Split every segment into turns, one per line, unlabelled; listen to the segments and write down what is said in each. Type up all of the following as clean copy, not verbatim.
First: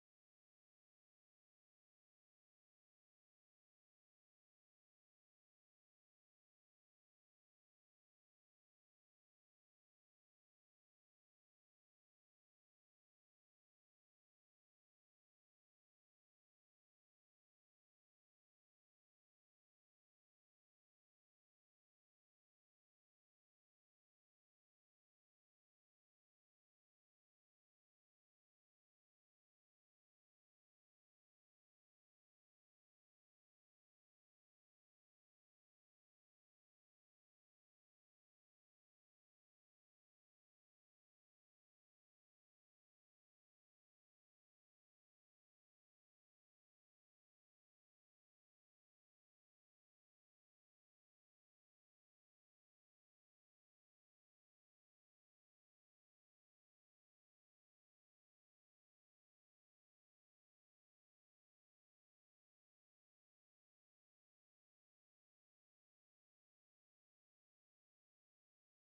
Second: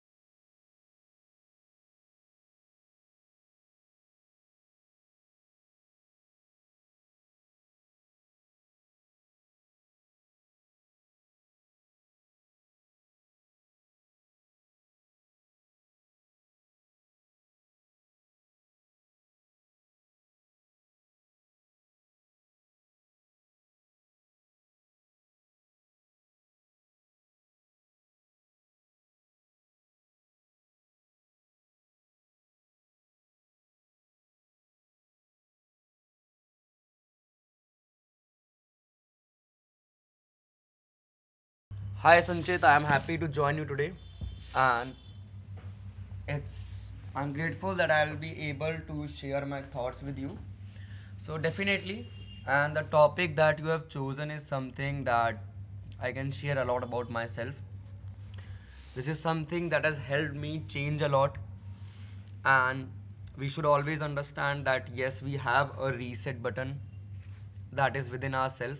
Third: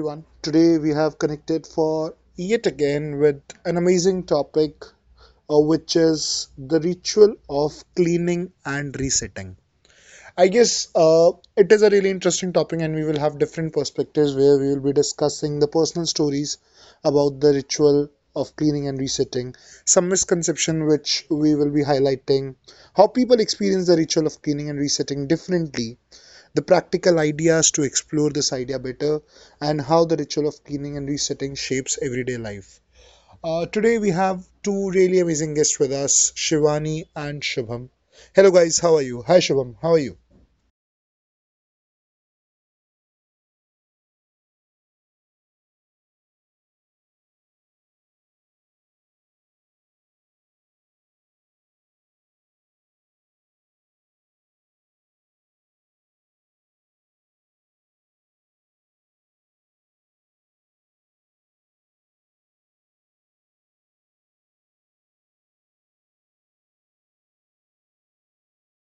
everyone. Today we have connected for yet again with an amazing topic, which is the ritual of cleaning and resetting. I guess it is a really interesting topic and we will have different perspectives where we will be discussing the personal stories about the ritual of cleaning and resetting, some misconception which we will be highlighting, how people experience the ritual of cleaning and resetting differently, the practical ideas to explore this idea better, and how the ritual of cleaning and resetting shapes everyday life. Today, we have two really amazing guests with us, Shivani and Shubham. Hello, guys, how are you? Hi, Shubham, how are you?
Hi Sanchit, I am happy to join you today, and It's I'm grateful that I'll be able to share my thoughts with you. So definitely, and the topic that you have chosen is something that I can share a lot about myself. This is something that has helped me change a lot. And we should always understand that yes, we have a reset button that is within ourselves,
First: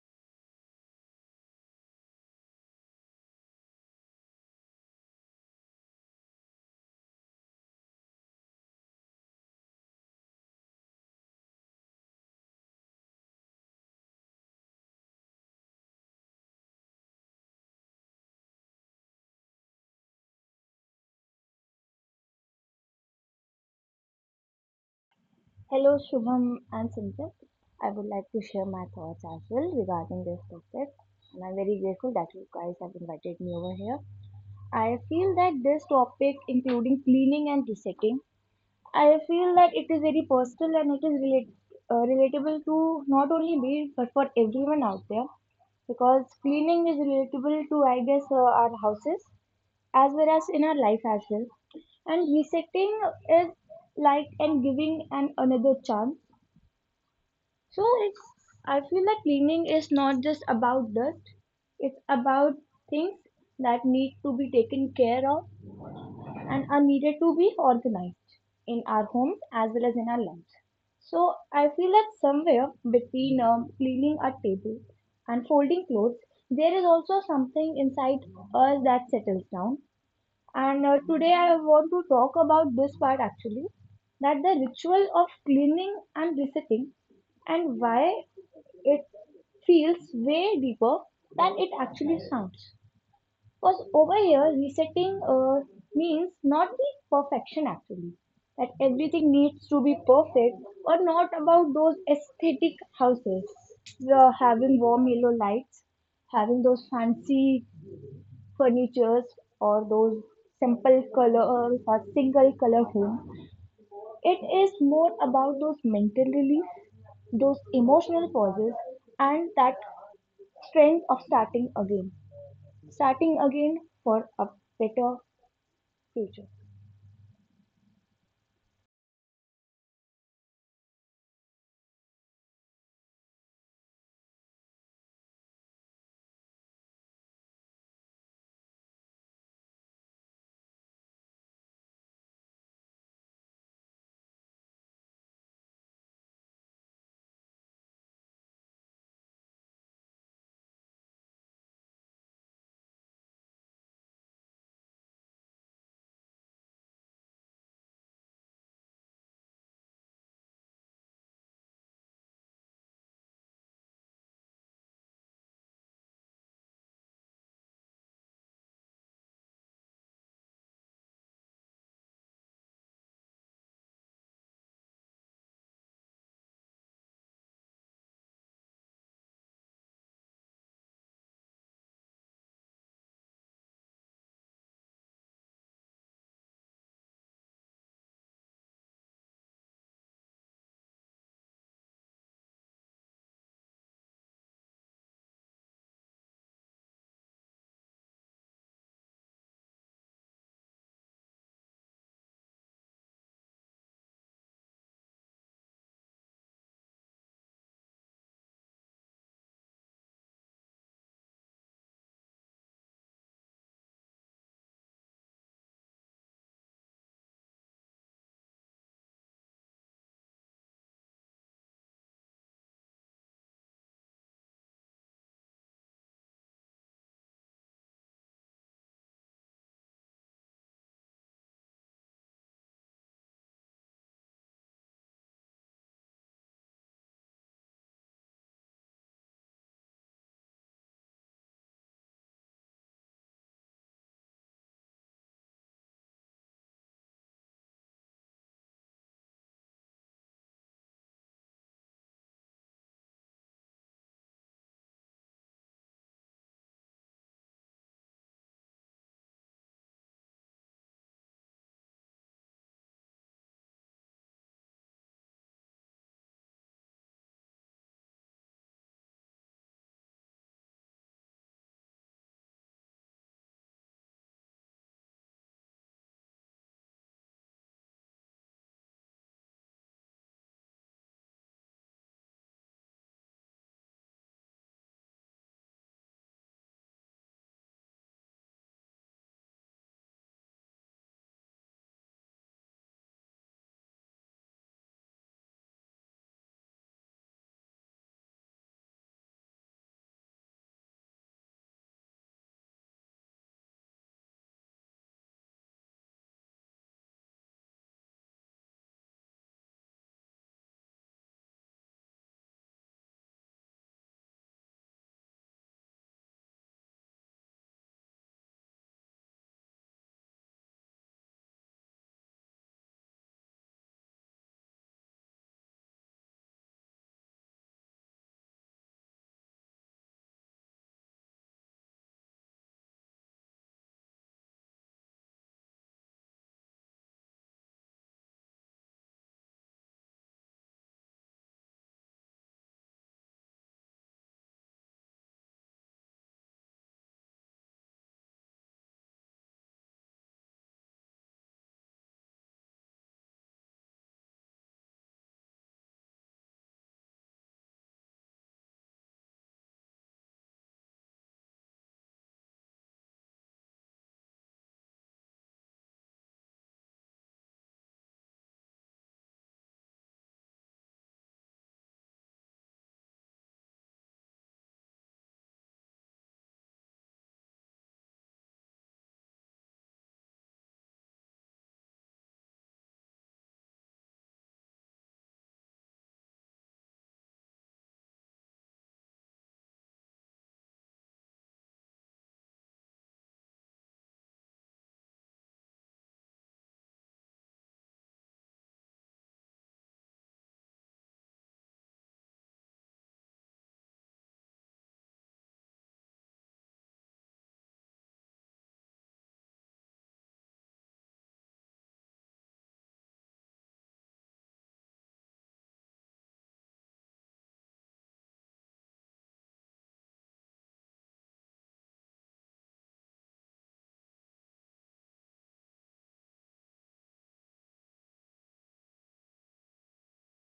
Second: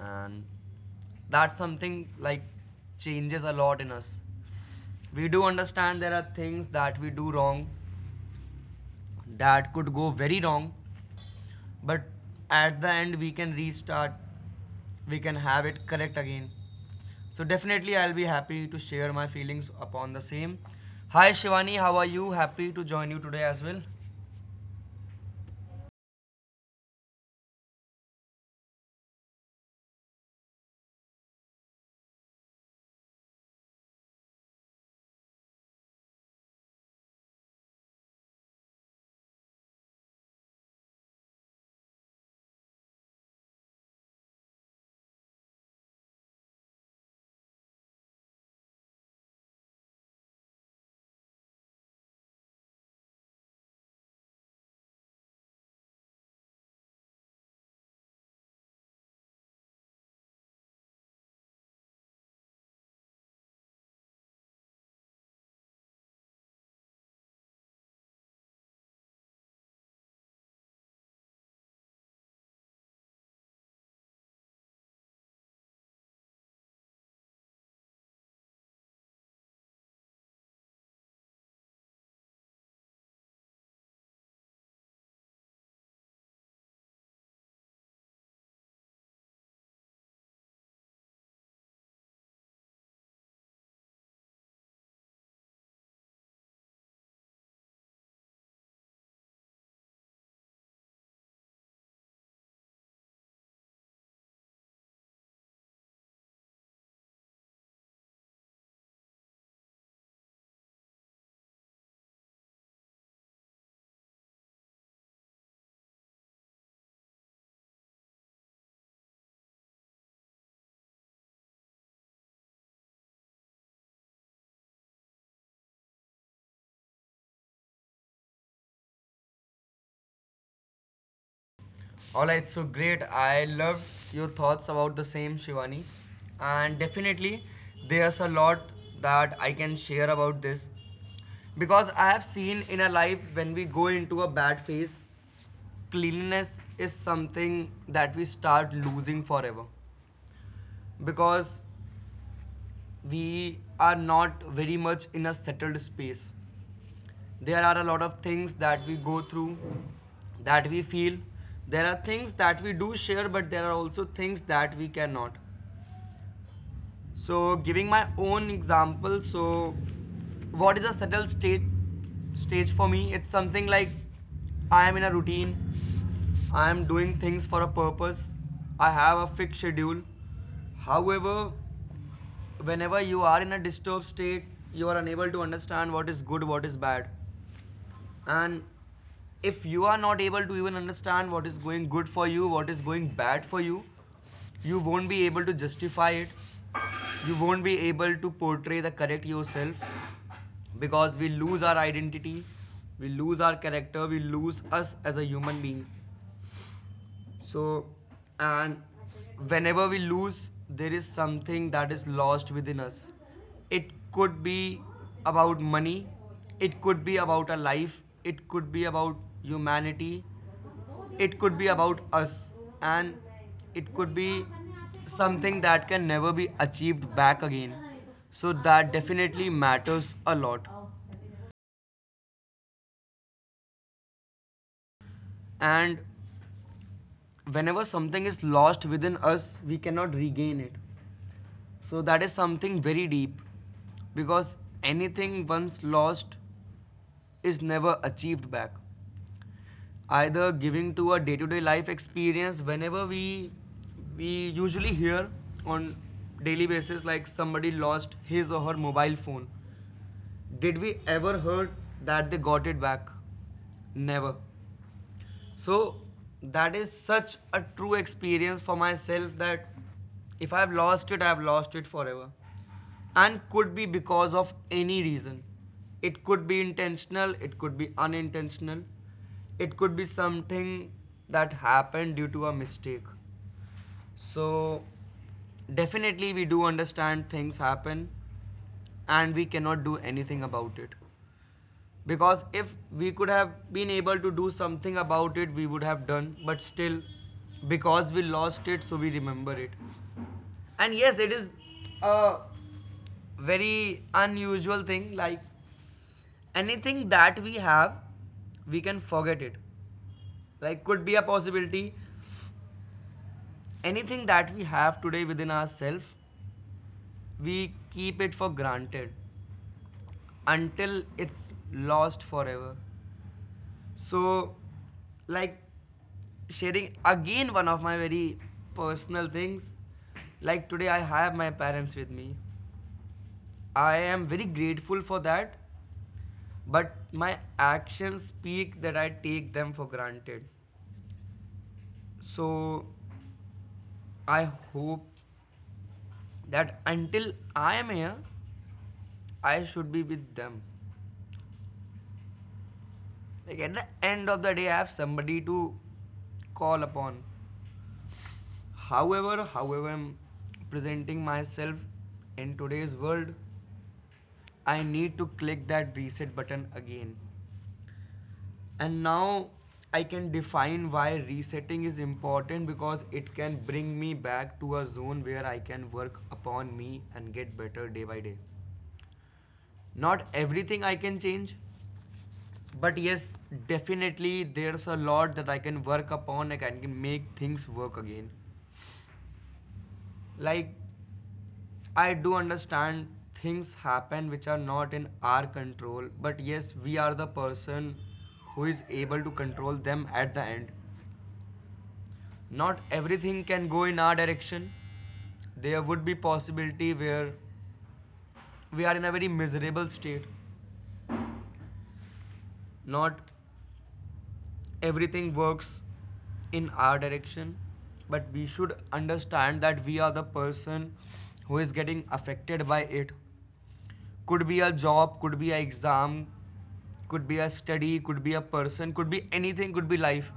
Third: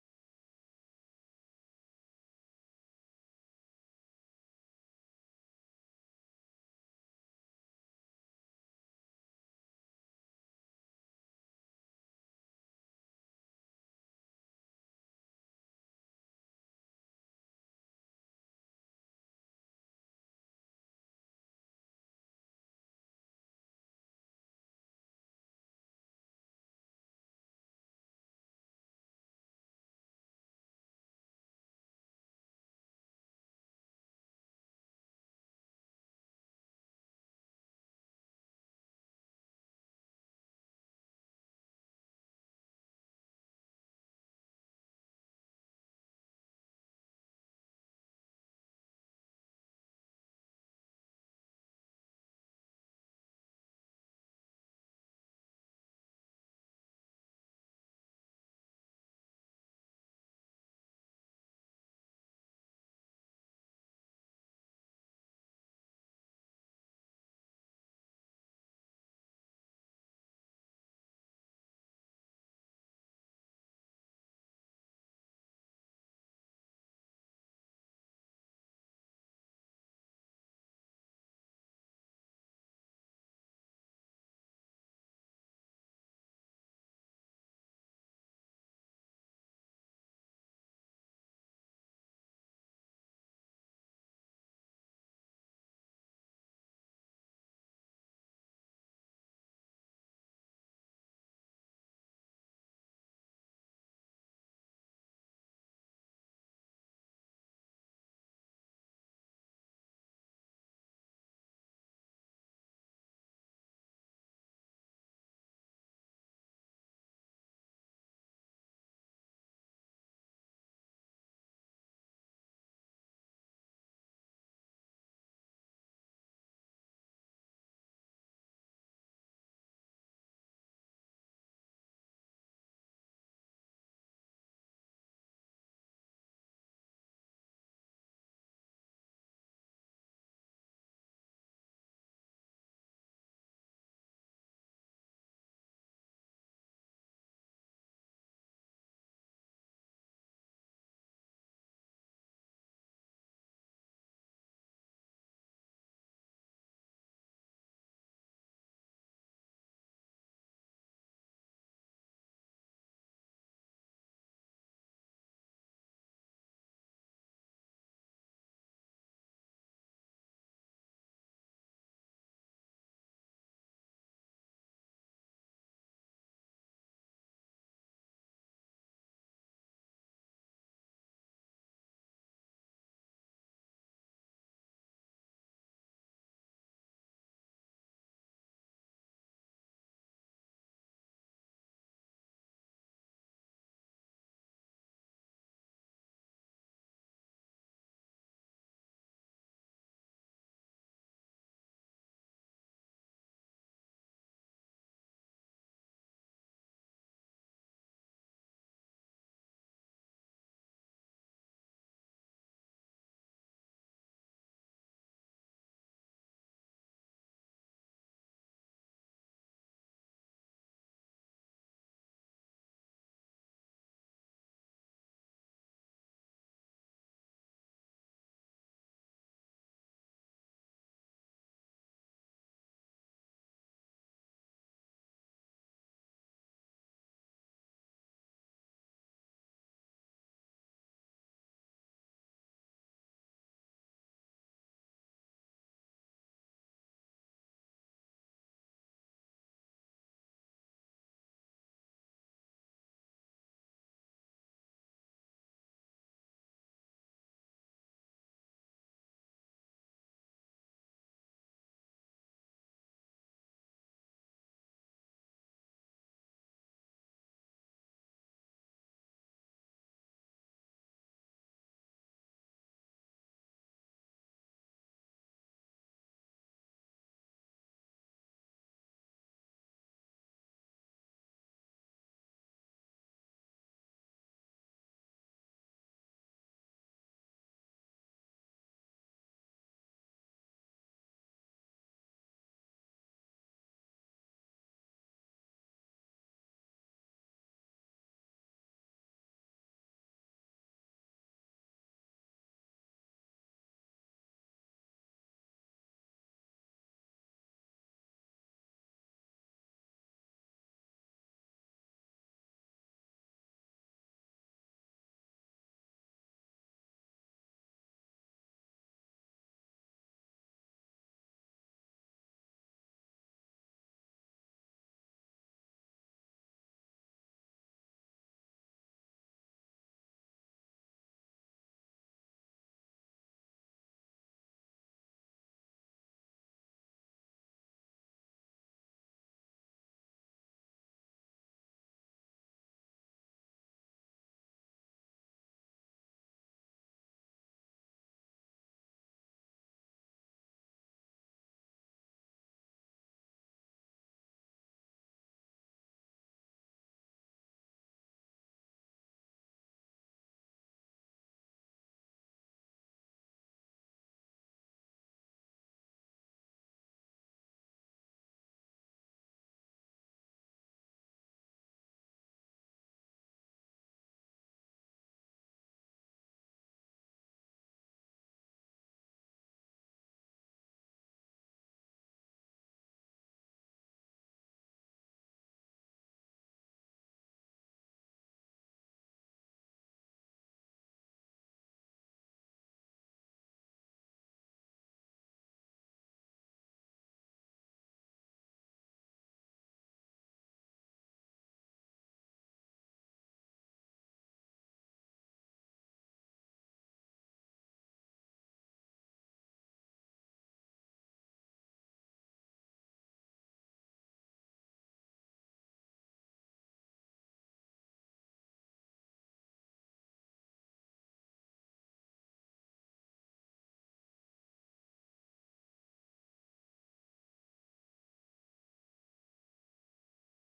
and that's something like changes a lot in us. We do understand there are things that we do wrong, that could go very wrong, but at the end we can restart, we can have it correct again. So definitely, I'll be happy to share my feelings upon the same. Hi Shivani, how are you? Happy to join you today as well.
Hello, Shubham and Simran. I would like to share my thoughts as well regarding this topic, and I'm very grateful that you guys have invited me over here. I feel that this topic, including cleaning and resetting, I feel that it is very personal and it is relatable to not only me but for everyone out there because cleaning is relatable to, I guess, our houses as well as in our life as well. And resetting is like and giving an another chance so it's I feel like cleaning is not just about dirt. It's about things that need to be taken care of and are needed to be organized in our homes as well as in our lives. So I feel that somewhere between cleaning a table and folding clothes, there is also something inside us that settles down and today I want to talk about this part actually that the ritual of cleaning and resetting and why it feels way deeper than it actually sounds. Because over here, resetting means not the perfection actually, that everything needs to be perfect or not about those aesthetic houses. The having warm yellow lights, having those fancy furnitures or those simple color or single color home. It is more about those mental relief, those emotional pauses, and that strength of starting again for a better future.
Alright, so great. I loved your thoughts about the same, Shivani. And definitely, there's a lot that I can share about this. Because I have seen in a life when we go into a bad phase, cleanliness is something that we start losing forever. Because we are not very much in a settled space, there are a lot of things that we go through, that we feel. There are things that we do share, but there are also things that we cannot. So giving my own example, so what is a settled state stage for me, it's something like I am in a routine, I am doing things for a purpose, I have a fixed schedule. However, whenever you are in a disturbed state, you are unable to understand what is good, what is bad. And if you are not able to even understand what is going good for you, what is going bad for you, you won't be able to justify it, you won't be able to portray the correct yourself. Because we lose our identity, we lose our character, we lose us as a human being. So, and whenever we lose, there is something that is lost within us. It could be about money, it could be about a life, it could be about humanity, it could be about us, and it could be something that can never be achieved back again. So, that definitely matters a lot. And whenever something is lost within us, we cannot regain it. So that is something very deep, because anything once lost is never achieved back. Either giving to a day-to-day life experience, whenever we usually hear on daily basis, like somebody lost his or her mobile phone. Did we ever heard that they got it back? Never. So that is such a true experience for myself, that if I've lost it, I've lost it forever. And could be because of any reason. It could be intentional, it could be unintentional, it could be something that happened due to a mistake. So definitely we do understand things happen and we cannot do anything about it. Because if we could have been able to do something about it we would have done, but still, because we lost it, so we remember it. And yes, it is a very unusual thing, like anything that we have, we can forget it. Like, could be a possibility. Anything that we have today within ourselves, we keep it for granted until it's lost forever. So, like, sharing again one of my very personal things. Like, today I have my parents with me. I am very grateful for that, but my actions speak that I take them for granted. So, I hope that until I am here, I should be with them. Like, at the end of the day, I have somebody to call upon. However I'm presenting myself in today's world, I need to click that reset button again. And now I can define why resetting is important, because it can bring me back to a zone where I can work upon me and get better day by day. Not everything I can change, but yes, definitely there's a lot that I can work upon, I can make things work again. Like, I do understand things happen which are not in our control, but yes, we are the person who is able to control them at the end. Not everything can go in our direction. There would be possibility where we are in a very miserable state. Not everything works in our direction, but we should understand that we are the person who is getting affected by it. Could be a job, could be an exam, could be a study, could be a person, could be anything, could be life.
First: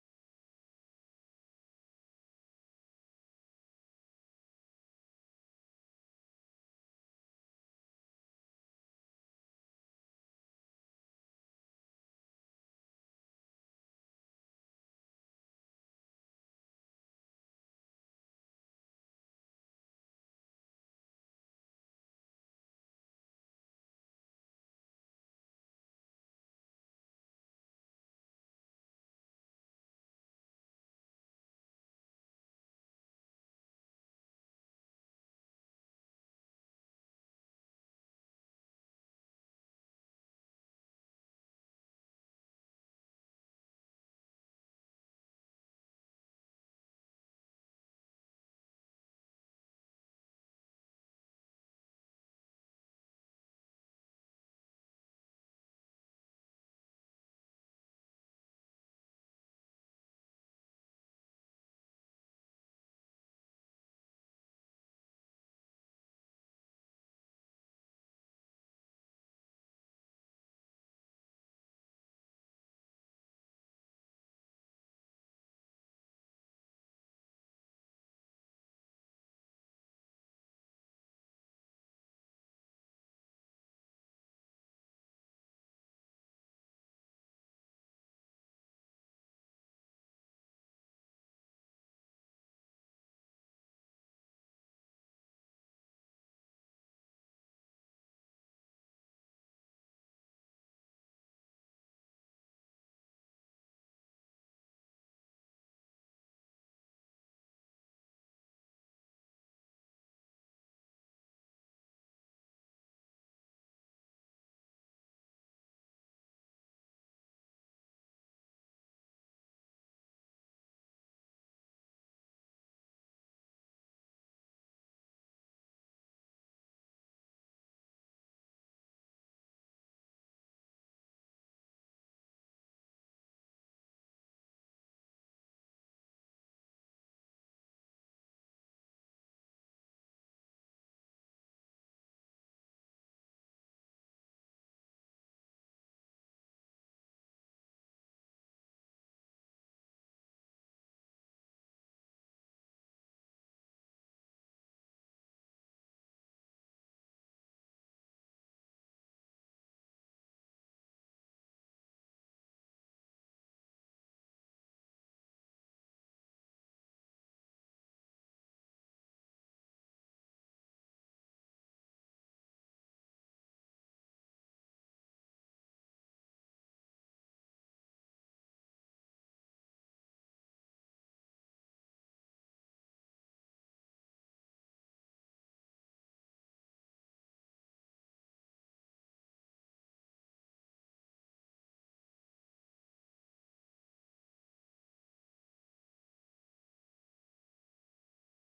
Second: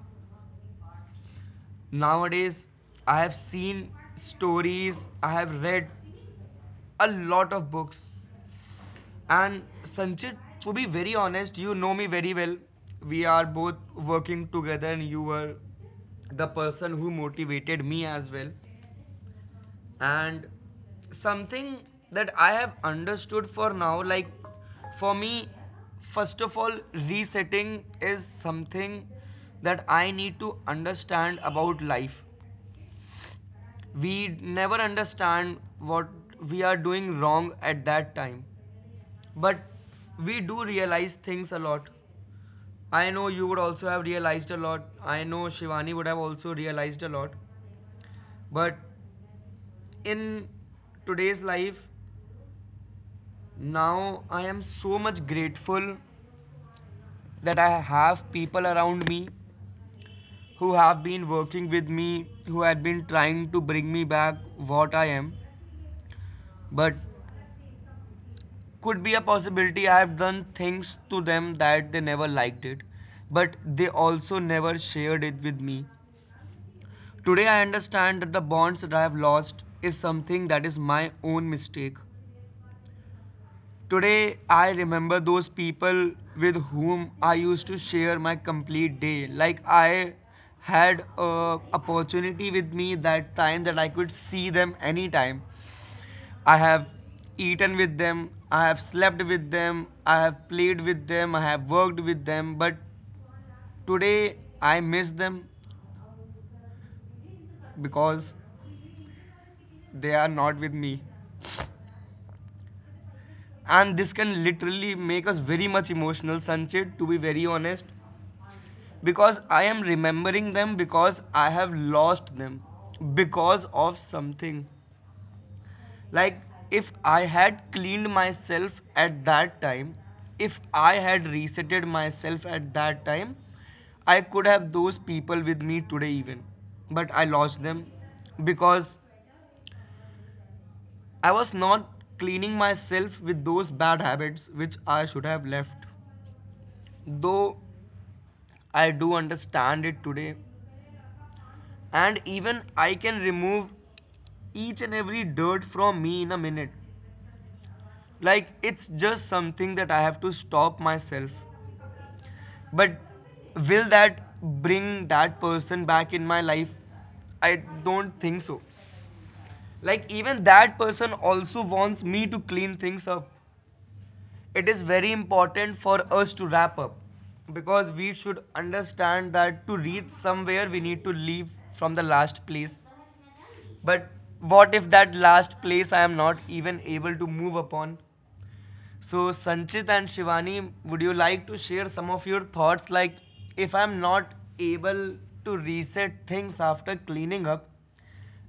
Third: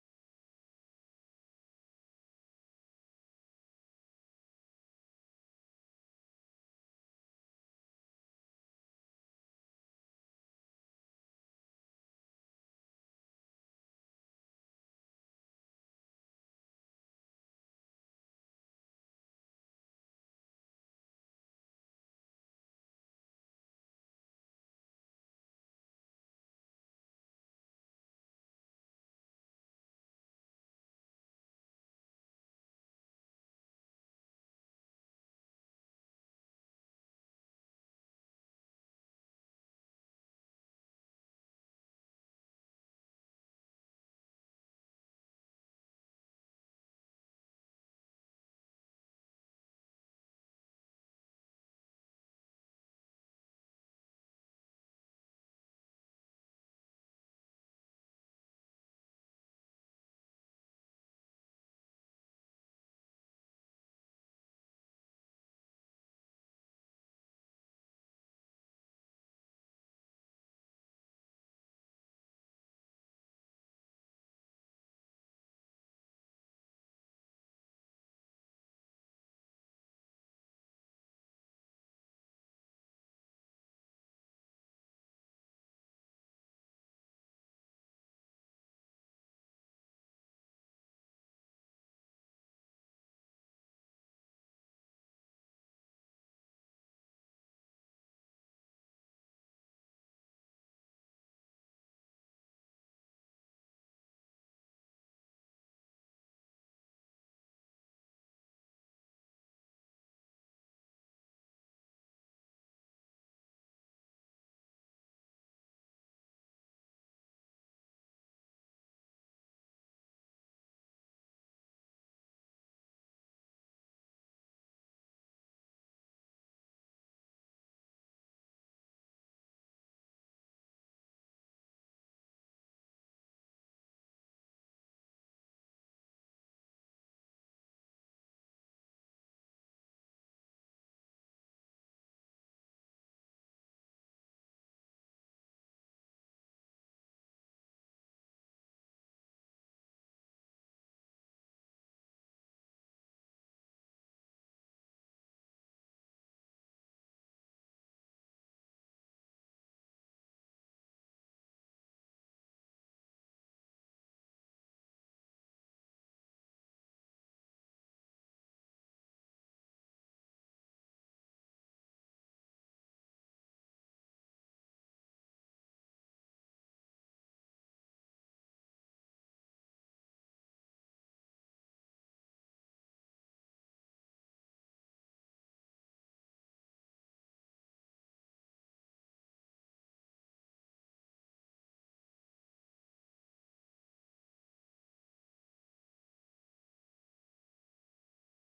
Nowadays, I have seen stories, I have read a lot of books. And Sanchit, to be very honest, you know me very well. We are both working together, and you were the person who motivated me as well. And something that I have understood for now, like for me, first of all, resetting is something that I need to understand about life. We never understand what we are doing wrong at that time, but we do realize things a lot. I know you would also have realized a lot, I know Shivani would have also realized a lot. But in today's life, now I am so much grateful that I have people around me, who have been working with me, who had been trying to bring me back what I am. But could be a possibility I have done things to them that they never liked it, but they also never shared it with me. Today I understand that the bonds that I have lost is something that is my own mistake. Today, I remember those people with whom I used to share my complete day. Like, I had a opportunity with me that time that I could see them anytime. I have eaten with them, I have slept with them, I have played with them, I have worked with them, but today I miss them because they are not with me. And this can literally make us very much emotional, Sanchit, to be very honest. Because I am remembering them, because I have lost them, because of something. Like, if I had cleaned myself at that time, if I had resetted myself at that time, I could have those people with me today, even. But I lost them because I was not cleaning myself with those bad habits which I should have left. Though I do understand it today, and even I can remove each and every dirt from me in a minute. Like, it's just something that I have to stop myself. But will that bring that person back in my life? I don't think so. Like, even that person also wants me to clean things up. It is very important for us to wrap up, because we should understand that to reach somewhere we need to leave from the last place. But what if that last place I am not even able to move upon? So, Sanchit and Shivani, would you like to share some of your thoughts? Like, if I'm not able to reset things after cleaning up,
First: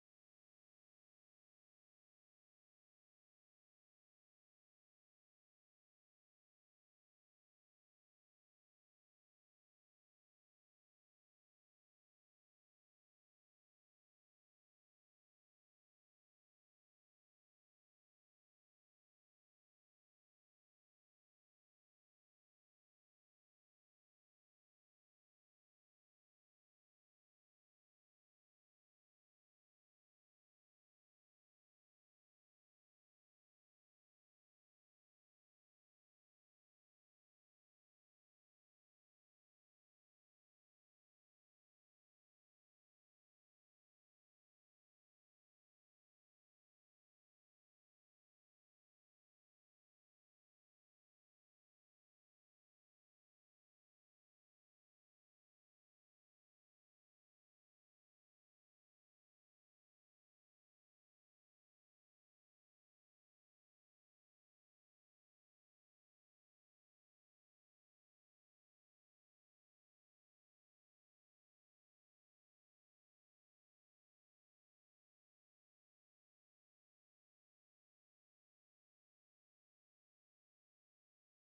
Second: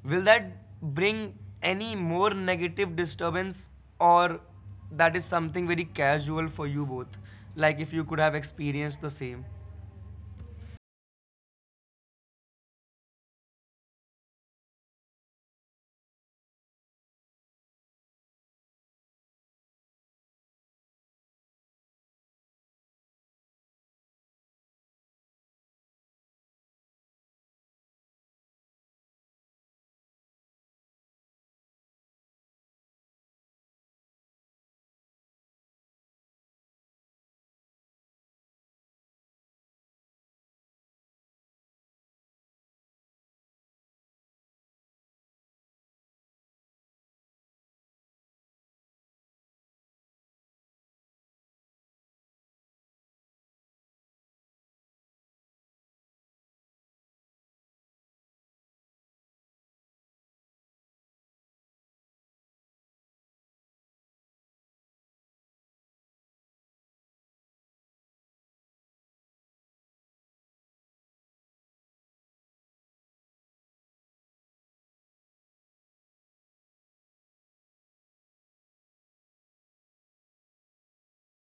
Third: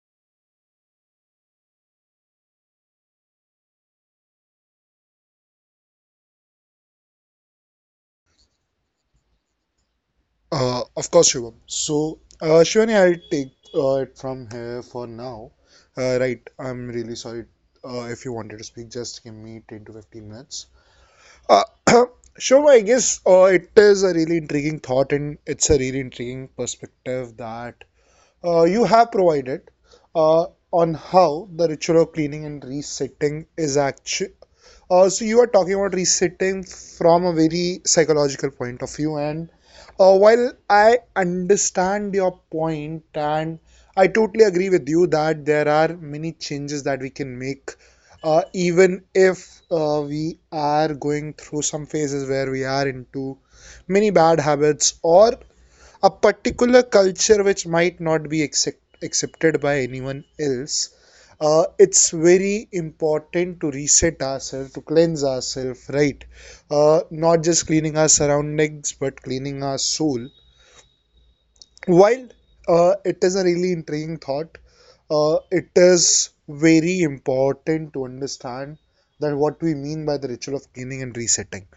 will that bring any more negative disturbance, or that is something very casual for you both? Like, if you could have experienced the same.
Of course, Shubham. So, Shivani, I'll take it from here for now. Right, I'm really sorry if you wanted to speak, just give me 10 to 15 minutes. Uh, Shoma, I guess it is a really intriguing thought, and it's a really intriguing perspective that you have provided uh, on how the ritual of cleaning and resetting is actually. So you are talking about resetting from a very psychological point of view, and while I understand your point, and I totally agree with you that there are many changes that we can make, even if we are going through some phases where we are into many bad habits or a particular culture which might not be accepted by anyone else. It's very important to reset ourselves, to cleanse ourselves, right? Not just cleaning our surroundings, but cleaning our soul. While it is a really intriguing thought, it is very important to understand that what we mean by the ritual of cleaning and resetting,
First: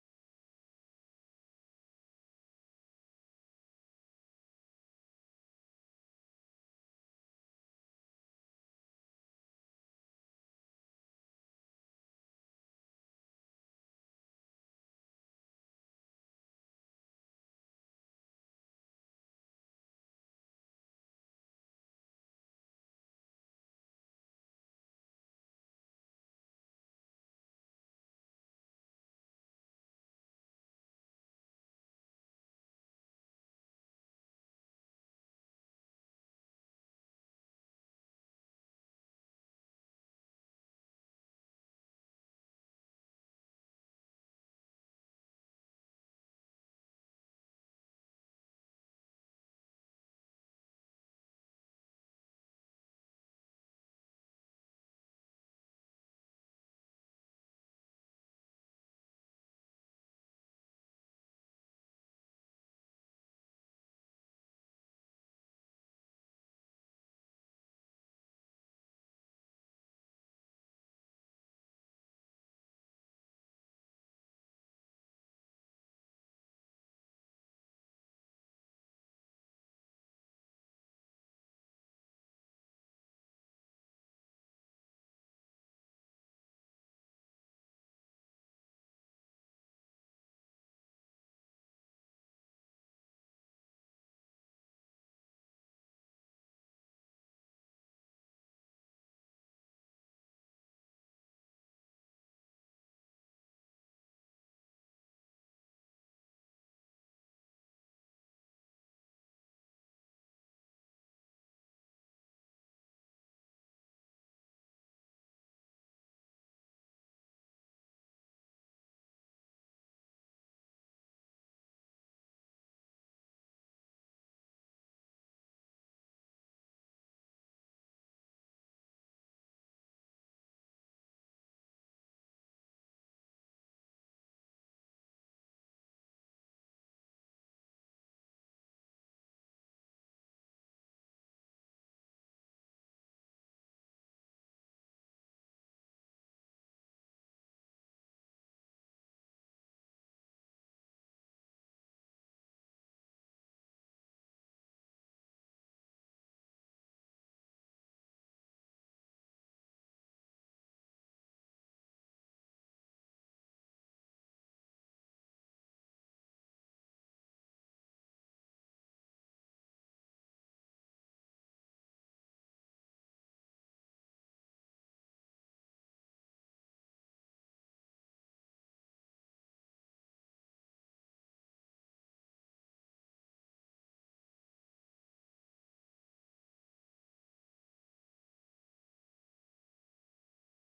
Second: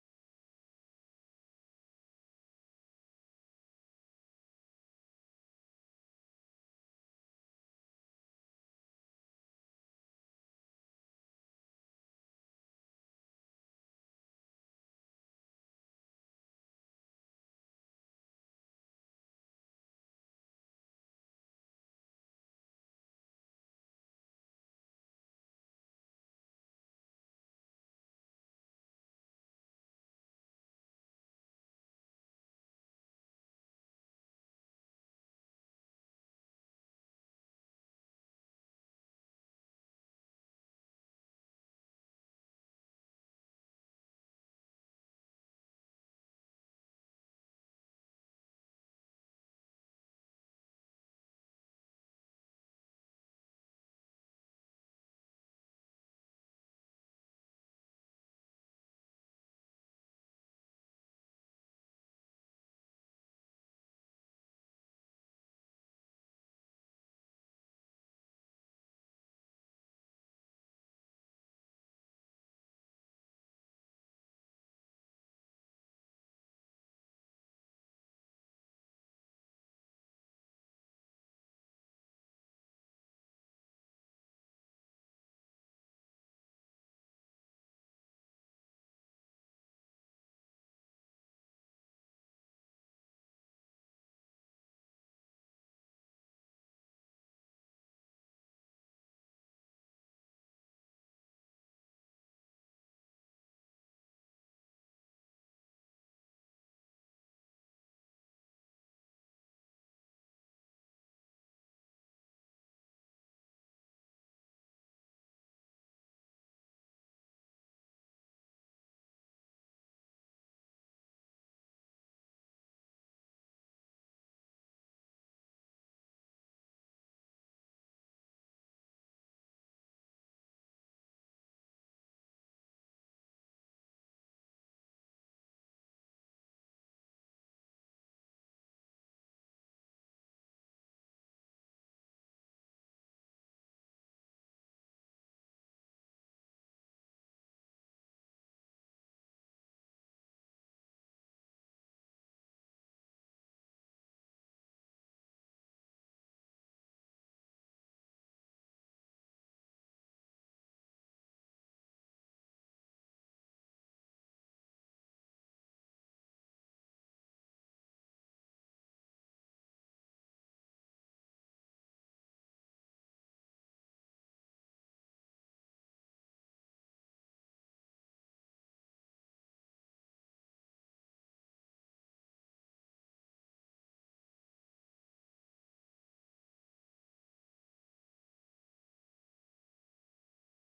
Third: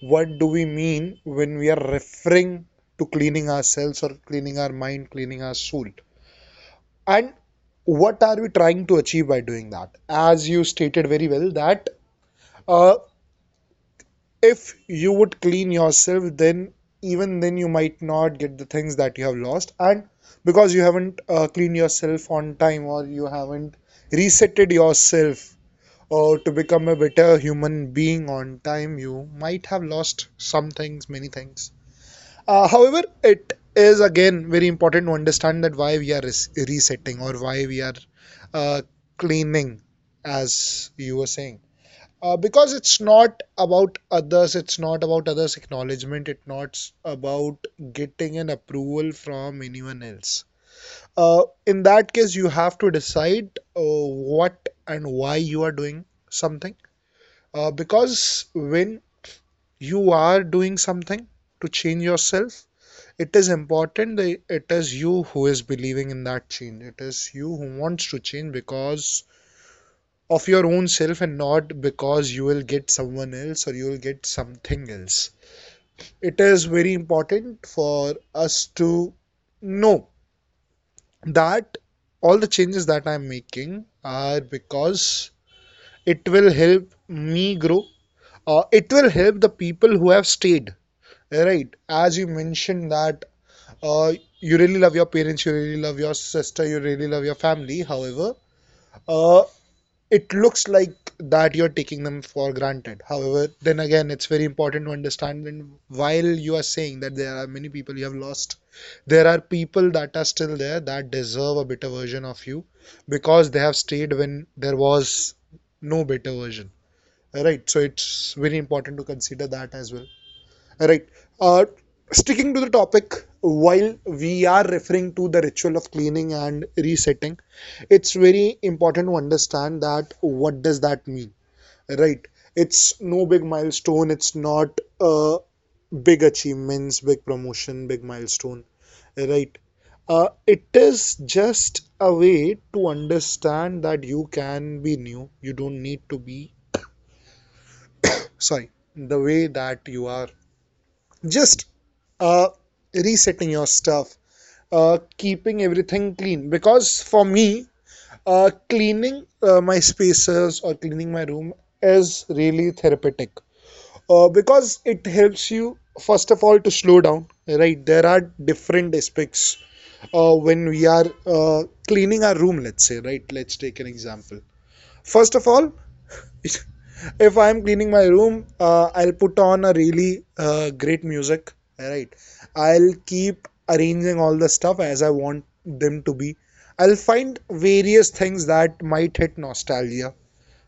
what do we mean when we are referring to cleaning ourselves or cleaning our mind, cleaning our soul? And what are we trying to achieve by doing that? As you stated very well, that uh, if you would clean yourself, then even then you might not get the things that you have lost, and because you haven't cleaned yourself on time, or you haven't resetted yourself or to become a better human being on time, you might have lost some things, many things. However, it is again very important to understand that why we are resetting or why we are uh, cleaning, as you were saying. Because it's not about others, it's not about others' acknowledgement, it's not about getting an approval from anyone else. In that case, you have to decide what and why you are doing something. Because when you are doing something to change yourself, it is important that it is you who is believing in that change, it is you who wants to change because of your own self, and not because you will get someone else or you will get something else. It is very important for us to know that all the changes that I'm making are because it will help me grow. It will help the people who have stayed, right? As you mentioned that uh, you really love your parents, you really love your sister, you really love your family. However, uh, it looks like that you're taking them for granted. However, then again, it's very important to understand when, while you are saying that there are many people you have lost, there are people that are still there that deserve a better version of you, because they have stayed when there was no better version. Right, so it's very important to consider that as well. Right. Uh, Sticking to the topic, while we are referring to the ritual of cleaning and resetting, it's very important to understand that what does that mean, right? It's no big milestone. It's not big achievements, big promotion, big milestone, right? It is just a way to understand that you can be new. You don't need to be, sorry, the way that you are. Just uh, resetting your stuff, keeping everything clean, because for me cleaning my spaces or cleaning my room is really therapeutic. Because it helps you, first of all, to slow down, right? There are different aspects when we are cleaning our room, let's say, right? Let's take an example. First of all, if I'm cleaning my room, I'll put on a really great music. Right. I'll keep arranging all the stuff as I want them to be. I'll find various things that might hit nostalgia.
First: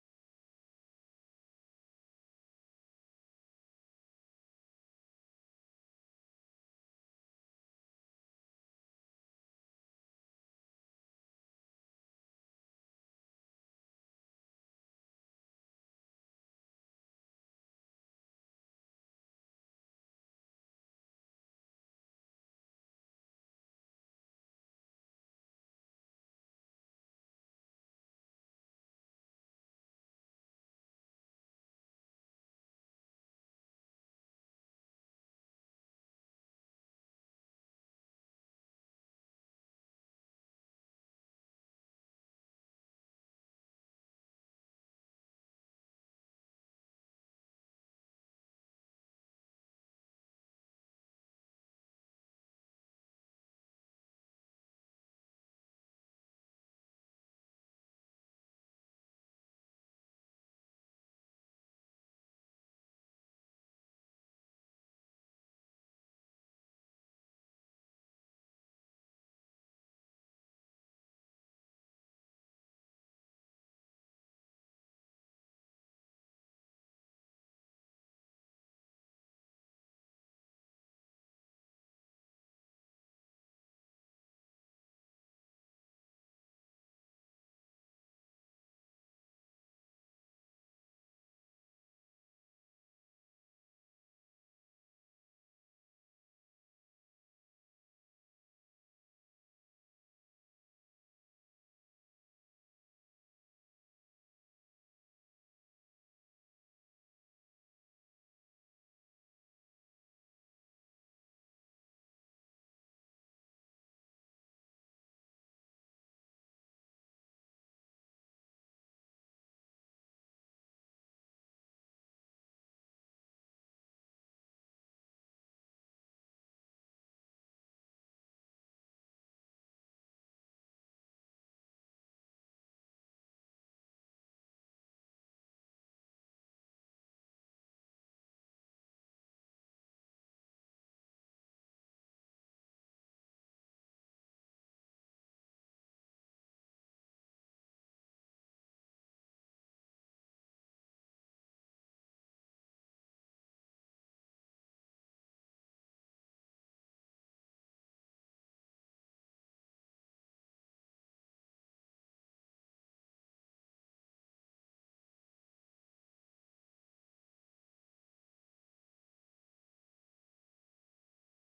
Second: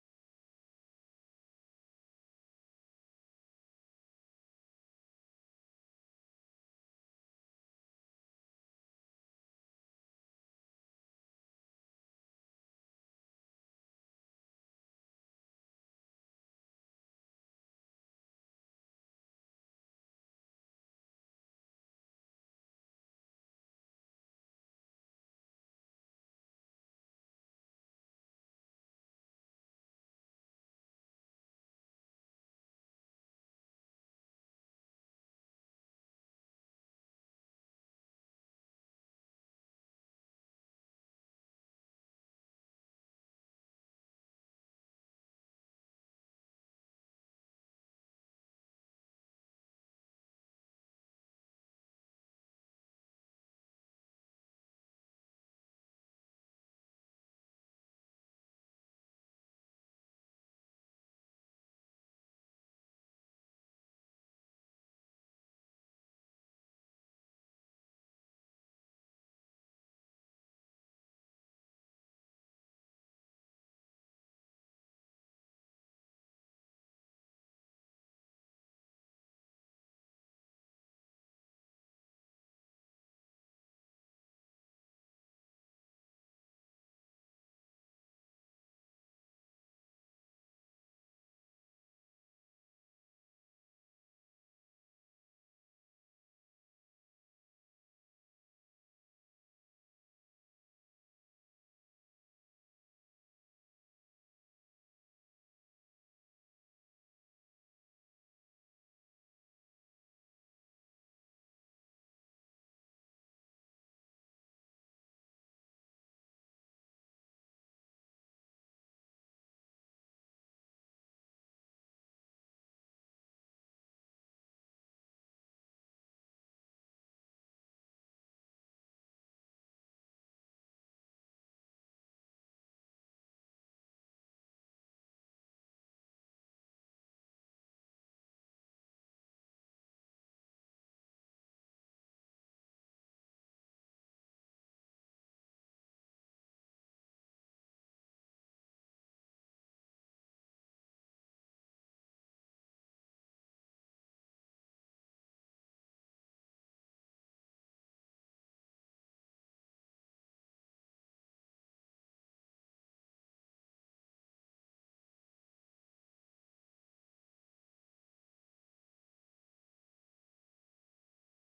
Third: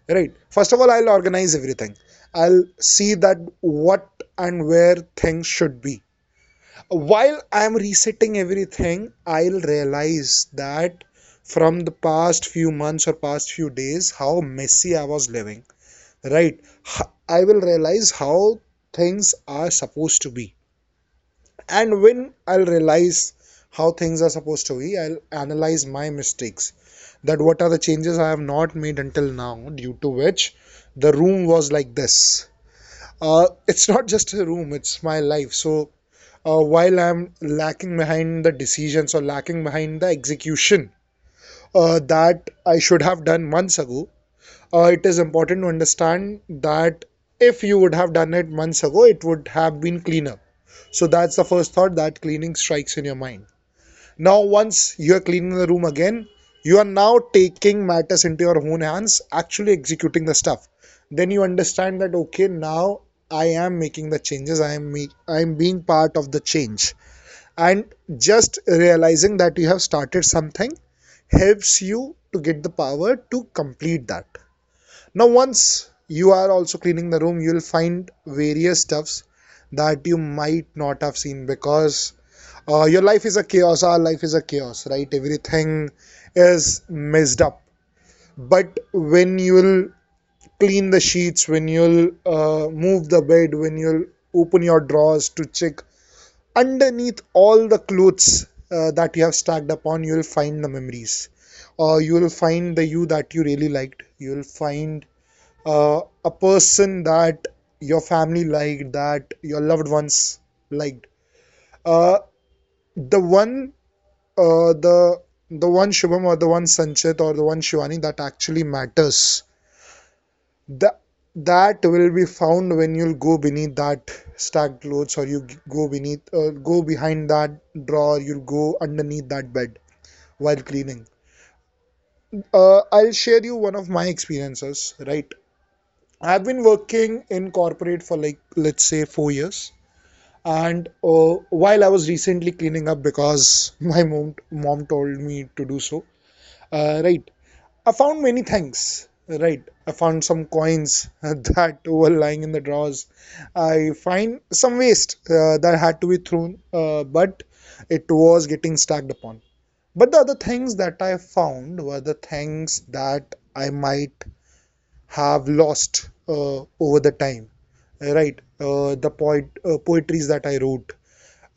Right. First of all, I'll organize everything. I'll see that what and where things should be. While I'm resetting everything, I'll realize that from the past few months or past few days, how messy I was living, right? I will realize how things are supposed to be, and when I'll realize how things are supposed to be, I'll analyze my mistakes, that what are the changes I have not made until now, due to which the room was like this. It's not just a room, it's my life. So while I'm lacking behind the decisions or lacking behind the execution, that I should have done months ago, it is important to understand that if you would have done it months ago, it would have been cleaner. So that's the first thought that cleaning strikes in your mind. Now, once you are cleaning the room again, you are now taking matters into your own hands, actually executing the stuff. Then you understand that okay, now I am making the changes. I am being part of the change, and just realizing that you have started something helps you to get the power to complete that. Now once you are also cleaning the room, you'll find various stuffs that you might not have seen, because your life is a chaos, our life is a chaos, right? Everything is messed up. But when you'll clean the sheets, when you'll move the bed, when you'll open your drawers to check underneath all the clothes that you have stacked upon, you'll find the memories. You will find the you that you really liked, you will find a person that your family liked, that your loved ones liked. Uh, the one, uh, the the one Shubham or the one Sanchit or the one Shivani that actually matters. The, that will be found when you'll go beneath that stacked clothes, or you go beneath, go behind that drawer, you'll go underneath that bed, while cleaning. I'll share you one of my experiences, right? I've been working in corporate for like, let's say, 4 years. And while I was recently cleaning up because my mom told me to do so, right, I found many things. Right, I found some coins that were lying in the drawers. I find some waste that had to be thrown, but it was getting stacked upon. But the other things that I found were the things that I might have lost over the time. Right, the poet poetries that I wrote,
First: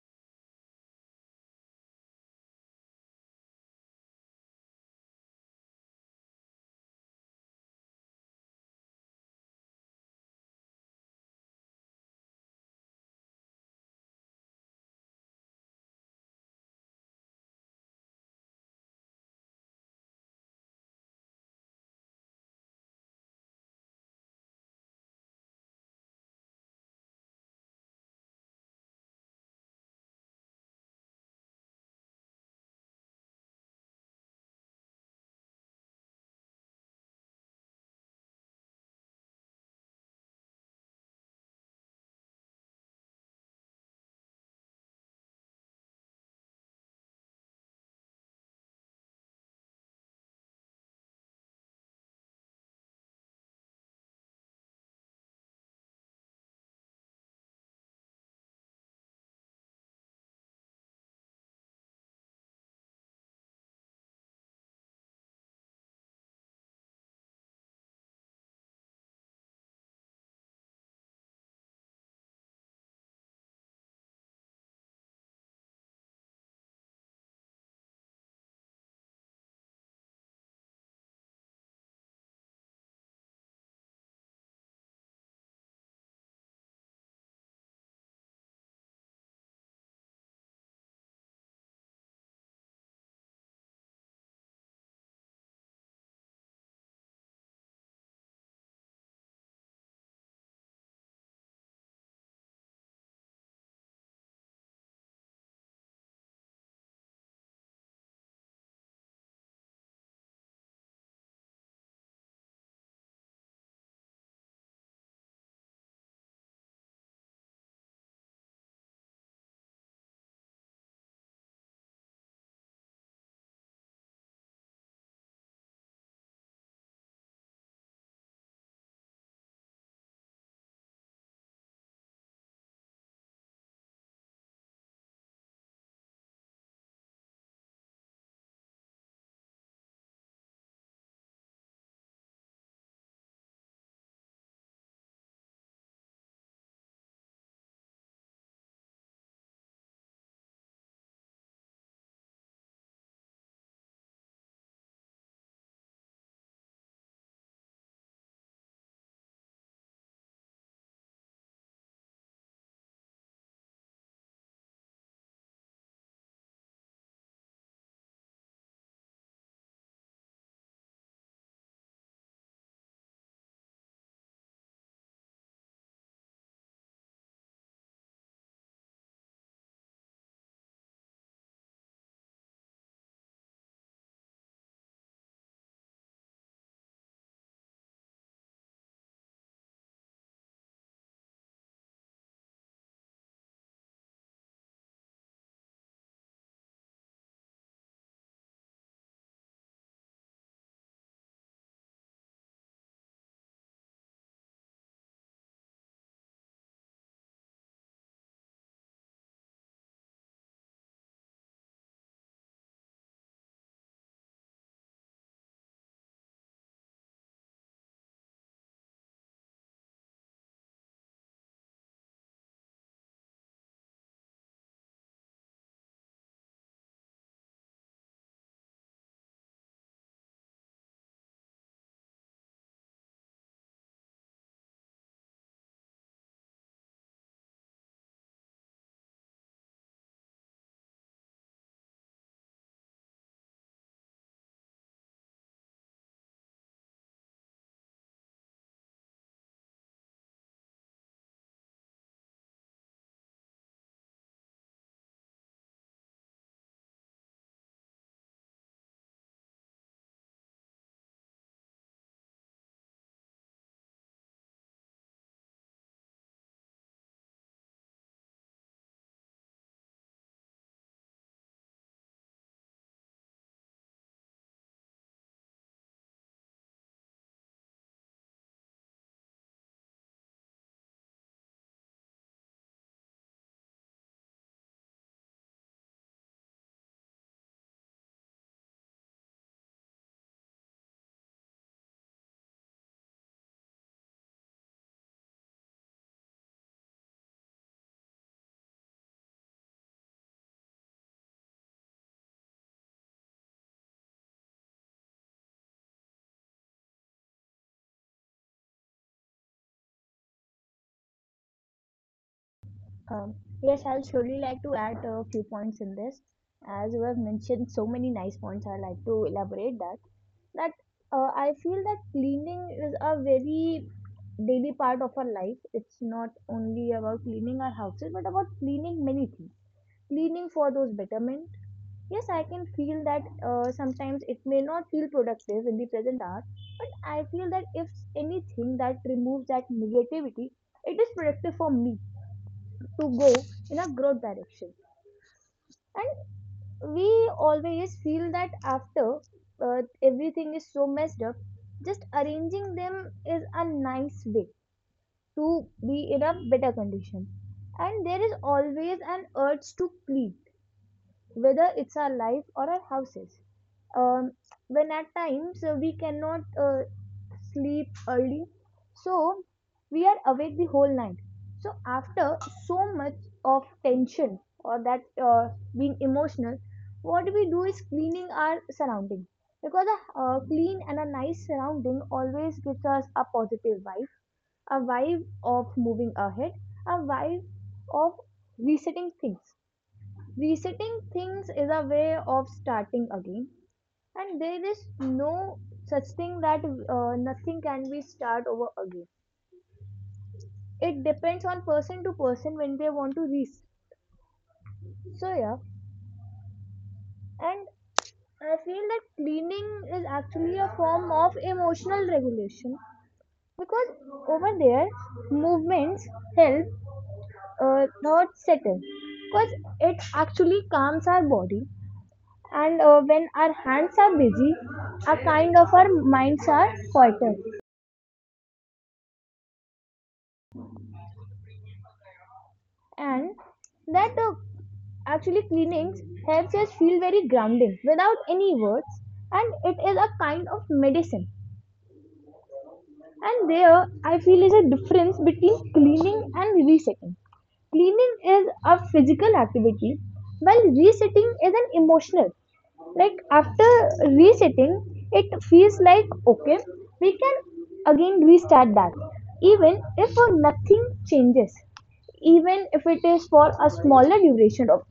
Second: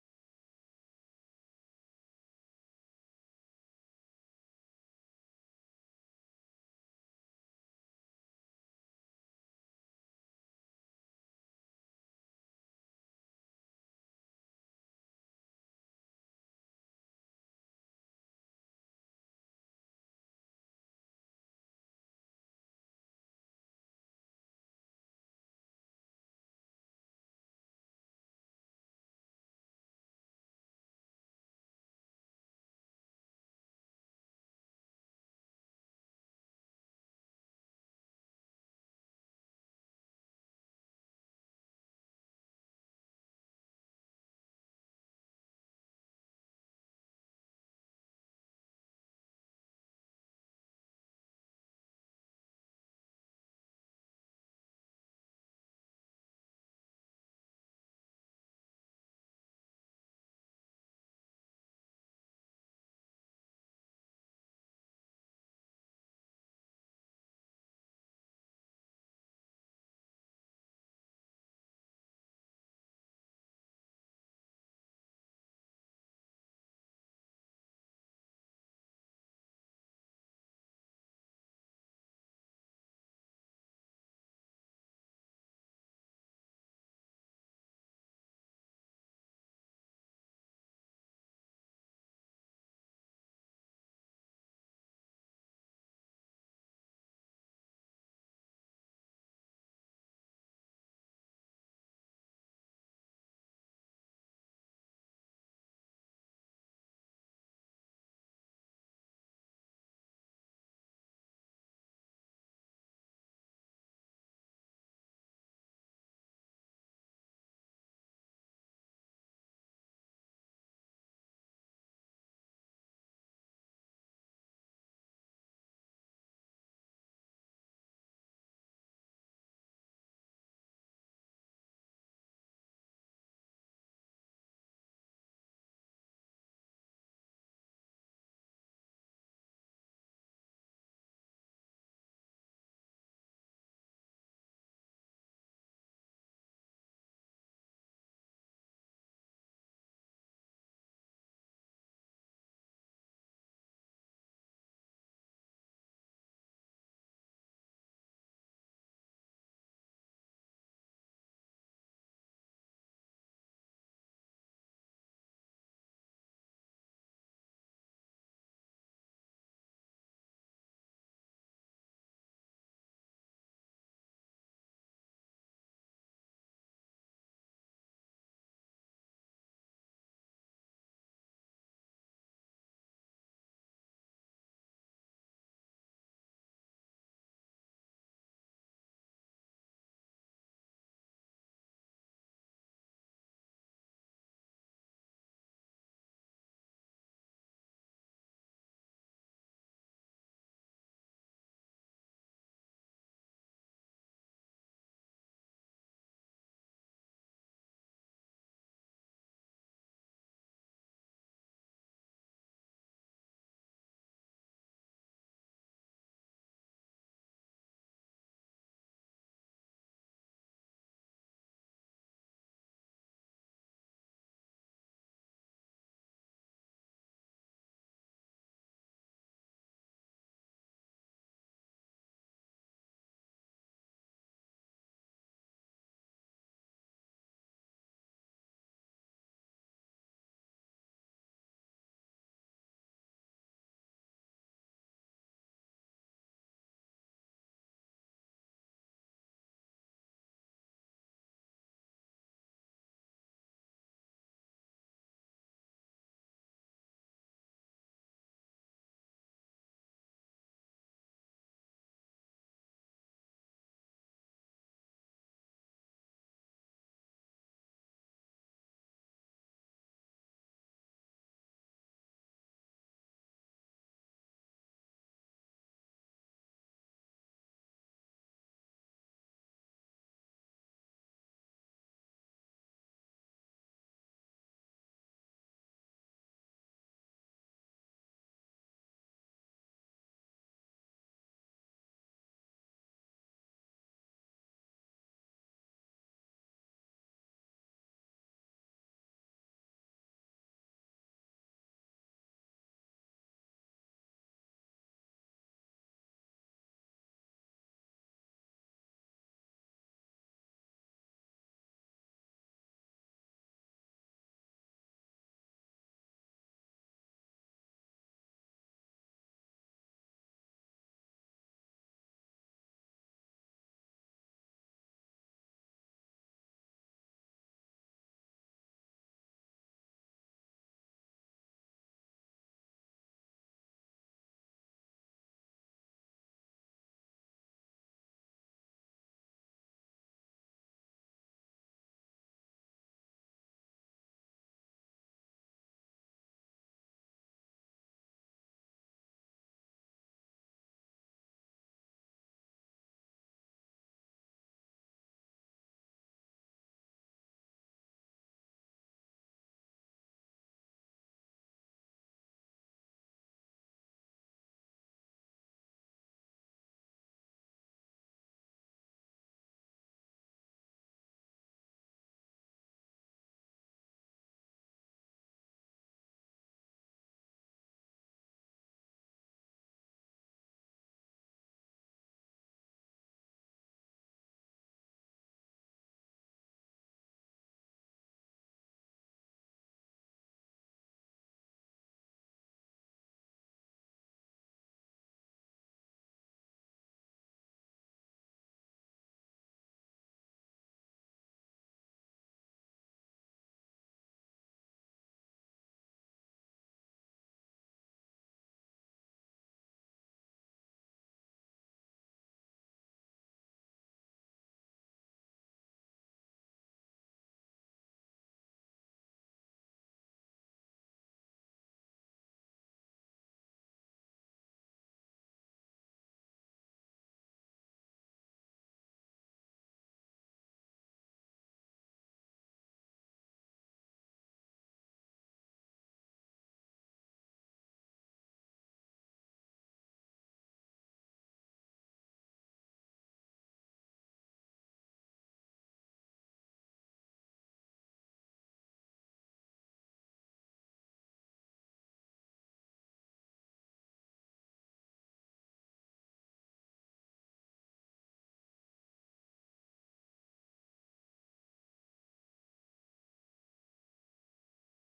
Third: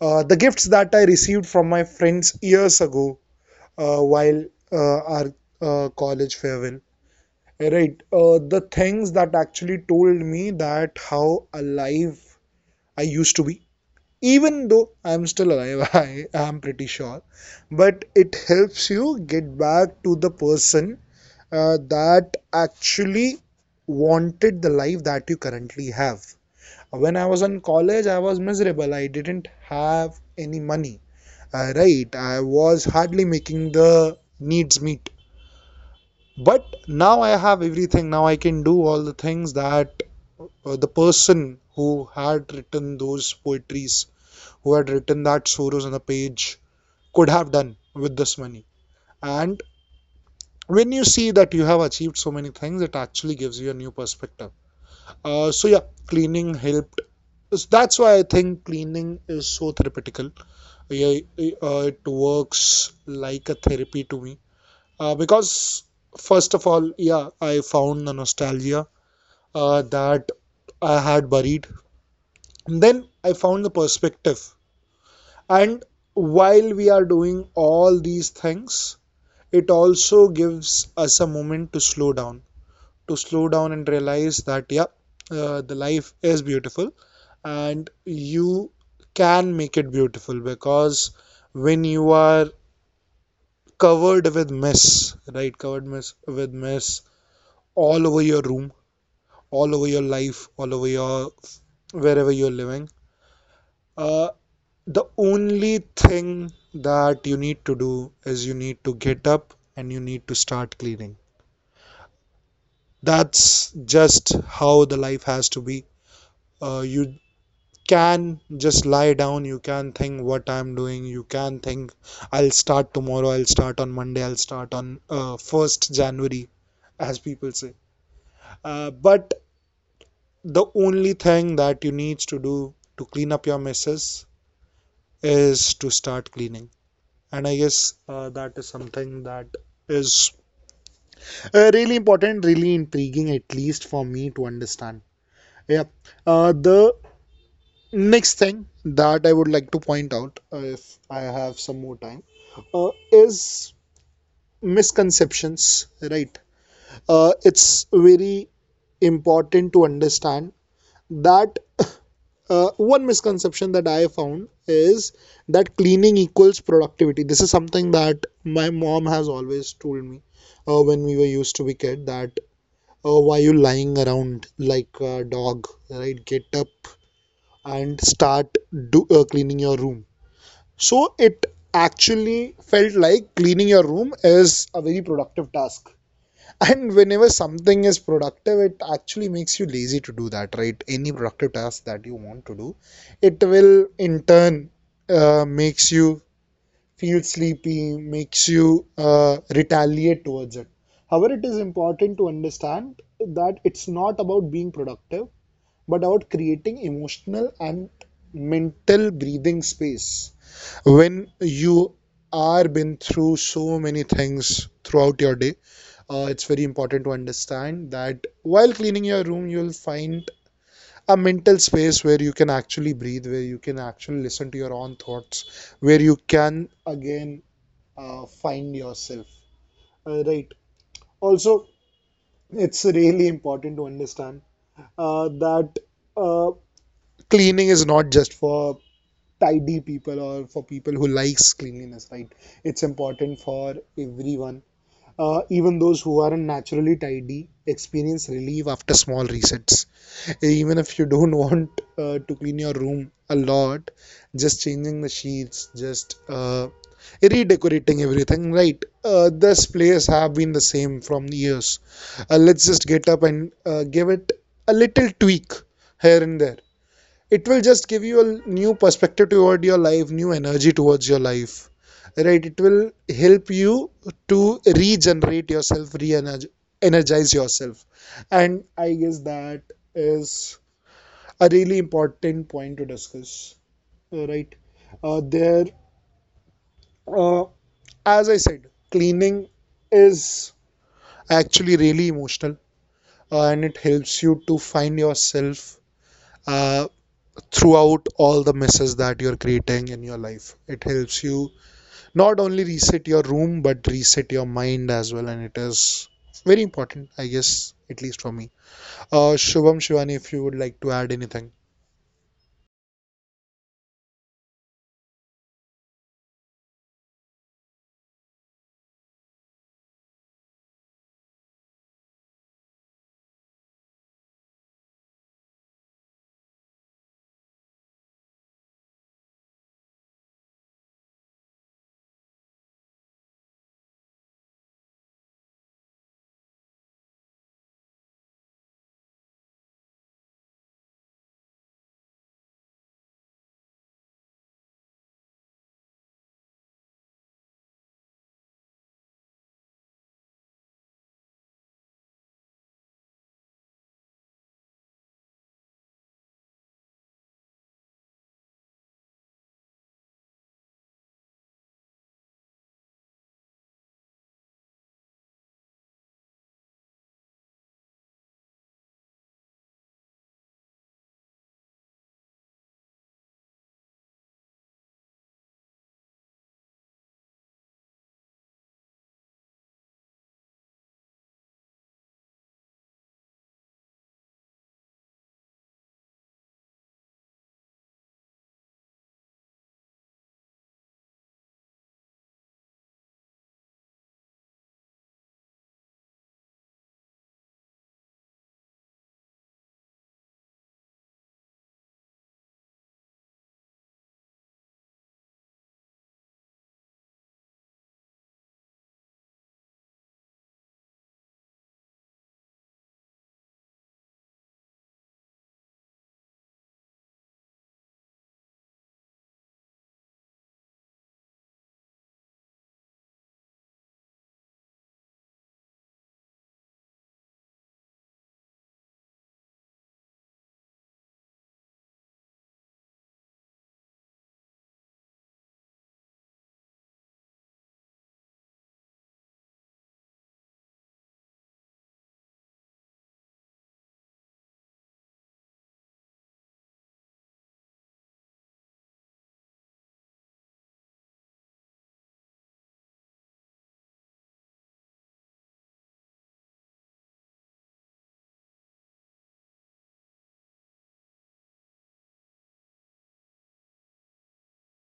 the gifts that I received from my friends years ago, while our college farewell. Right. The things that actually told me that how alive I used to be. Even though I'm still alive, I am pretty sure. But it helps you get back to the person that actually wanted the life that you currently have. When I was in college, I was miserable. I didn't have any money. Right, I was hardly making the needs meet. But now I have everything, now I can do all the things that the person who had written those poetries, who had written that sorrows on the page, could have done with this money. And when you see that you have achieved so many things, it actually gives you a new perspective. So yeah, cleaning helped. So that's why I think cleaning is so therapeutical. Yeah, it works like a therapy to me. Because first of all, yeah, I found the nostalgia that I had buried. And then I found the perspective. And while we are doing all these things, it also gives us a moment to slow down, to slow down and realize that yeah, the life is beautiful. And you can make it beautiful, because when you are covered with mess, right? covered mess With mess all over your room, all over your life, all over your, wherever you're living. Uh, the only thing that you need to do is you need to get up and you need to start cleaning. That's just how the life has to be. You can just lie down, you can think what I'm doing, you can think I'll start tomorrow, I'll start on Monday, I'll start on January 1st, as people say. But the only thing that you need to do to clean up your messes is to start cleaning, and I guess that is something that is really important, really intriguing, at least for me to understand. Yeah. The next thing that I would like to point out, if I have some more time, is misconceptions, right? It's very important to understand that one misconception that I found is that cleaning equals productivity. This is something that my mom has always told me when we were used to be kid, that why you lying around like a dog, right? Get up and start do cleaning your room. So it actually felt like cleaning your room is a very productive task, and whenever something is productive, it actually makes you lazy to do that, right? Any productive task that you want to do, it will in turn makes you feel sleepy, makes you retaliate towards it. However, it is important to understand that it's not about being productive, but about creating emotional and mental breathing space. When you are been through so many things throughout your day, it's very important to understand that while cleaning your room, you'll find a mental space where you can actually breathe, where you can actually listen to your own thoughts, where you can again find yourself. Right. Also, it's really important to understand that uh, cleaning is not just for tidy people or for people who likes cleanliness, right? It's important for everyone. Even those who aren't naturally tidy experience relief after small resets. Even if you don't want to clean your room a lot, just changing the sheets, just redecorating everything, right? This place have been the same from years. Let's just get up and give it a little tweak here and there. It will just give you a new perspective toward your life, new energy towards your life. Right, it will help you to regenerate yourself, re-energize yourself, and I guess that is a really important point to discuss, right? There uh, as I said, cleaning is actually really emotional, and it helps you to find yourself uh, throughout all the messes that you're creating in your life. It helps you not only reset your room but reset your mind as well, and it is very important, I guess, at least for me. Shubham, Shivani, if you would like to add anything.
Um, yes, I'll surely like to add a few points in this. As you have mentioned so many nice points, I like to elaborate that. That I feel that cleaning is a very daily part of our life. It's not only about cleaning our houses, but about cleaning many things. Cleaning for those betterment. Yes, I can feel that sometimes it may not feel productive in the present hour, but I feel that if anything that removes that negativity, it is productive for me to go in a growth direction. And we always feel that after uh, thing is up, just arranging them is a nice way to be in a better condition. And there is always an urge to clean, whether it's our life or our houses. Um, when at times we cannot so we are awake the whole night. So after so much of tension or that being emotional, what we do is cleaning our surrounding because a clean and a nice surrounding always gives us a positive vibe, a vibe of moving ahead, a vibe of resetting things. Resetting things is a way of starting again, and there is no such thing that nothing can be start over again. It depends on person to person when they want to reach. So yeah, and I feel that cleaning is actually a form of emotional regulation because over there movements help thoughts settle because it actually calms our body, and when our hands are busy our kind of our minds are quieter, and that the actually cleanings helps us feel very grounding without any words, and it is a kind of medicine. And there, I feel is a difference between cleaning and resetting. Cleaning is a physical activity, while resetting is an emotional. Like after resetting, it feels like okay, we can again restart that, even if nothing changes, even if it is for a smaller duration of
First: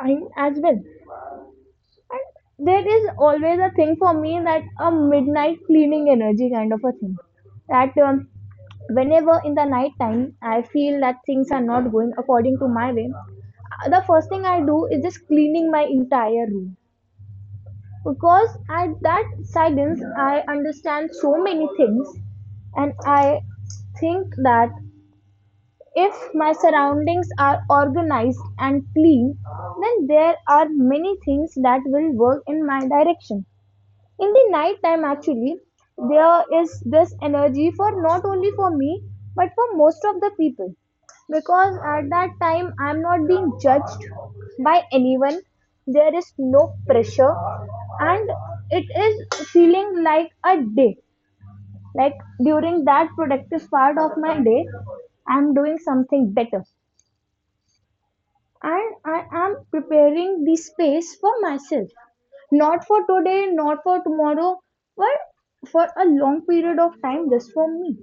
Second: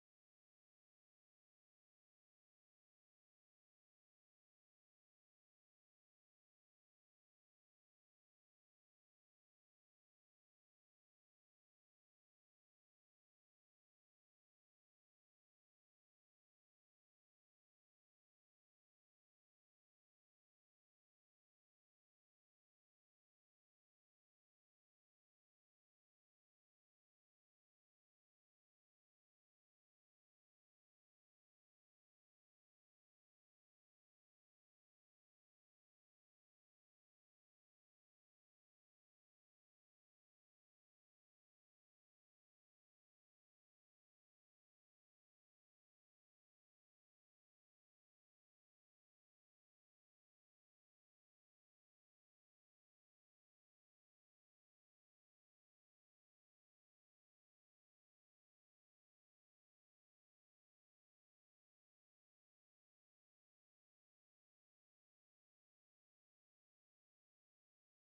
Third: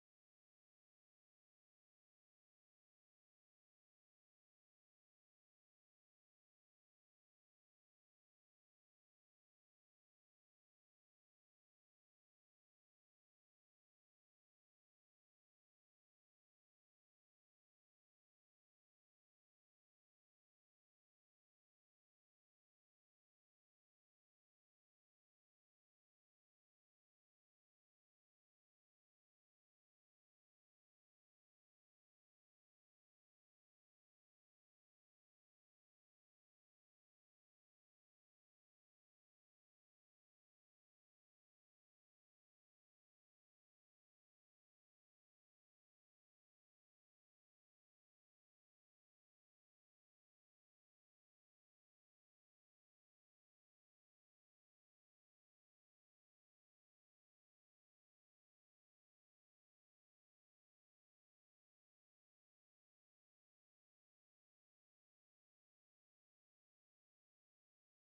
time as well. And there is always a thing for me that a midnight cleaning energy kind of a thing. That Whenever in the night time I feel that things are not going according to my way, the first thing I do is just cleaning my entire room because at that silence I understand so many things, and I think that if my surroundings are organized and clean, then there are many things that will work in my direction. In the night time actually there is this energy for not only for me but for most of the people, because at that time I'm not being judged by anyone, there is no pressure, and it is feeling like a day, like during that productive part of my day I'm doing something better, and I am preparing the space for myself. Not for today, not for tomorrow, but for a long period of time just for me.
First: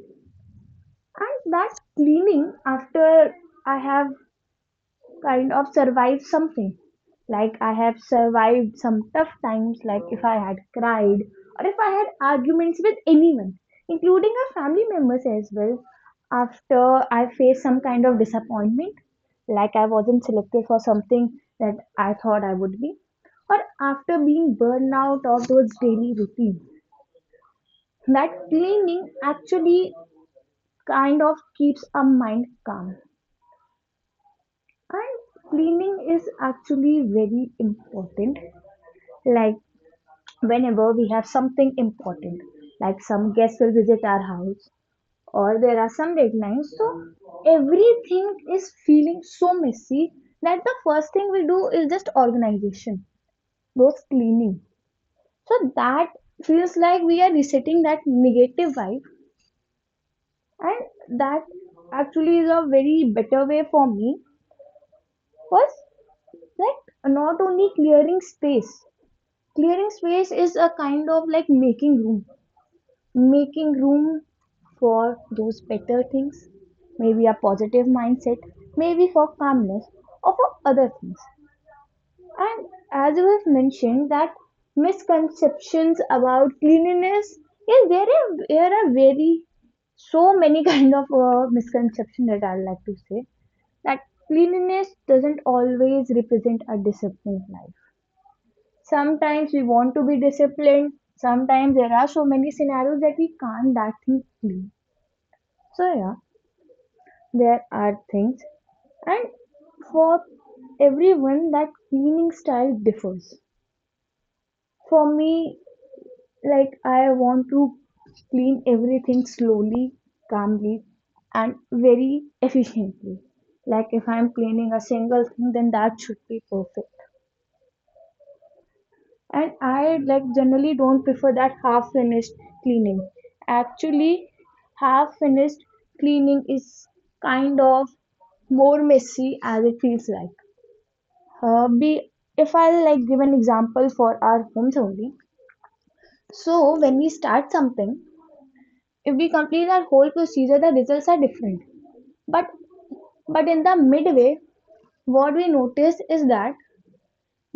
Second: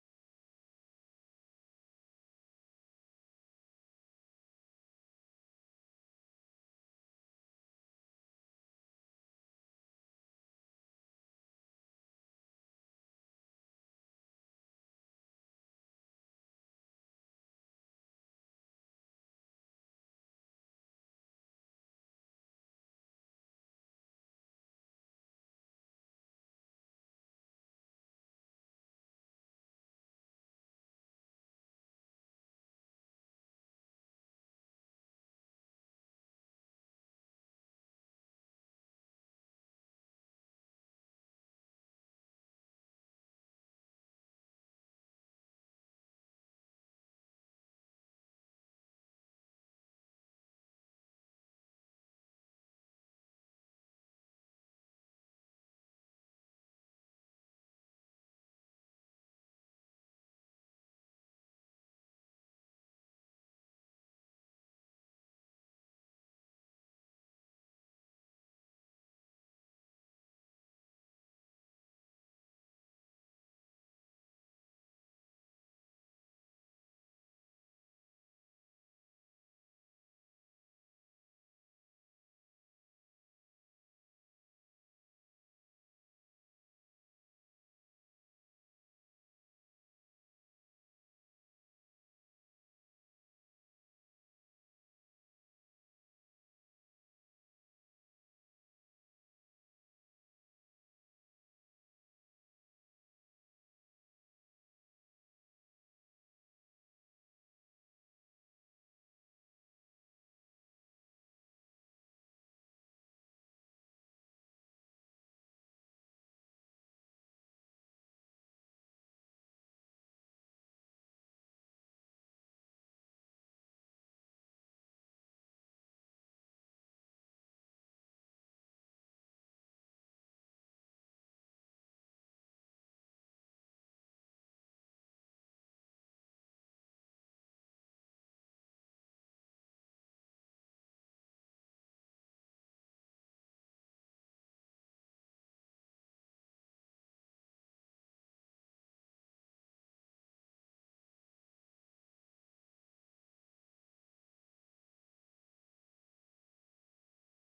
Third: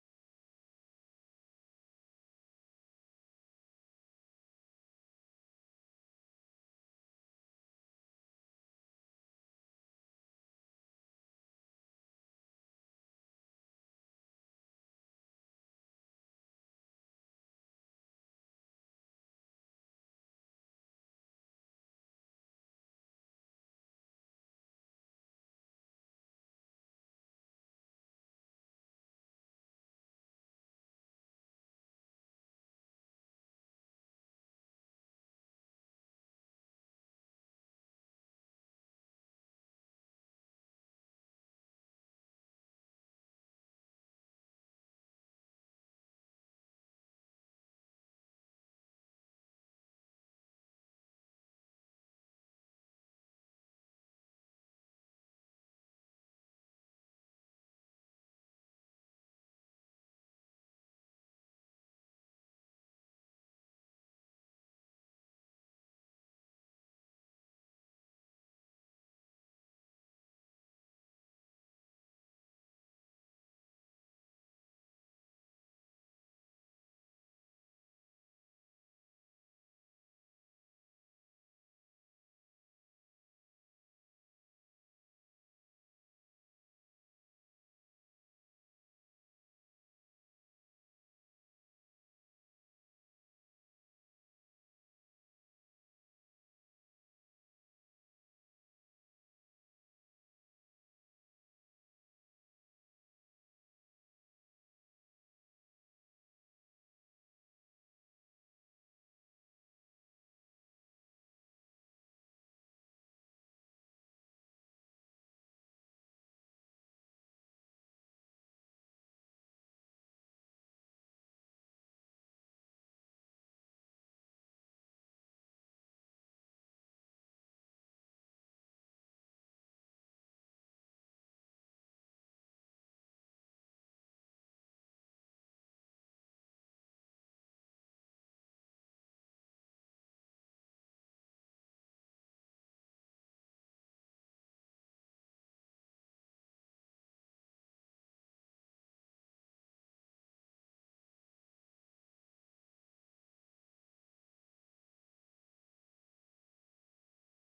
And that cleaning after I have kind of survive something. Like I have survived some tough times, like if I had cried or if I had arguments with anyone, including our family members as well, after I faced some kind of disappointment, like I wasn't selected for something that I thought I would be, or after being burned out of those daily routines. That cleaning actually kind of keeps our mind calm. And cleaning is actually very important. Like whenever we have something important, like some guests will visit our house or there are some deadlines. So everything is feeling so messy that the first thing we do is just organization, those cleaning. So that feels like we are resetting that negative vibe, and that actually is a very better way for me. Was like not only clearing space. Clearing space is a kind of like making room for those better things, maybe a positive mindset, maybe for calmness or for other things. And as you have mentioned that misconceptions about cleanliness, yes, there are very so many kind of misconception that I like to say that cleanliness doesn't always represent a disciplined life. Sometimes we want to be disciplined. Sometimes there are so many scenarios that we can't that thing clean. So yeah, there are things. And for everyone, that cleaning style differs. For me, like I want to clean everything slowly, calmly, and very efficiently. Like if I'm cleaning a single thing, then that should be perfect. And I like generally don't prefer that half finished cleaning. Actually half finished cleaning is kind of more messy as it feels like be if I'll like give an example for our homes only, so when we start something, if we complete our whole procedure the results are different, but but in the midway what we notice is that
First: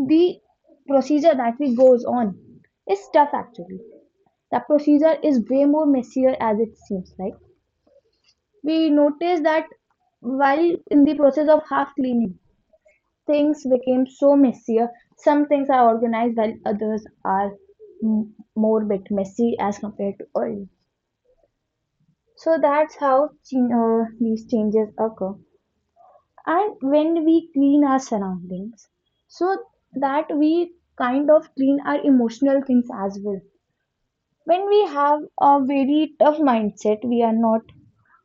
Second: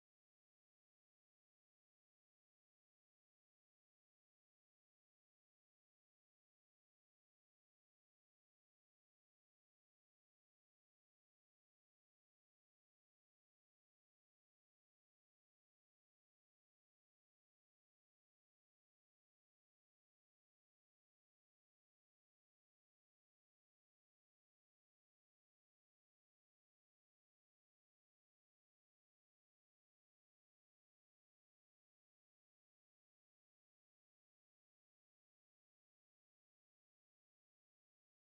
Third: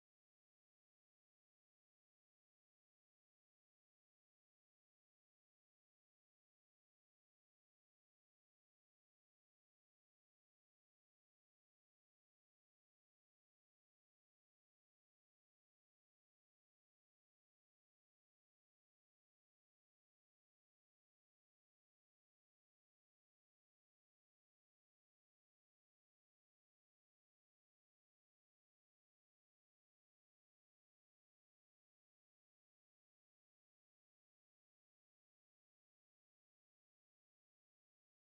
the procedure that we goes on is tough. Actually the procedure is way more messier as it seems like. We noticed that while in the process of half cleaning, things became so messier. Some things are organized while others are more bit messy as compared to earlier. So that's how these changes occur. And when we clean our surroundings, so that we kind of clean our emotional things as well. When we have a very tough mindset, we are not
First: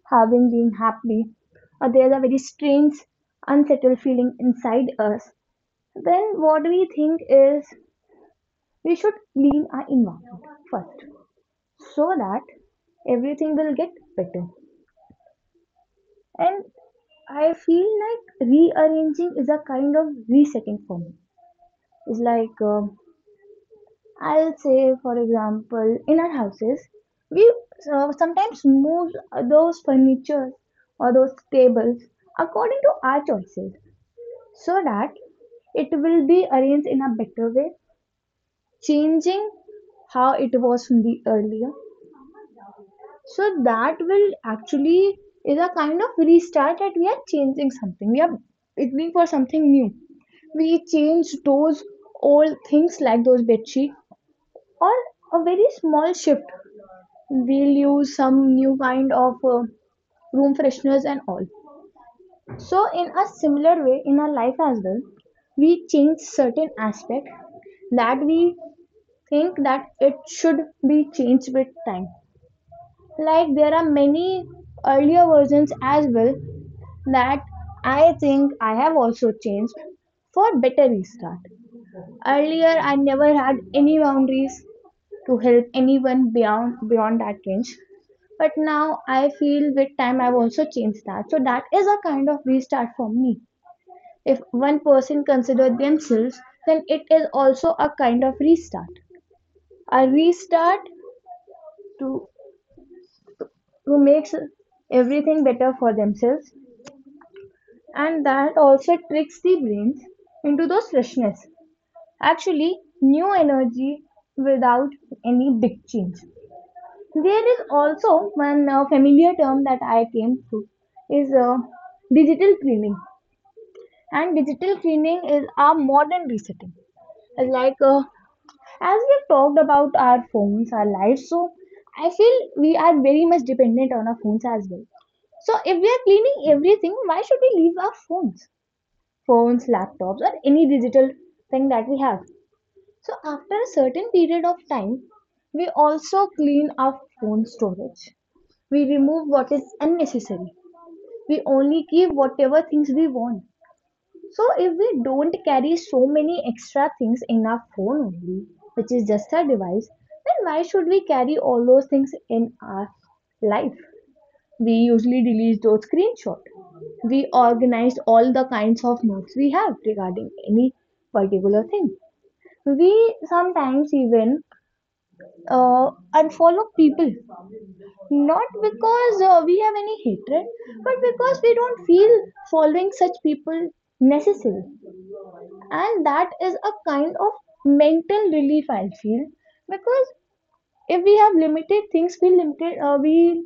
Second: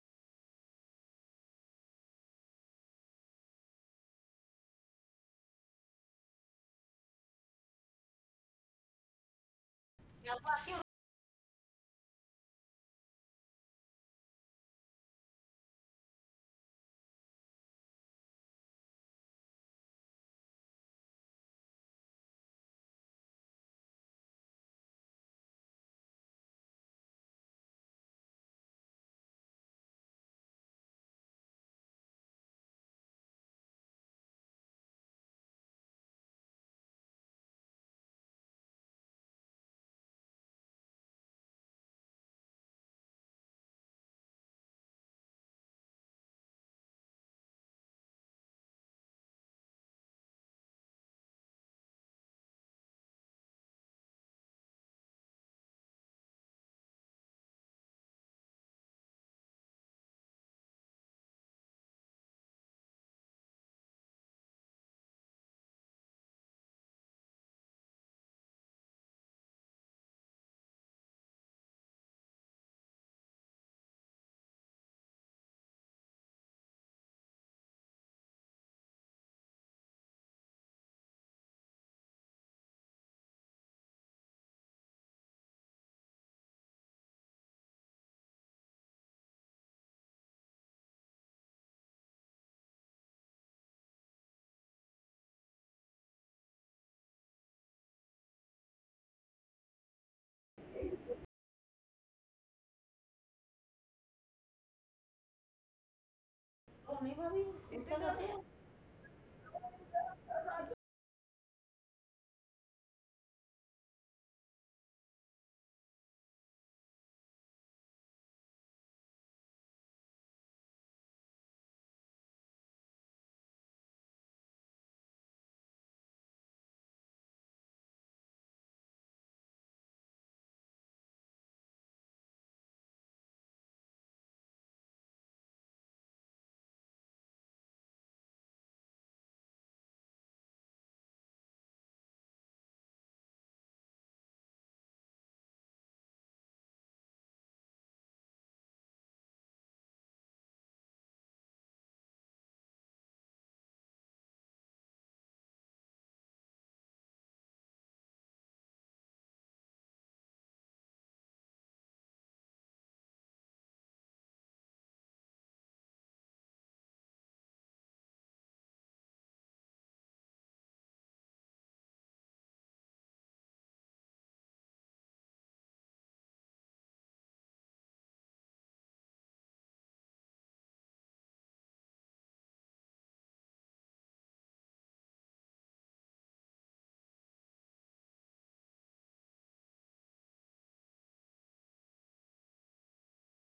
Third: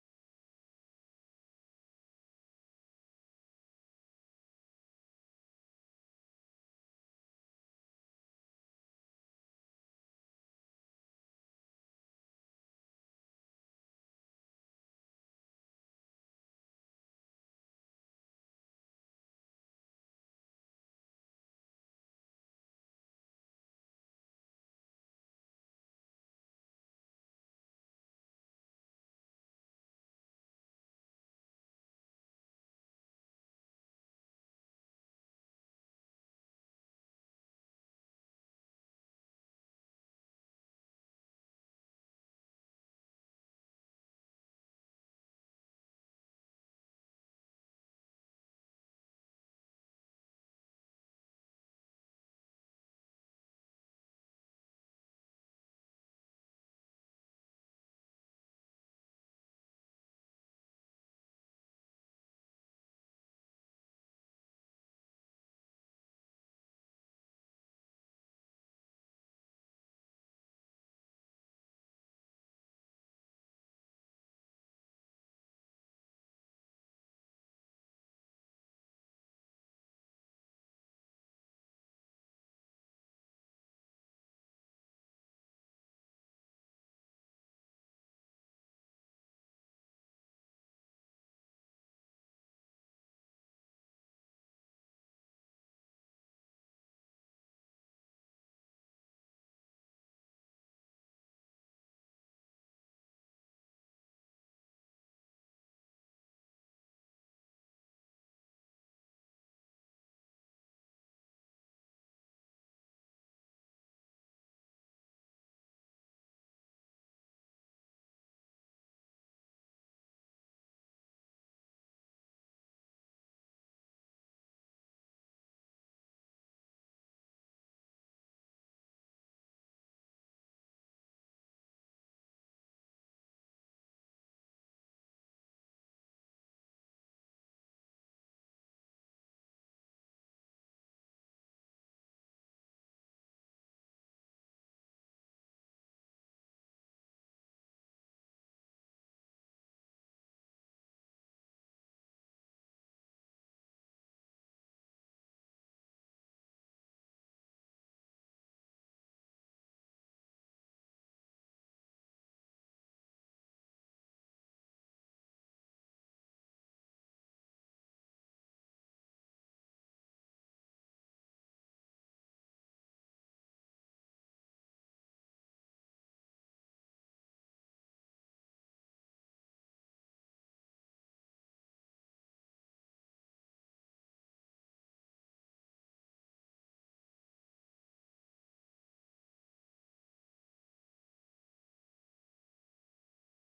having being happy, or there's a very strange, unsettled feeling inside us, then what we think is we should clean our environment first so that everything will get better. And I feel like rearranging is a kind of resetting for me. It's like I'll say, for example, in our houses, we sometimes move those furniture or those tables according to our choices so that it will be arranged in a better way, changing how it was from the earlier. So that will actually is a kind of restart that we are changing something. We are beginning for something new. We change those old things like those bedsheet or a very small shift, we'll use some new kind of room fresheners and all. So, in a similar way, in our life as well, we change certain aspect that we think that it should be changed with time. Like there are many earlier versions as well that I think I have also changed for better restart. Earlier, I never had any boundaries to help anyone beyond that range. But now I feel with time I've also changed that. So that is a kind of restart for me. If one person considers themselves, then it is also a kind of restart. A restart to to make everything better for themselves, and that also tricks the brains into those freshness. Actually, new energy without any big change. There is also one familiar term that I came through is digital cleaning, and digital cleaning is our modern resetting. Like as we've talked about our phones, our lives, so I feel we are very much dependent on our phones as well. So if we are cleaning everything, why should we leave our phones, phones, laptops, or any digital thing that we have? So after a certain period of time, we also clean our phone storage. We remove what is unnecessary. We only keep whatever things we want. So if we don't carry so many extra things in our phone only, which is just our device, then why should we carry all those things in our life? We usually delete those screenshots. We organize all the kinds of notes we have regarding any particular thing. We sometimes even unfollow people not because we have any hatred, but because we don't feel following such people necessary. And that is a kind of mental relief, I feel, because if we have limited things, we limited we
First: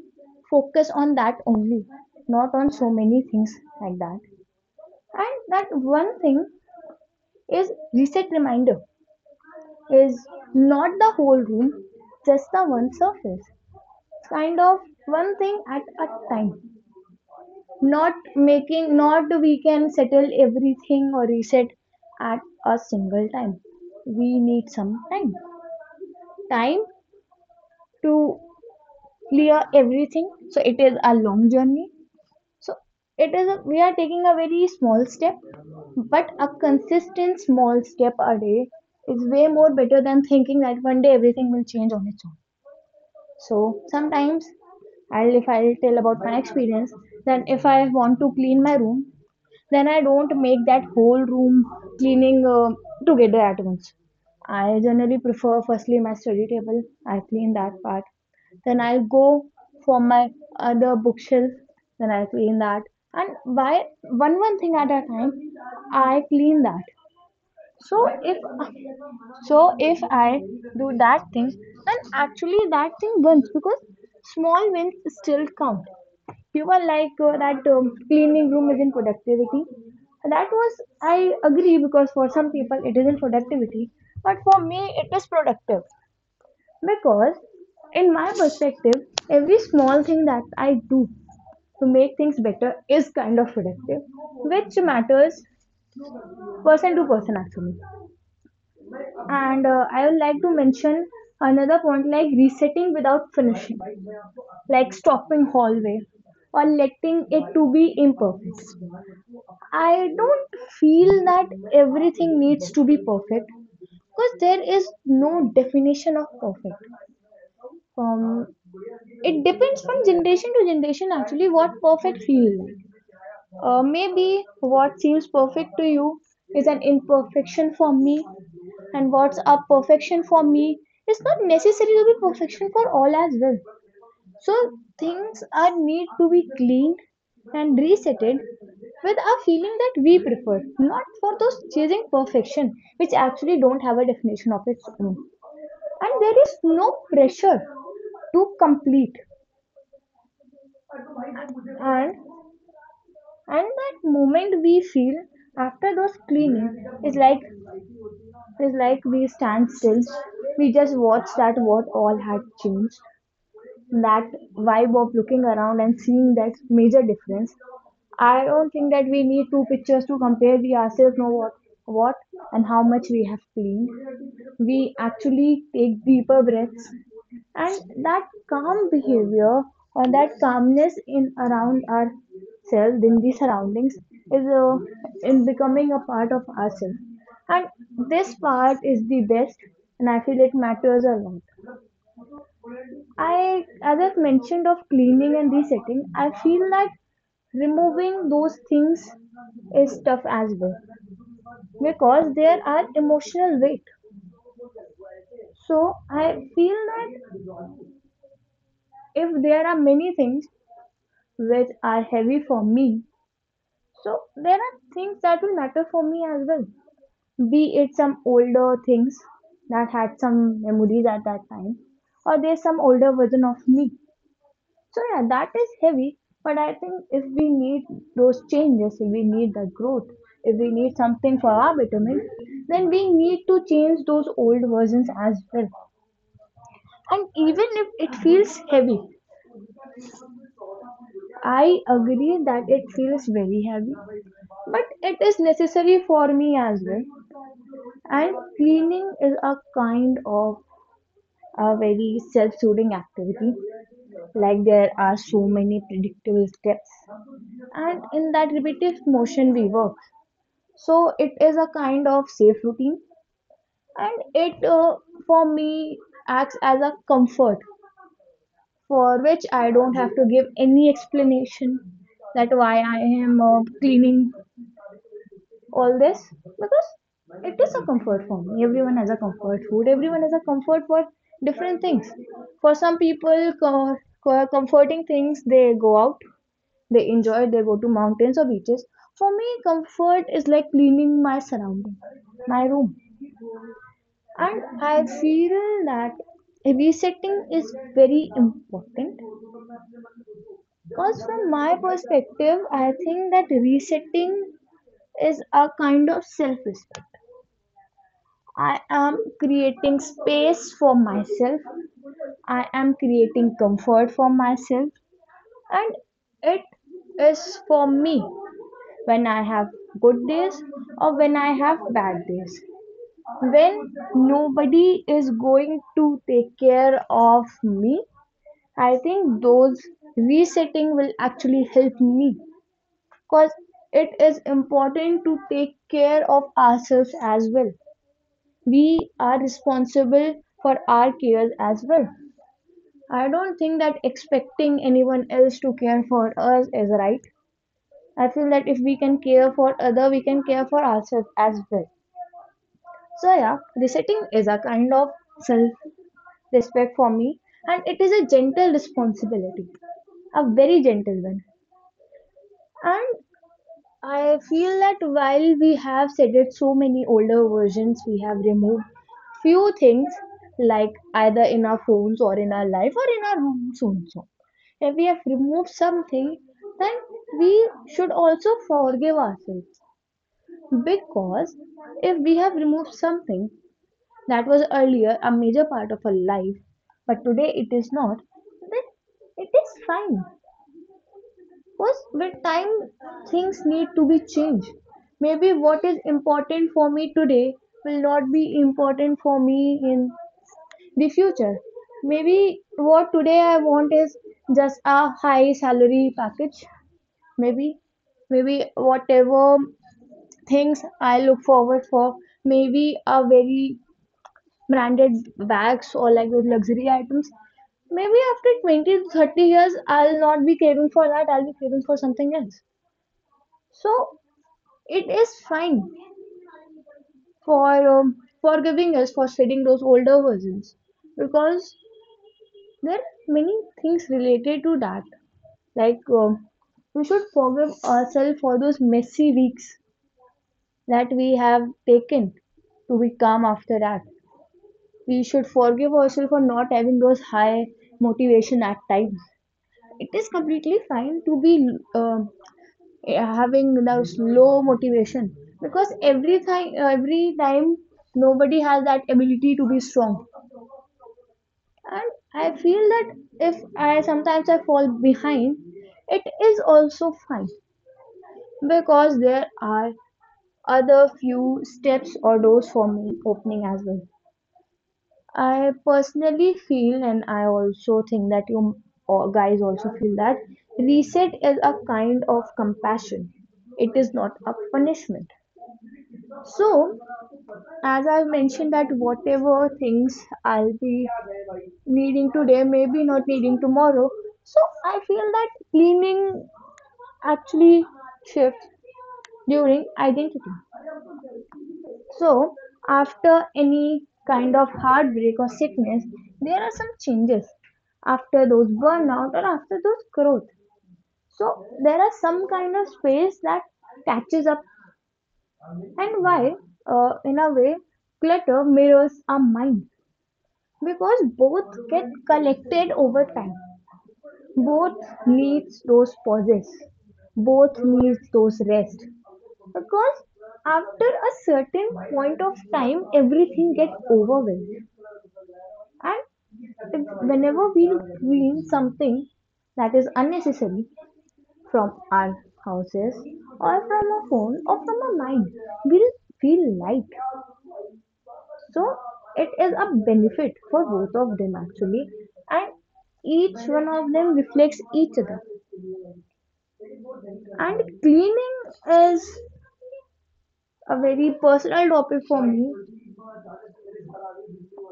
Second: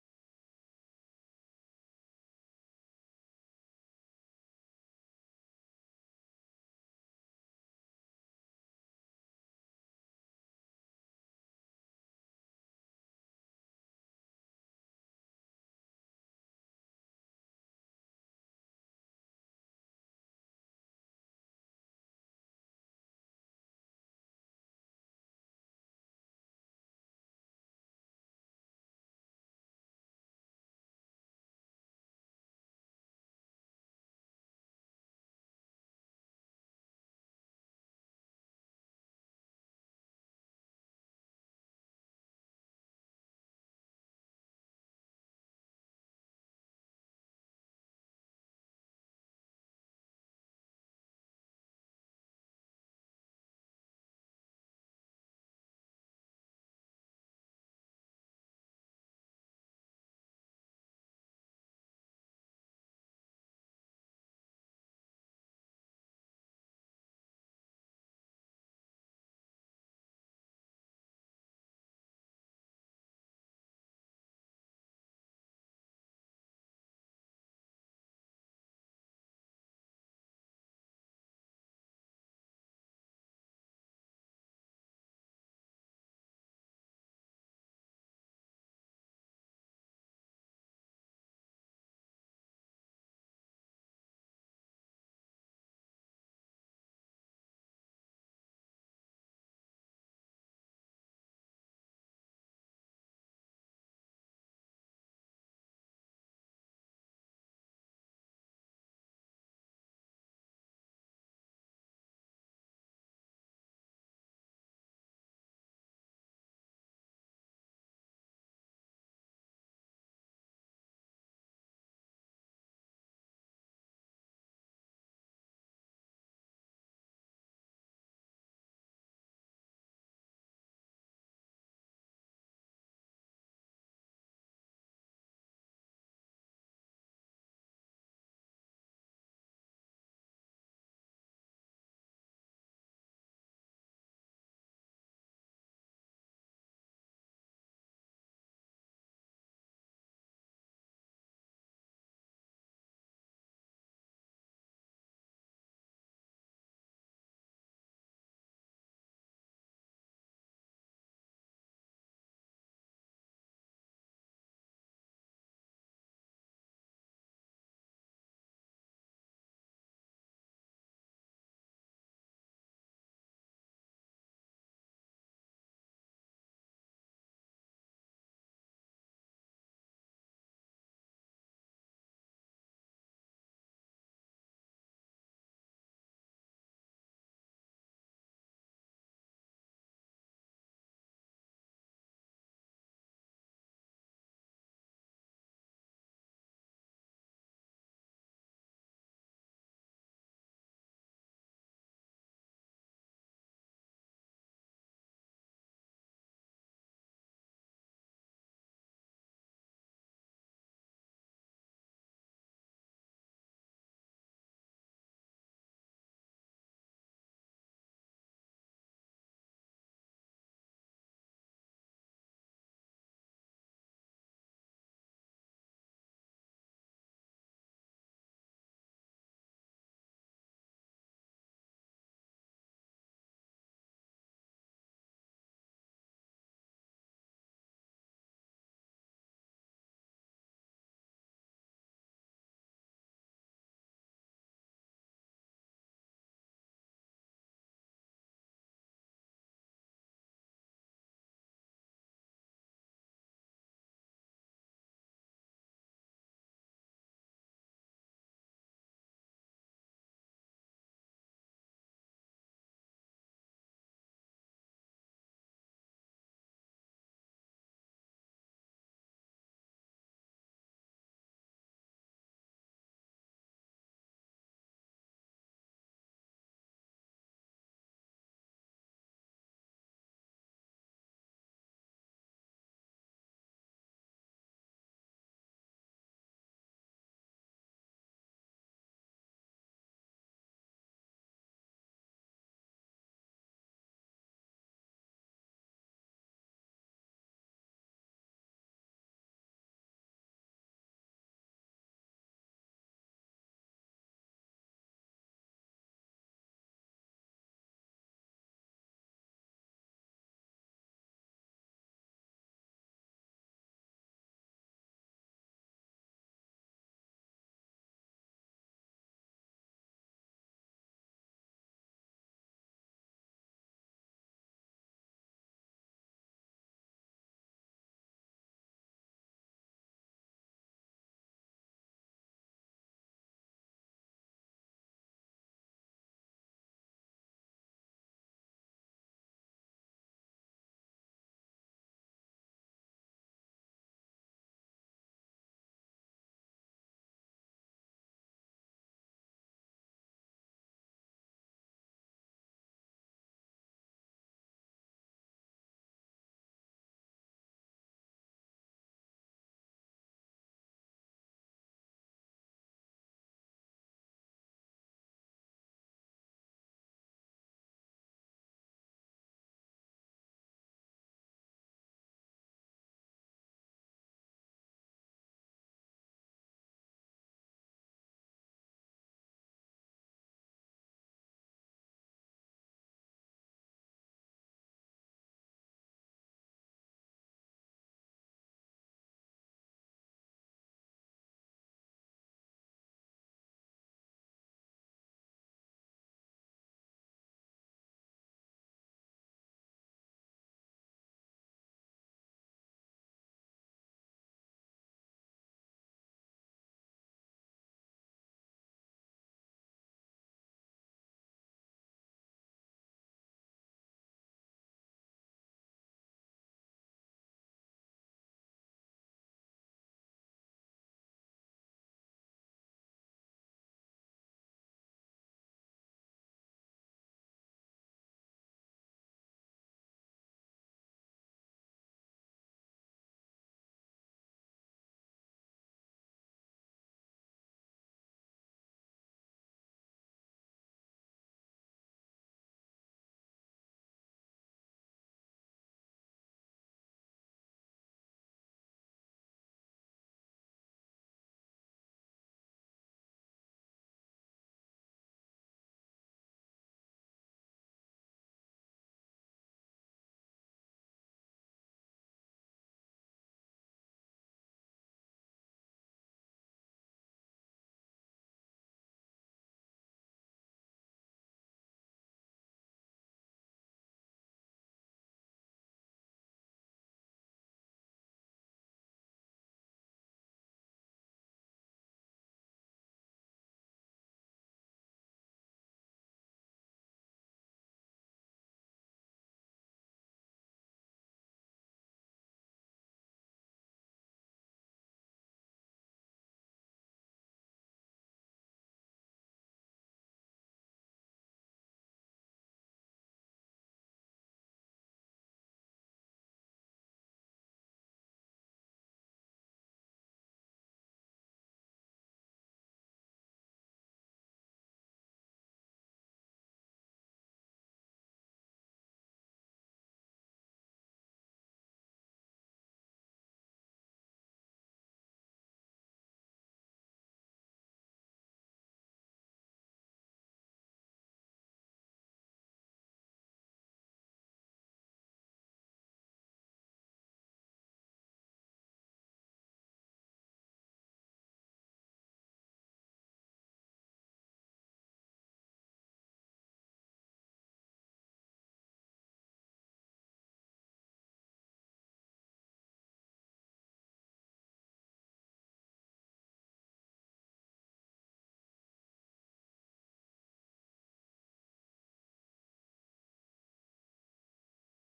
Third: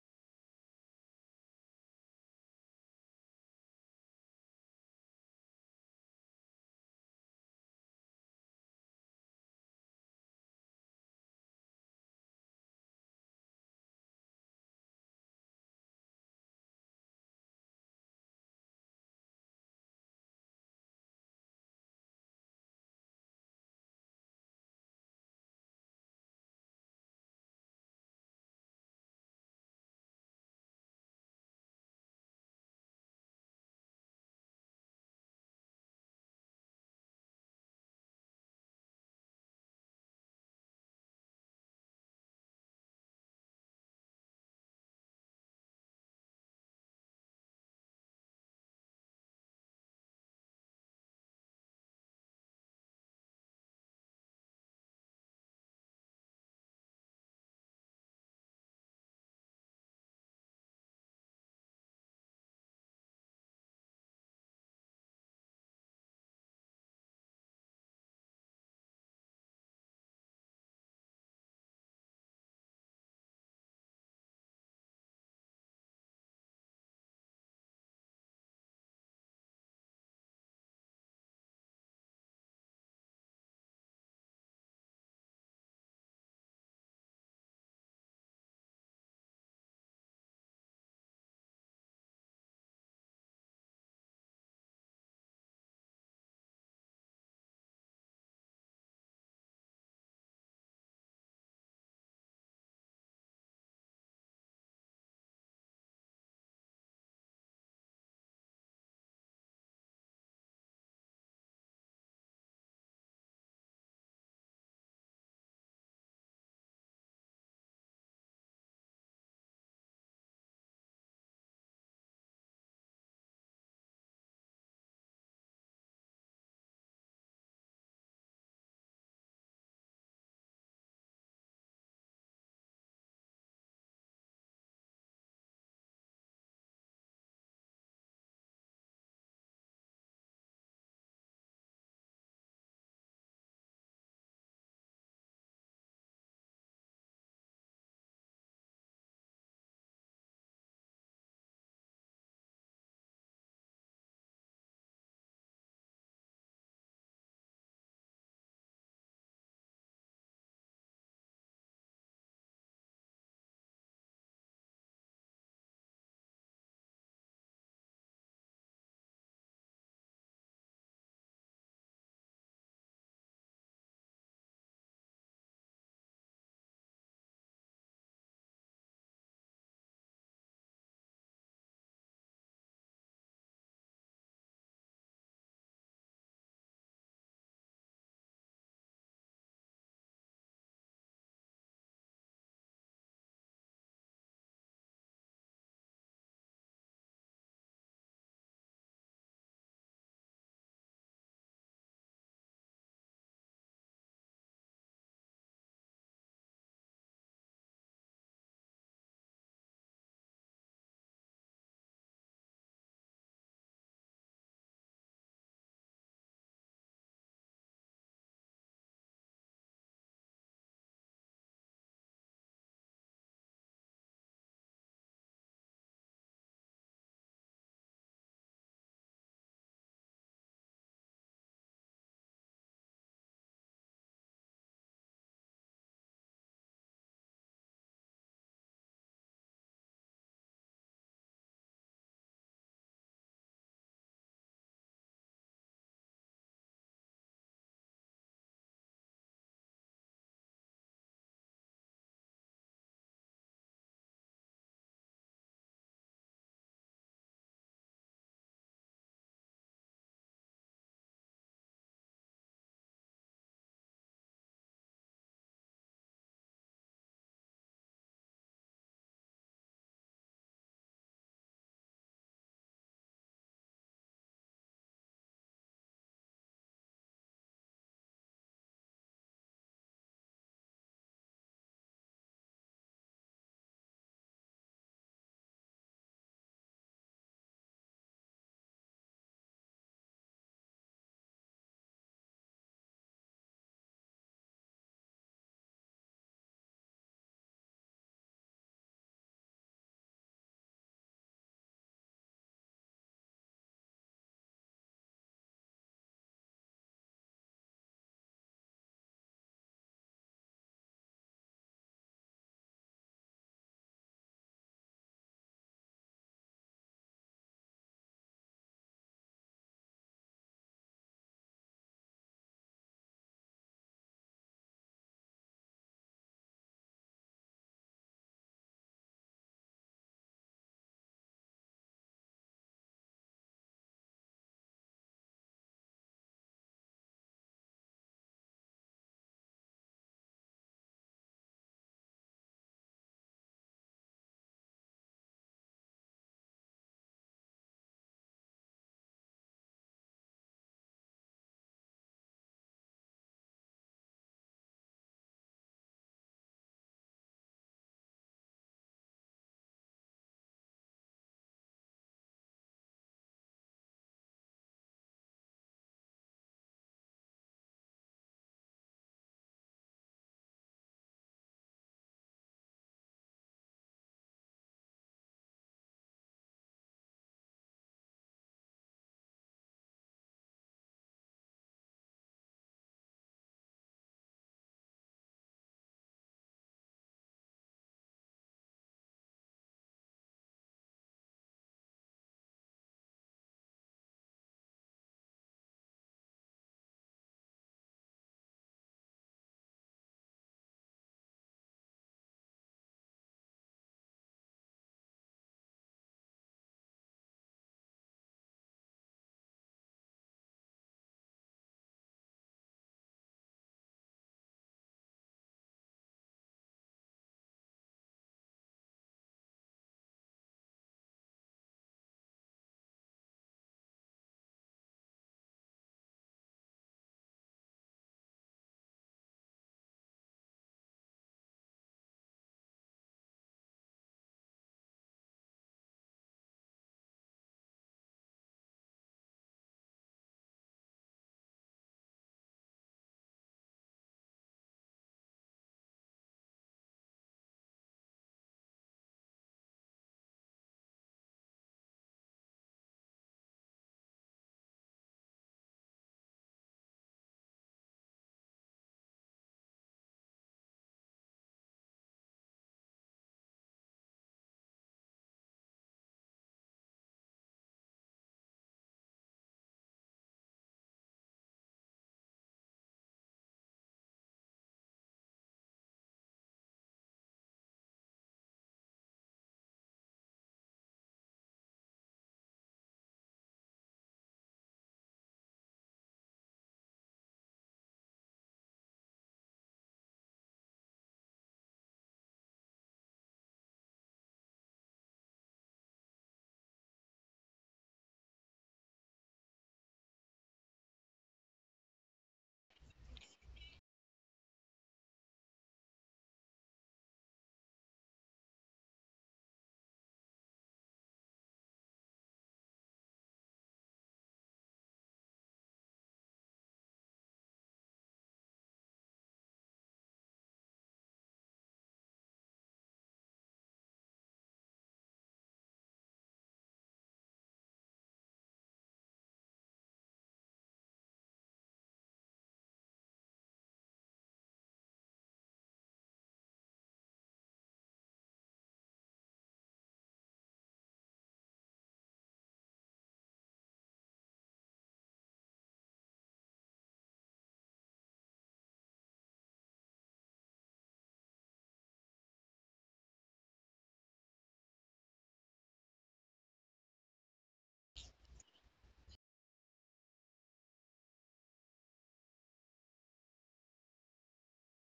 focus on that only, not on so many things like that. And that one thing is reset reminder, is not the whole room, just the one surface, kind of one thing at a time. Not making, not we can settle everything or reset at a single time. We need some time, time to clear everything, so it is a long journey. So it is a, we are taking a very small step, but a consistent small step a day is way more better than thinking that one day everything will change on its own. So sometimes I'll, if I'll tell about my experience, then if I want to clean my room, then I don't make that whole room cleaning together at once. I generally prefer firstly my study table. I clean that part. Then I go for my other bookshelf. Then I clean that. And by one thing at a time, I clean that. So if, so if I do that thing, then actually that thing wins because small wins still count. You were like that cleaning room is in productivity. That was, I agree, because for some people it isn't productivity, but for me it is productive because, in my perspective, every small thing that I do to make things better is kind of productive, which matters person to person actually. And I would like to mention another point, like resetting without finishing, like stopping hallway or letting it to be imperfect. I don't feel that everything needs to be perfect because there is no definition of perfect. Um, it depends from generation to generation actually what perfect feels like. Maybe what seems perfect to you is an imperfection for me, and what's a perfection for me is not necessary to be perfection for all as well. So things are need to be cleaned and resetted with a feeling that we prefer, not for those chasing perfection, which actually don't have a definition of its own. And there is no pressure to complete, and that moment we feel after those cleaning is like, is like we stand still, we just watch that what all had changed, that vibe of looking around and seeing that major difference. I don't think that we need two pictures to compare. We ourselves know what and how much we have cleaned. We actually take deeper breaths, and that calm behavior or that calmness in around ourselves in the surroundings is in becoming a part of ourselves. And this part is the best, and I feel it matters a lot. I, as I've mentioned of cleaning and resetting, I feel that removing those things is tough as well because there are emotional weight. So I feel that if there are many things which are heavy for me, so there are things that will matter for me as well. Be it some older things that had some memories at that time, or there's some older version of me. So yeah, that is heavy. But I think if we need those changes, if we need the growth, if we need something for our betterment, then we need to change those old versions as well. And even if it feels heavy, I agree that it feels very heavy, but it is necessary for me as well. And cleaning is a kind of a very self-soothing activity, like there are so many predictable steps, and in that repetitive motion we work, so it is a kind of safe routine. And it for me acts as a comfort, for which I don't have to give any explanation that why I am cleaning all this, because it is a comfort for me. Everyone has a comfort food, everyone has a comfort for different things. For some people, comforting things, they go out. They enjoy, they go to mountains or beaches. For me, comfort is like cleaning my surrounding, my room. And I feel that resetting is very important because, from my perspective, I think that resetting is a kind of self-respect. I am creating space for myself. I am creating comfort for myself, and it is for me when I have good days or when I have bad days. When nobody is going to take care of me, I think those resetting will actually help me because it is important to take care of ourselves as well. We are responsible for our cares as well. I don't think that expecting anyone else to care for us is right. I feel that if we can care for other, we can care for ourselves as well. So yeah, resetting is a kind of self-respect for me, and it is a gentle responsibility, a very gentle one. And I feel that while we have said so many older versions, we have removed few things like either in our phones or in our life or in our rooms also. If we have removed something, then we should also forgive ourselves, because if we have removed something that was earlier a major part of her life, but today it is not, then it is fine. Because with time, things need to be changed. Maybe what is important for me today will not be important for me in the future. Maybe what today I want is just a high salary package. Maybe, maybe whatever things I look forward for, maybe a very branded bags or like those luxury items. Maybe after 20 to 30 years, I'll not be craving for that. I'll be craving for something else. So it is fine for forgiving us for studying those older versions, because there are many things related to that. Like we should forgive ourselves for those messy weeks that we have taken to be calm after that. We should forgive ourselves for not having those high motivation at times. It is completely fine to be um, having those low motivation, because every time nobody has that ability to be strong. And I feel that if I sometimes I fall behind, it is also fine because there are other few steps or doors for me opening as well. I personally feel, and I also think that you all guys also feel that reset is a kind of compassion. It is not a punishment. So, as I've mentioned, that whatever things I'll be needing today, maybe not needing tomorrow. So, I feel that cleaning actually shifts during identity. So, after any kind of heartbreak or sickness, there are some changes after those burnout or after those growth. So, there are some kind of space that catches up, and why, in a way, clutter mirrors our mind because both get collected over time, both needs those pauses, both needs those rest, because after a certain point of time everything gets overwhelmed. And if, whenever we clean something that is unnecessary from our houses or from our phone or from our mind, we will feel light. So it is a benefit for both of them actually, and each one of them reflects each other. And cleaning is a very personal topic for me.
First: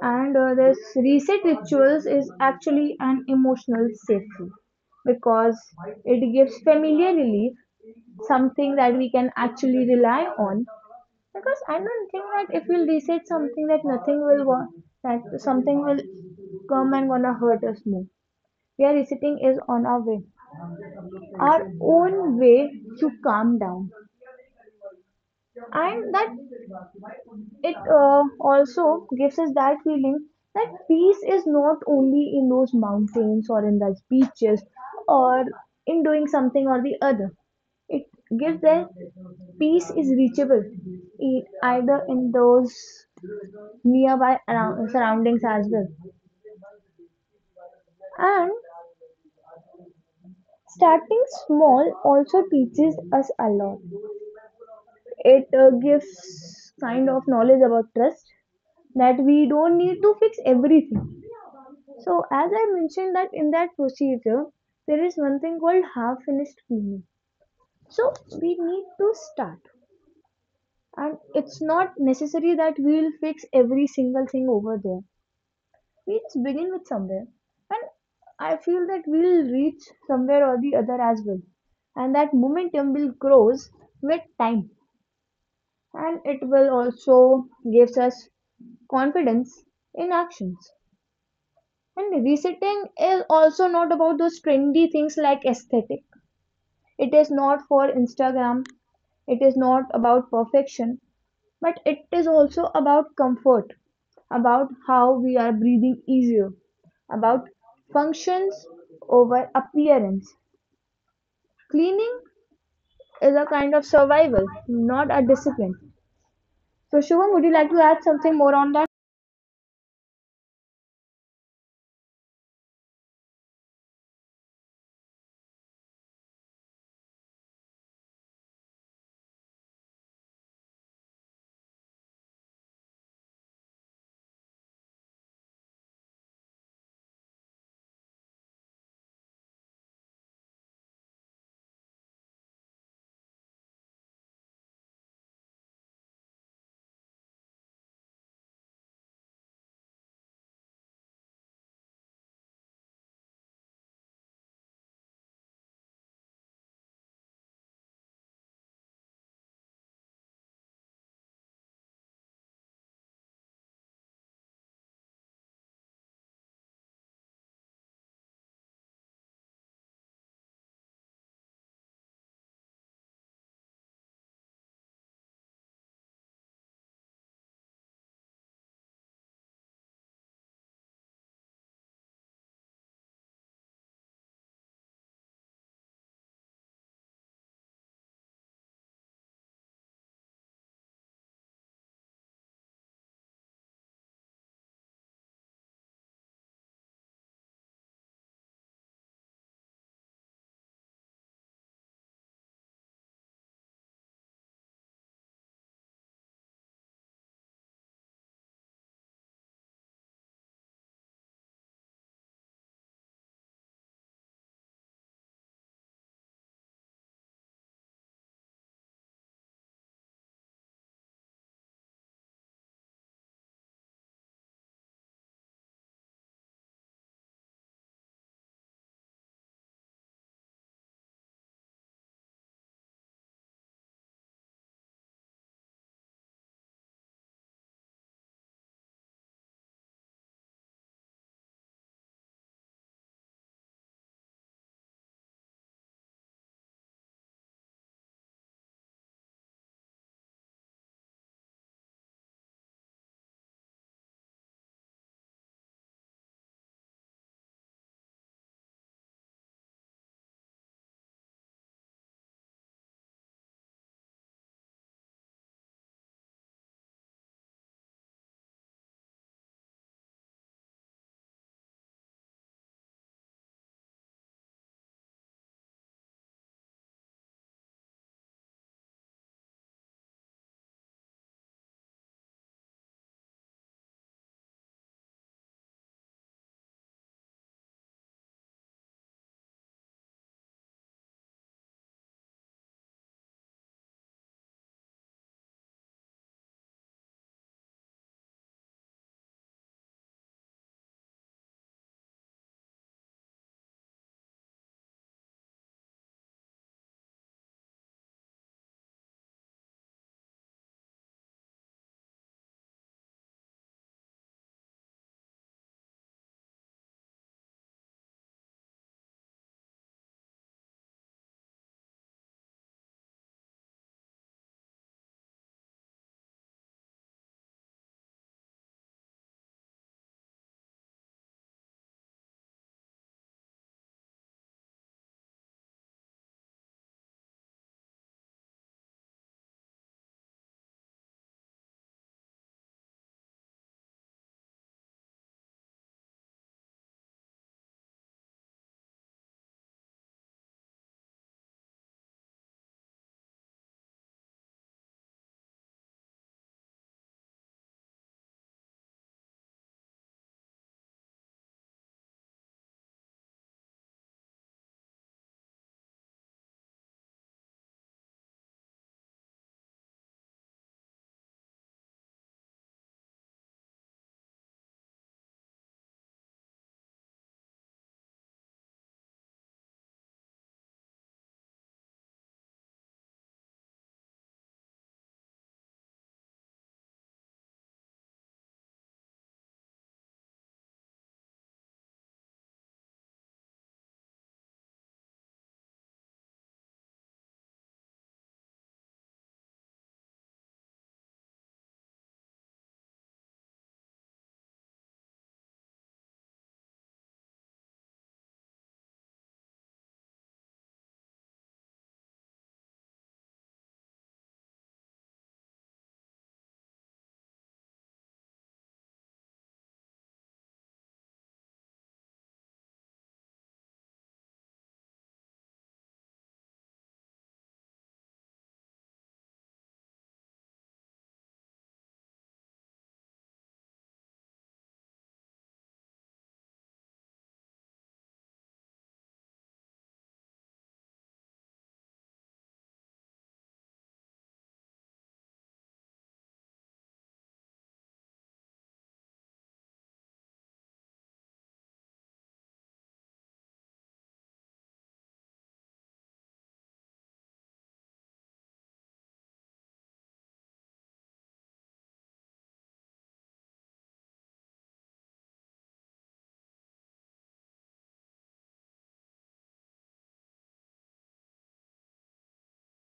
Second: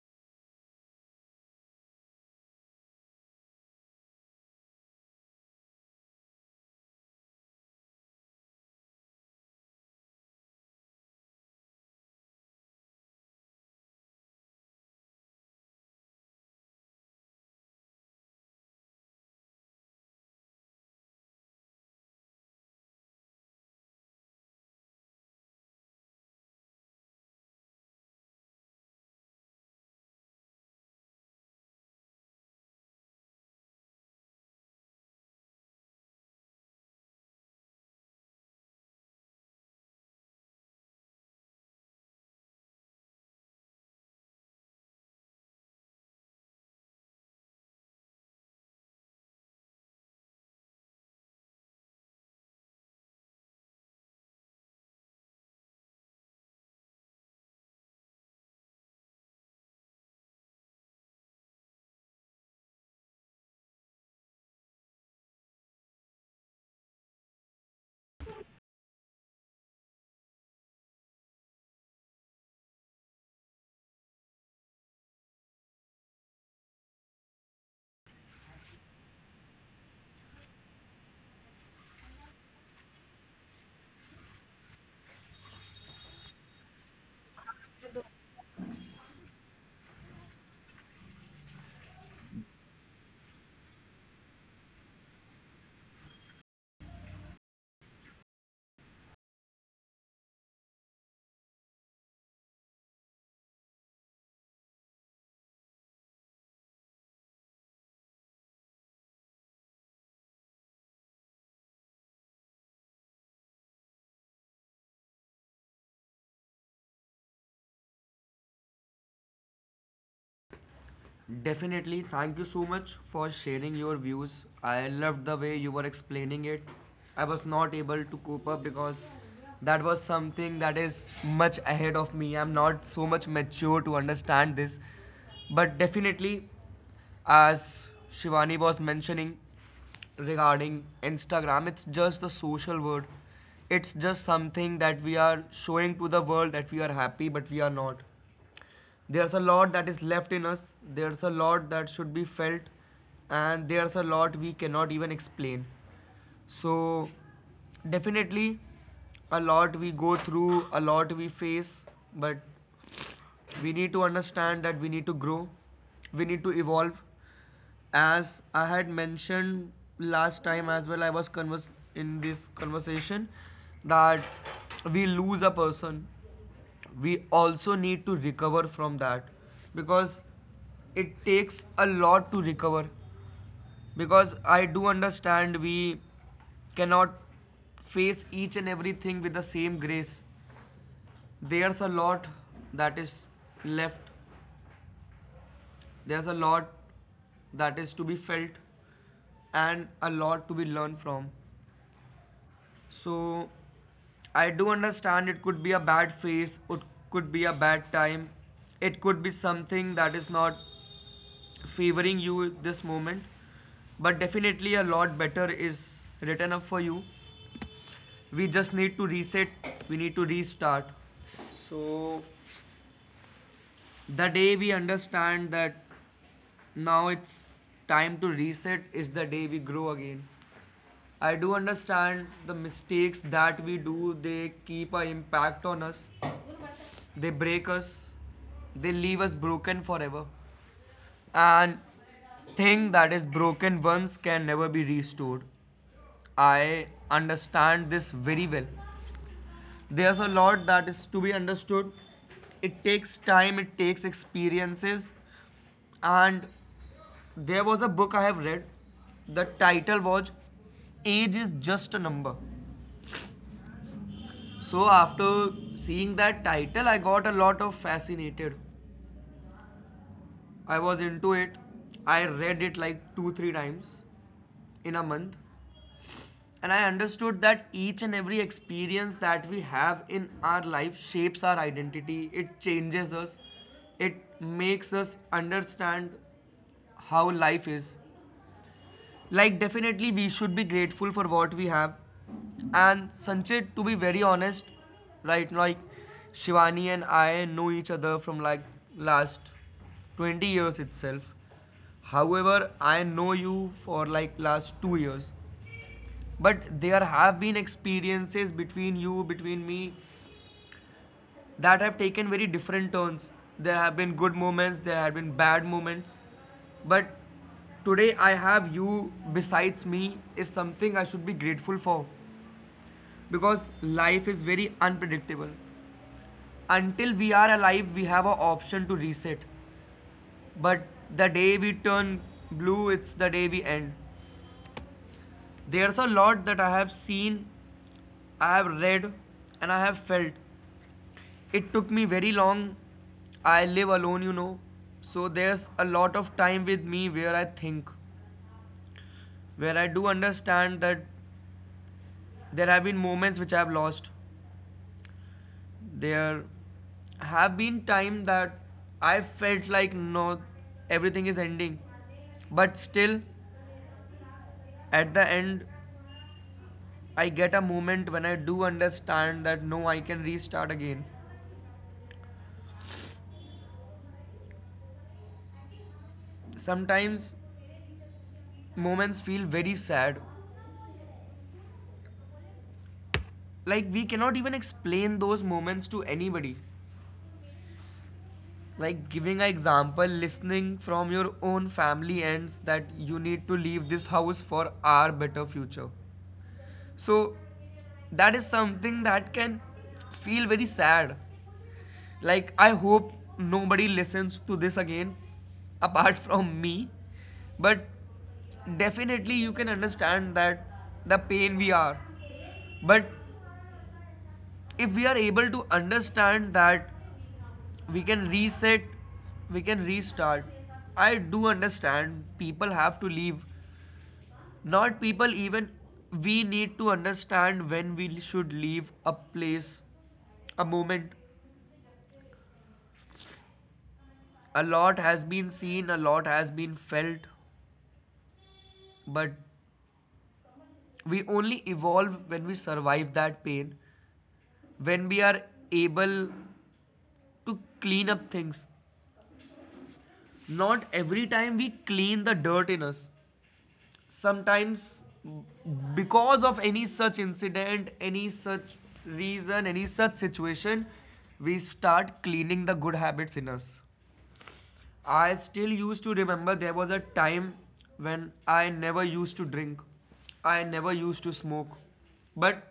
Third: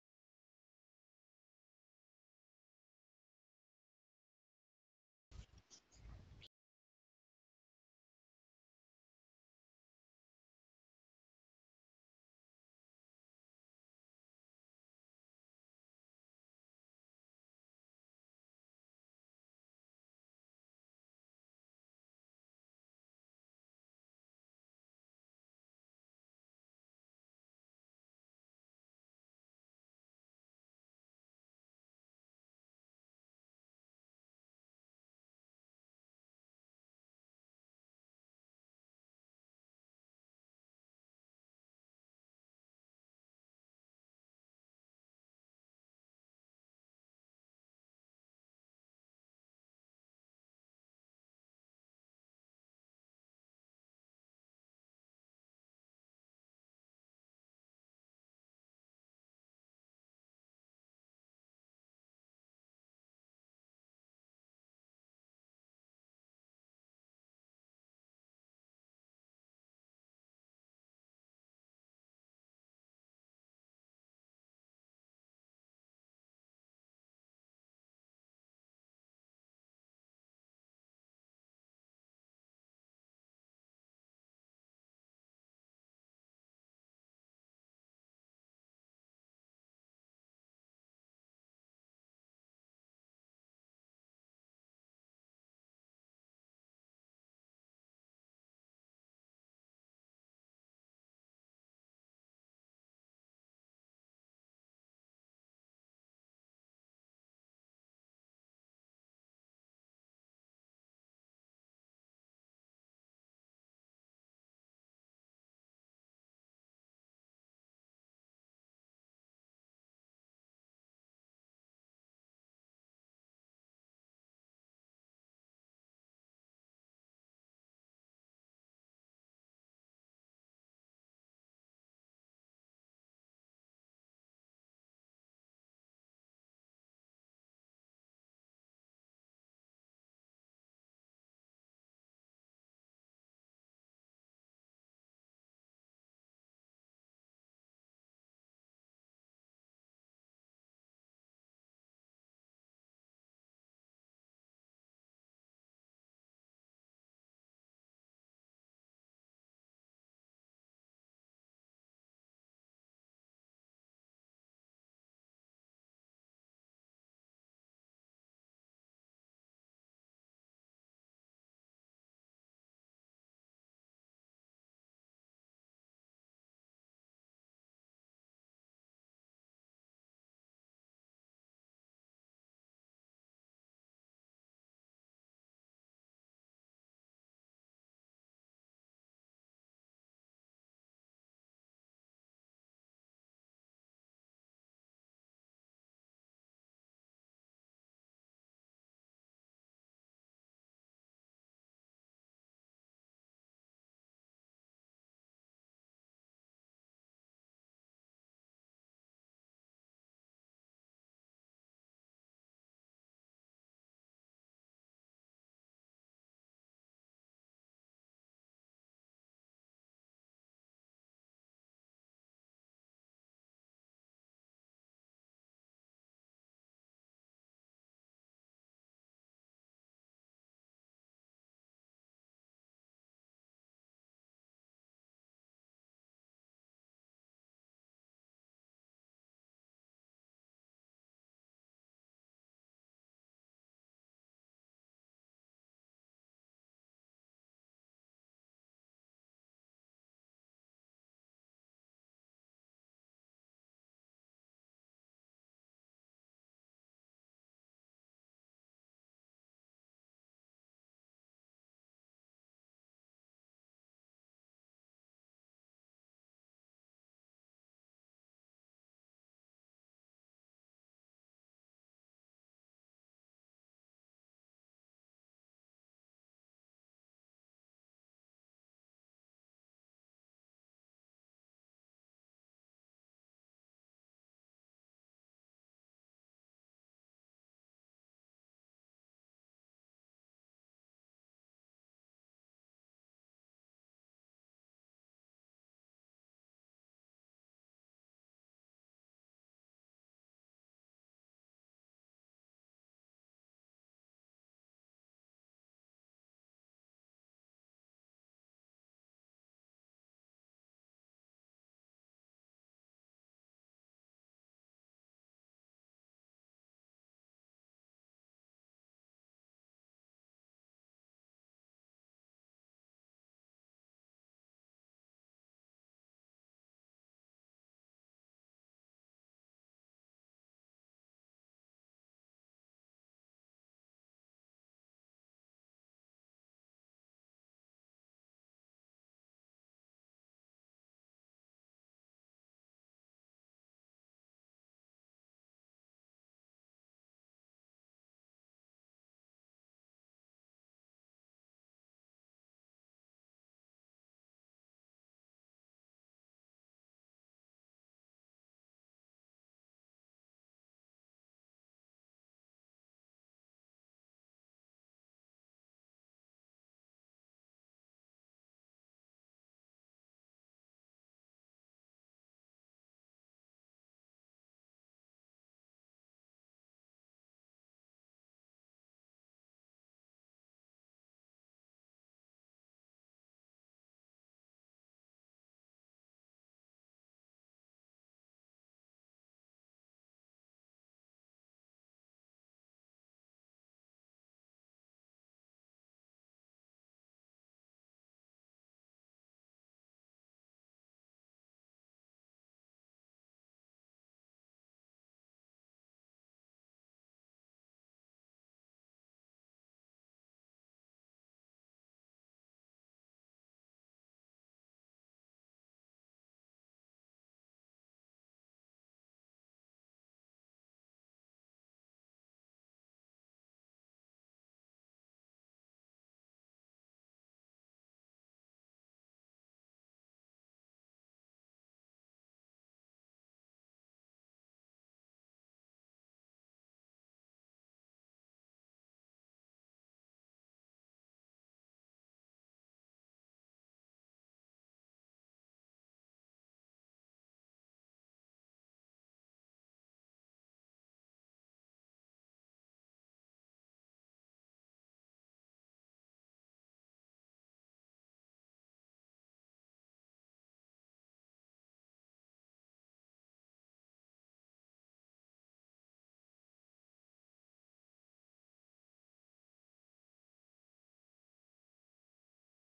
And this reset rituals is actually an emotional safety because it gives familiar relief, something that we can actually rely on. Because I don't think that if we'll reset something that nothing will go, that something will come and gonna hurt us more. We are resetting is on our way, our own way to calm down, and that it also gives us that feeling that peace is not only in those mountains or in those beaches or in doing something or the other. It gives that peace is reachable either in those nearby around, surroundings as well. And starting small also teaches us a lot. It gives kind of knowledge about trust, that we don't need to fix everything. So as I mentioned that in that procedure, there is one thing called half finished cleaning. So we need to start, and it's not necessary that we'll fix every single thing over there. We just begin with somewhere, and I feel that we'll reach somewhere or the other as well. And that momentum will grows with time, and it will also gives us confidence in actions. And resetting is also not about those trendy things like aesthetic. It is not for Instagram. It is not about perfection, but it is also about comfort, about how we are breathing easier, about functions over appearance. Cleaning is a kind of survival, not a discipline. So, Shubham, would you like to add something more on that?
Definitely. Thank you so much for sharing your views. I loved the way you were explaining it. I was not able to cope up because that was something that is much ahead of me. I'm not so much mature to understand this. But definitely, as Shivani was mentioning regarding Instagram, it's just the social word. It's just something that we are showing to the world that we are happy, but we are not. There's a lot that is left in us, there's a lot that should be felt, and there's a lot we cannot even explain. So, definitely, a lot we go through, a lot we face, but we need to understand that we need to grow, we need to evolve. As I had mentioned last time as well, I was converse in this conversation, that we lose a person, we also need to recover from that. Because it takes a lot to recover, because I do understand we cannot face each and everything with the same grace. There's a lot that is left. There's a lot that is to be felt, and a lot to be learned from. So I do understand, it could be a bad phase, it could be a bad time, it could be something that is not favoring you at this moment, but definitely a lot better is written up for you. We just need to reset, we need to restart. So the day we understand that now it's time to reset is the day we grow again. I do understand the mistakes that we do, they keep an impact on us, they break us, they leave us broken forever, and thing that is broken once can never be restored. I understand this very well. There's a lot that is to be understood. It takes time, it takes experiences. And there was a book I have read. The title was Age is Just a Number. So after seeing that title, I got a lot of fascinated. I was into it. I read it like two, three times in a month. And I understood that each and every experience that we have in our life shapes our identity, it changes us, it makes us understand how life is. Like, definitely, we should be grateful for what we have. And Sanchit, to be very honest, right, like Shivani and I know each other from like last 20 years itself. However, I know you for like last 2 years, but there have been experiences between you, between me, that have taken very different turns. There have been good moments, there have been bad moments, but today I have you besides me is something I should be grateful for, because life is very unpredictable. Until we are alive, we have an option to reset, but the day we turn blue, it's the day we end. There's a lot that I have seen, I have read, and I have felt. It took me very long. I live alone, So there's a lot of time with me where I think, where I do understand that there have been moments which I have lost. There have been time that I felt like no, everything is ending. But still, at the end, I get a moment when I do understand that no, I can restart again. Sometimes moments feel very sad. Like we cannot even explain those moments to anybody. Like giving an example, listening from your own family ends that you need to leave this house for our better future. So that is something that can feel very sad. Like I hope nobody listens to this again apart from me. But definitely you can understand that the pain we are, but if we are able to understand that we can reset, we can restart. I do understand people have to leave, not people even, we need to understand when we should leave a place, a moment. A lot has been seen, a lot has been felt, but we only evolve when we survive that pain, when we are able to clean up things. Not every time we clean the dirt in us. Sometimes because of any such incident, any such reason, any such situation, we start cleaning the good habits in us. I still used to remember there was a time when I never used to drink. I never used to smoke. But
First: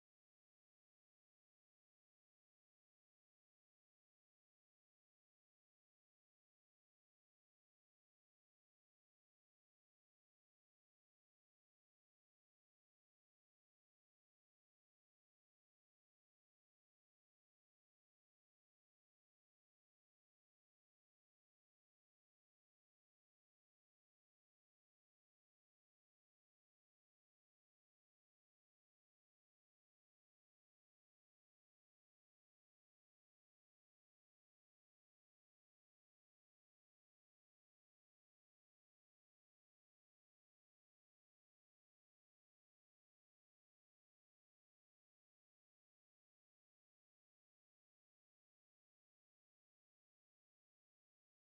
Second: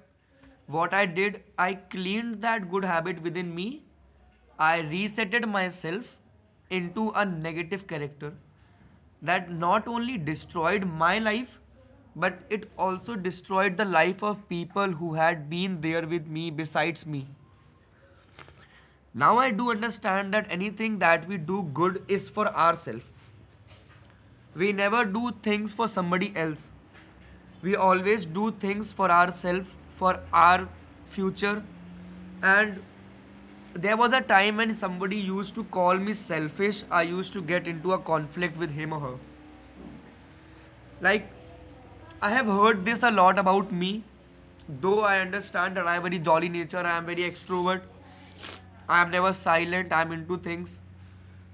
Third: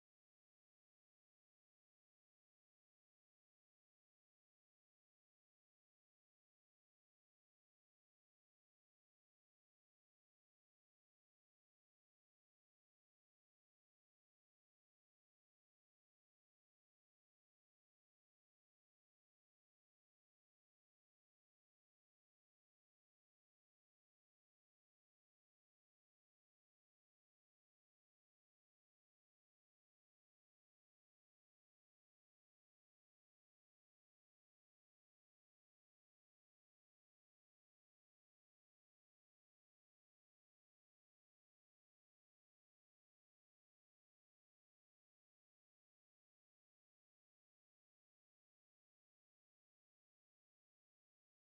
what I did, I cleaned that good habit within me. I resetted myself into a negative character that not only destroyed my life, but it also destroyed the life of people who had been there with me besides me. Now I do understand that anything that we do good is for ourselves, we never do things for somebody else. We always do things for ourselves, for our future. And there was a time when somebody used to call me selfish. I used to get into a conflict with him or her. Like, I have heard this a lot about me. Though I understand that I am very jolly nature, I am very extrovert, I am never silent, I am into things.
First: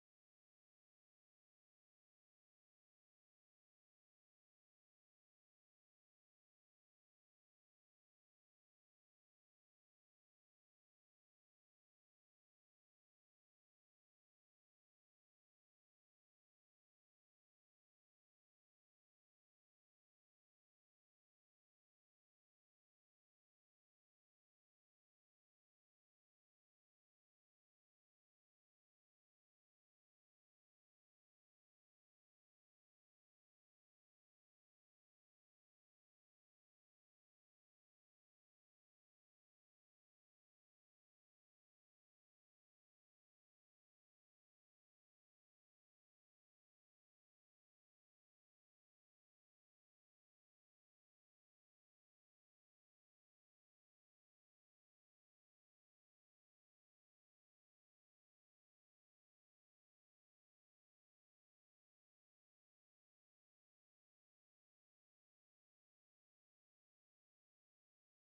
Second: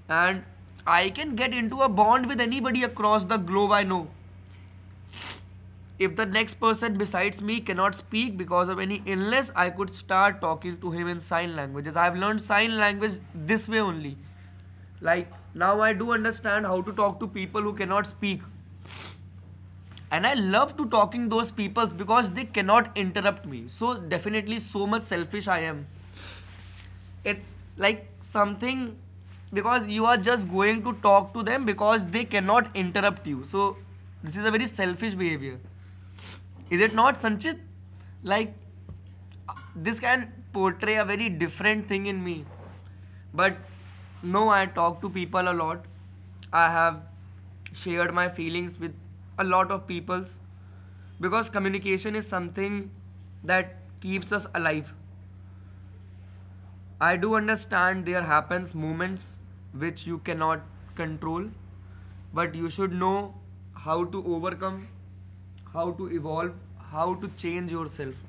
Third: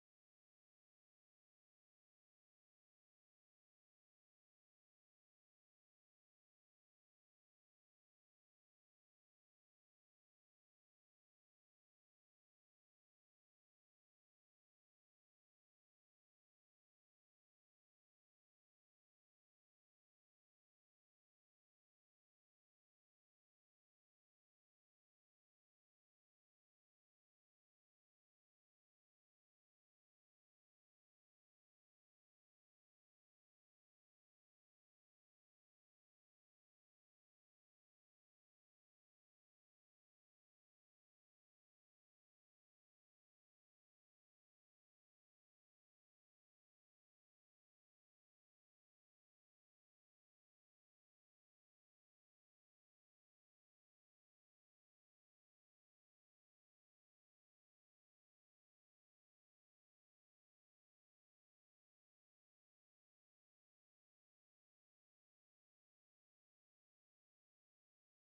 And I can get into a bond with anybody across the globe I know. If the next person besides me cannot speak because of any illness, I could start talking to him in sign languages. I have learned sign language this way only. Like now I do understand how to talk to people who cannot speak. And I love to talking those people because they cannot interrupt me. So definitely so much selfish I am. It's like something, because you are just going to talk to them because they cannot interrupt you. So this is a very selfish behavior. Is it not, Sanchit? Like, this can portray a very different thing in me. But no, I talk to people a lot. I have shared my feelings with a lot of people, because communication is something that keeps us alive. I do understand there happens moments which you cannot control, but you should know how to overcome, how to evolve, how to change yourself.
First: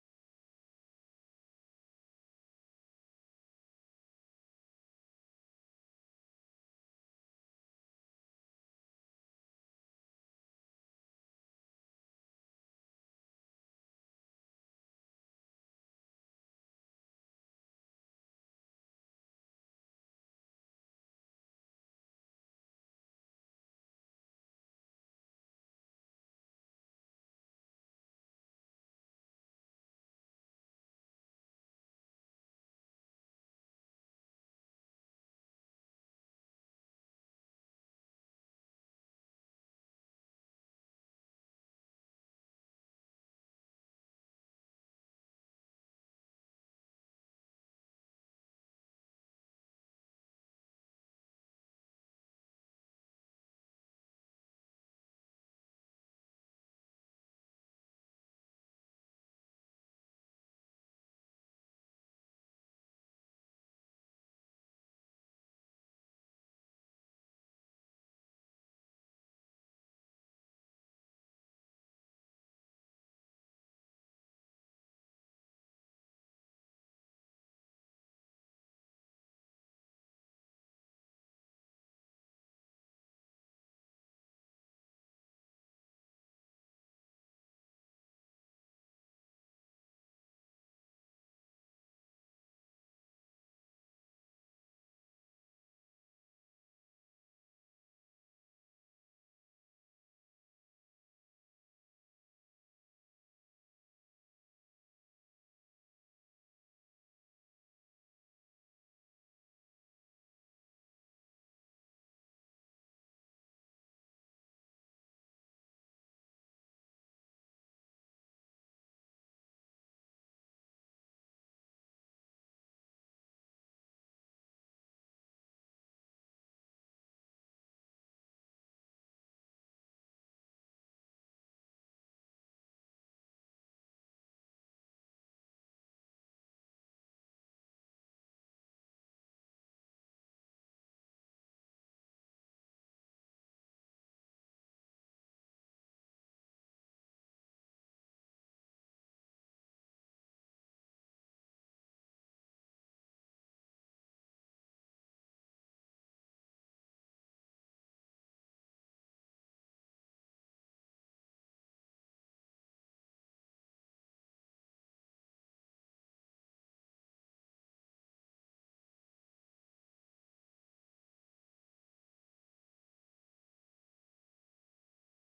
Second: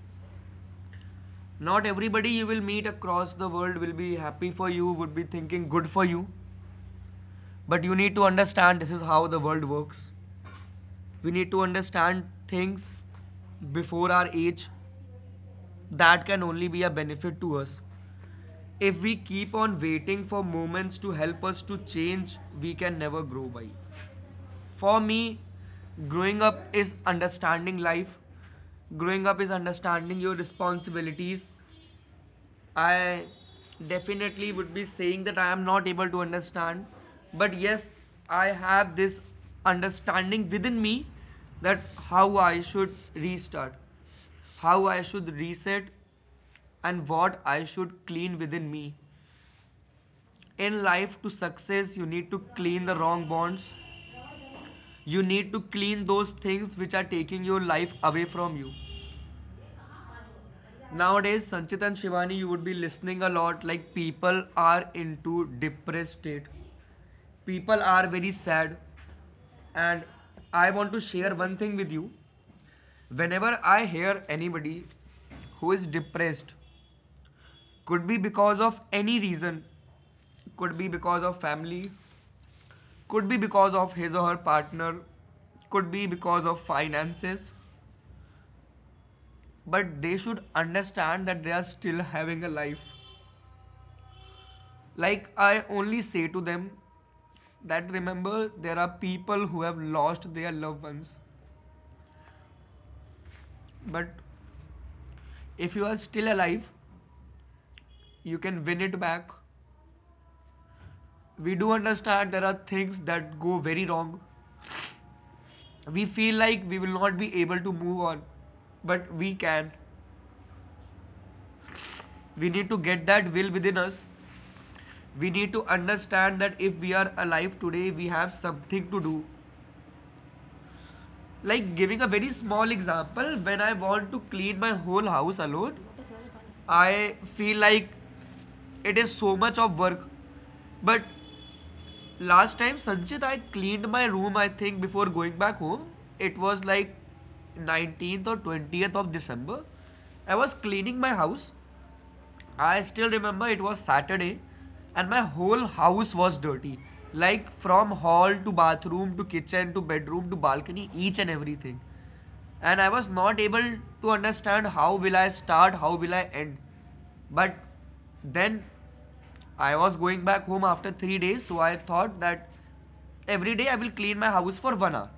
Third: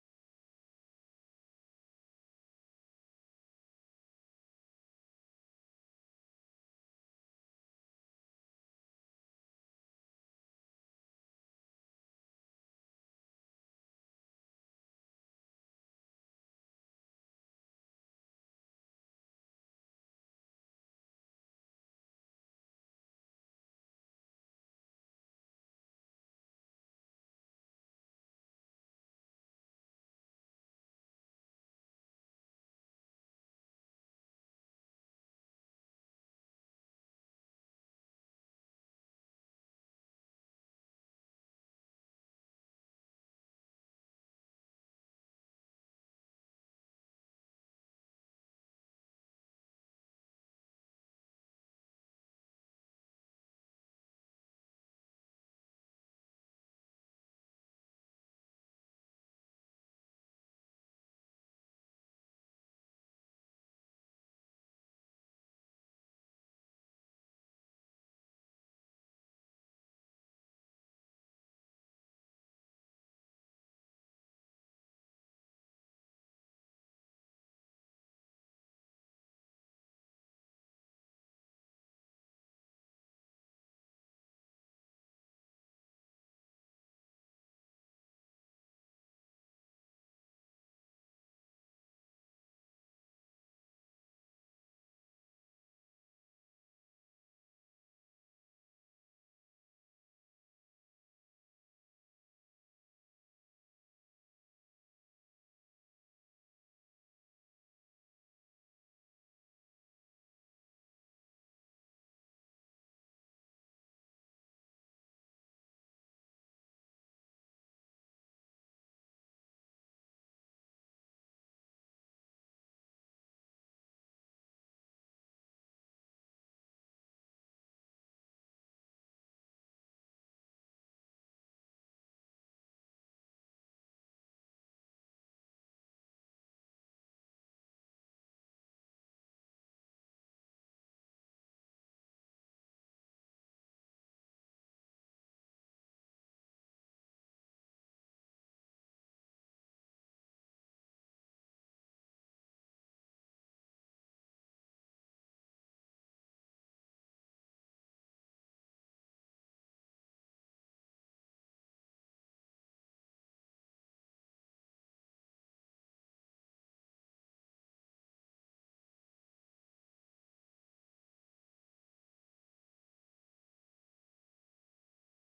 Not everybody you will meet across the world will be happy for you, would be thinking good for you, but you need to understand this is how the world works. We need to understand things before our age that can only be a benefit to us. If we keep on waiting for moments to help us to change, we can never grow by. For me, growing up is understanding life. Growing up is understanding your responsibilities. I definitely would be saying that I am not able to understand, but yes, I have this understanding within me that how I should restart, how I should reset, and what I should clean within me. In life, to success, you need to clean the wrong bonds. You need to clean those things which are taking your life away from you. Nowadays, Sanchit and Shivani, you would be listening a lot like people are into depressed state. People are very sad. And I want to share one thing with you. Whenever I hear anybody who is depressed, could be because of any reason, could be because of family, could be because of his or her partner, could be because of finances, but they should understand that they are still having a life. Like I only say to them that remember, there are people who have lost their loved ones, but if you are still alive, you can win it back. We do understand there are things that go very wrong, we feel like we will not be able to move on, but we can. We need to get that will within us. We need to understand that if we are alive today, we have something to do. Like giving a very small example, when I want to clean my whole house alone, I feel like it is so much of work. But last time, Sanchit, I cleaned my room, I think, before going back home. It was like 19th or 20th of December. I was cleaning my house. I still remember it was Saturday and my whole house was dirty. Like from hall to bathroom to kitchen to bedroom to balcony, each and everything. And I was not able to understand how will I start, how will I end. But then I was going back home after 3 days, so I thought that every day I will clean my house for 1 hour.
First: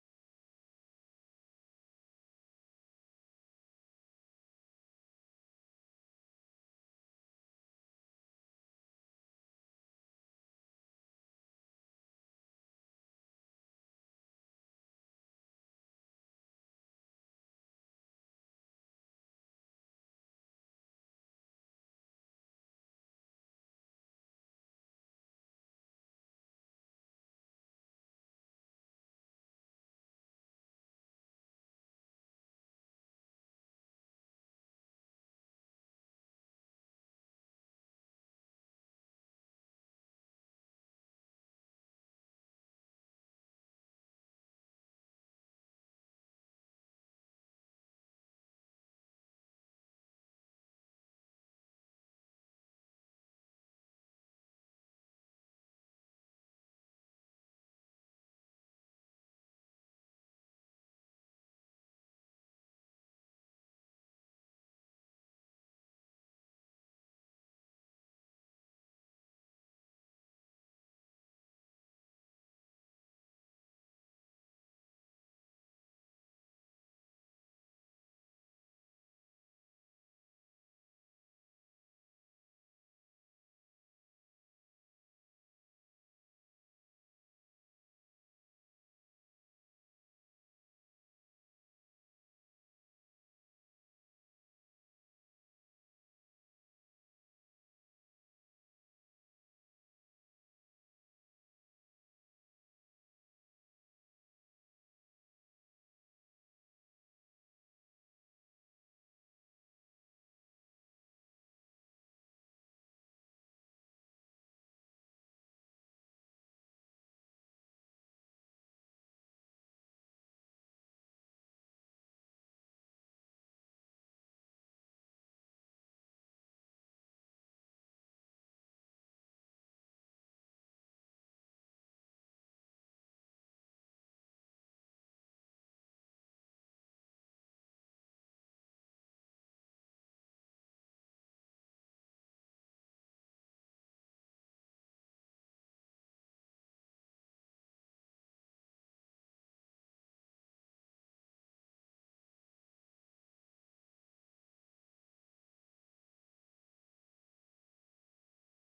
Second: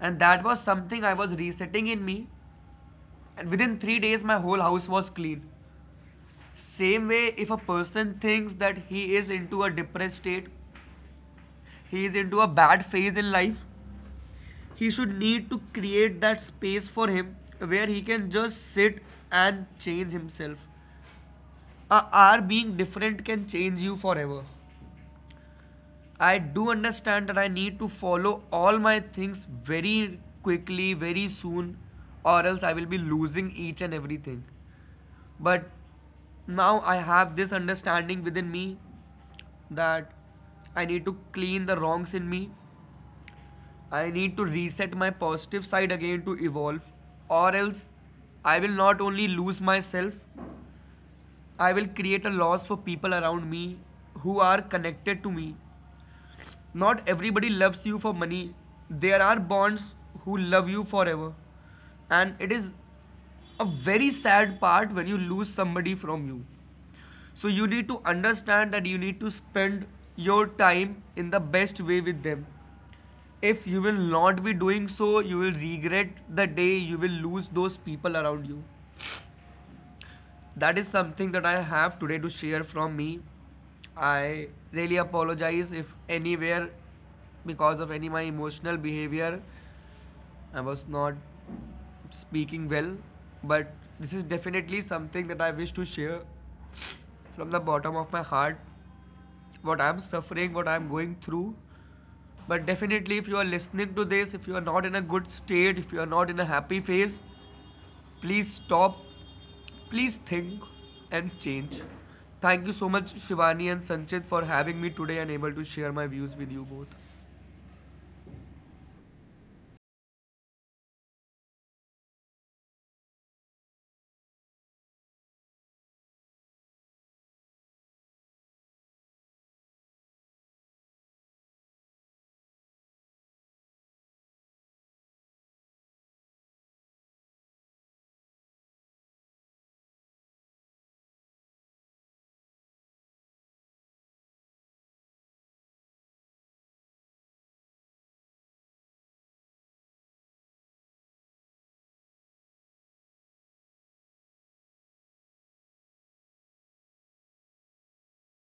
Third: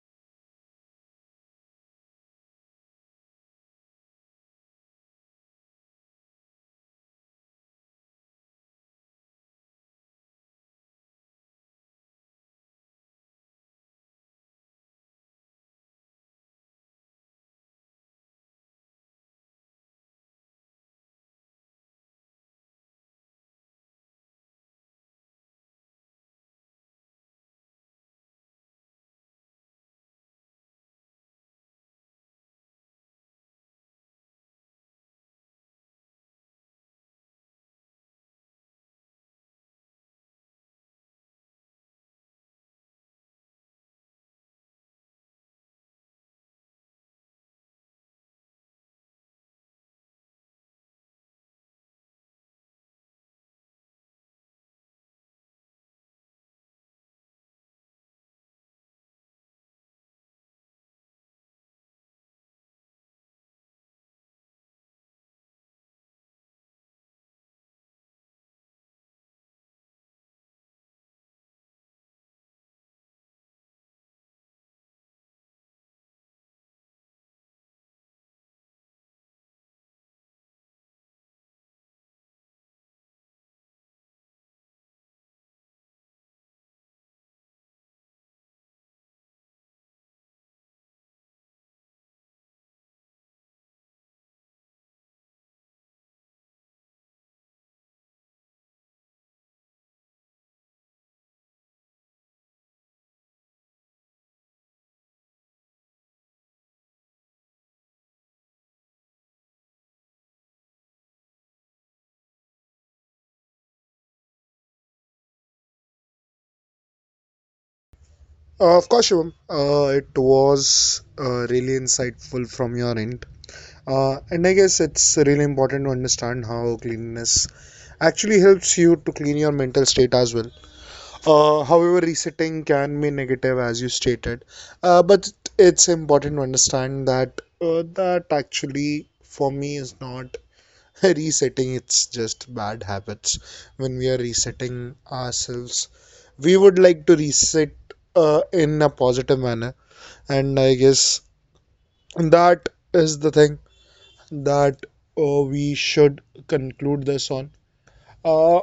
And that was something I was resetting in me. And within 3 days, my whole house was clean. Same way, if a person thinks that he is into a depressed state, he is into a bad phase in life, he should need to create that space for him where he can just sit and change himself. A R being different can change you forever. I do understand that I need to follow all my things very quickly, very soon, or else I will be losing each and everything. But now I have this understanding within me that I need to clean the wrongs in me. I need to reset my positive side again to evolve, or else I will not only lose myself, I will create a loss for people around me who are connected to me. Not everybody loves you for money. There are bonds who love you forever. And it is a very sad part when you lose somebody from you. So you need to understand that you need to spend your time in the best way with them. If you will not be doing so, you will regret the day you will lose those people around you. That is something that I have today to share from me. I really apologize if anywhere, because of any my emotional behavior, I was not speaking well. But this is definitely something that I wish to share from the bottom of my heart. What I'm suffering, what I'm going through. But definitely, if you are listening to this, if you are not in a good state, if you are not in a happy phase, please stop. Please think and change. Thank you so much, Shivani and Sanchit, for having me today and able to share my views with you both.
Of course, Shubham. It was really insightful from your end. And I guess it's really important to understand how cleanliness actually helps you to clean your mental state as well. However, resetting can be negative, as you stated, but it's important to understand that that actually for me is not resetting. It's just bad habits. When we are resetting ourselves, we would like to reset in a positive manner, and I guess that is the thing that we should conclude this on. Uh,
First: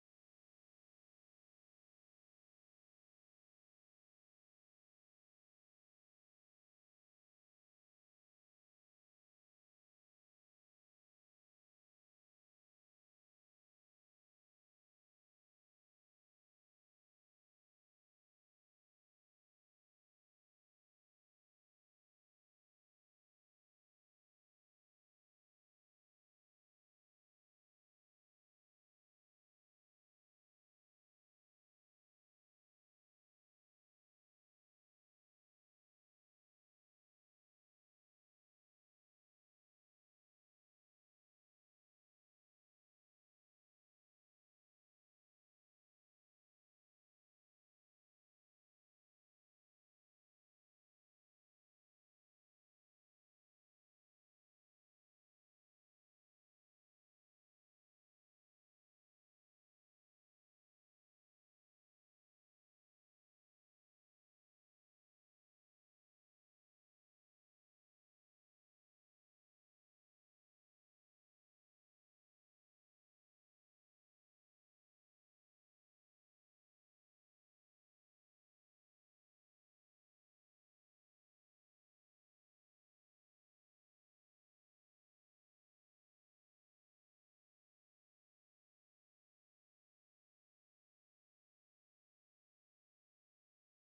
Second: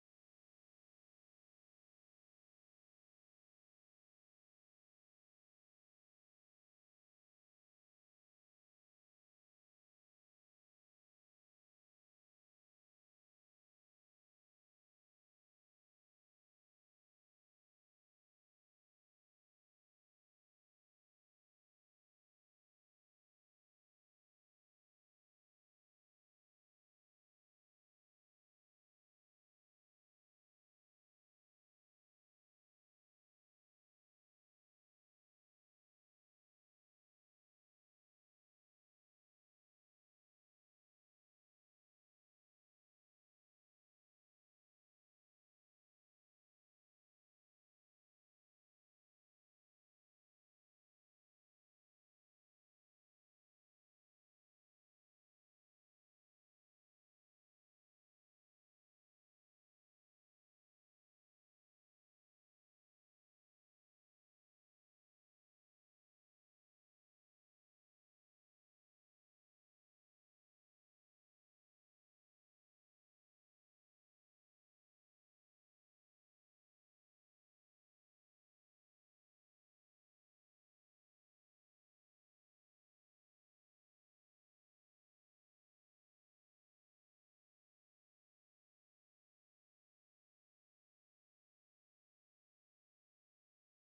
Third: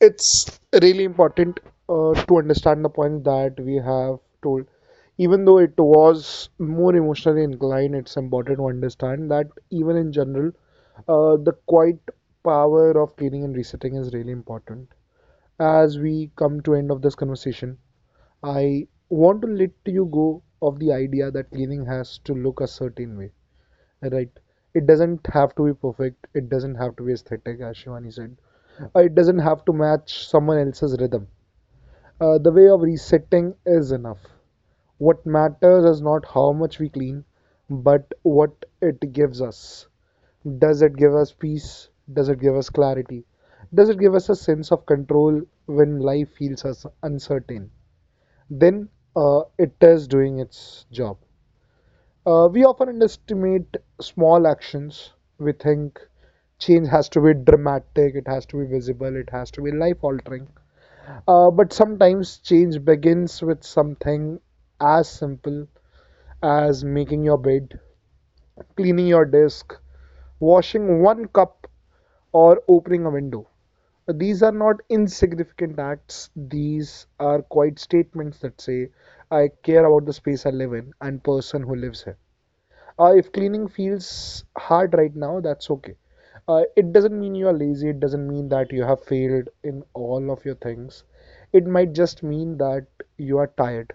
it's really important to understand the point that we have told. Even though it was more emotionally inclined, it's important to understand that even in general, the quiet power of cleaning and resetting is really important. As we come to end of this conversation, I want to let you go of the idea that cleaning has to look a certain way, right? It doesn't have to be perfect. It doesn't have to be aesthetic, as Shivani said. It doesn't have to match someone else's rhythm. The way of resetting is enough. What matters is not how much we clean, but what it gives us. Does it give us peace? Does it give us clarity? Does it give us a sense of control when life feels us uncertain? Then it is doing its job. We often underestimate small actions. We think change has to be dramatic, it has to be visible, it has to be life altering. But sometimes change begins with something as simple as making your bed, cleaning your desk, washing one cup, or opening a window. These are not insignificant acts, these are quite statements that say, I care about the space I live in and person who lives here. If cleaning feels hard right now, that's okay. It doesn't mean you are lazy, it doesn't mean that you have failed in all of your things. It might just mean that you are tired.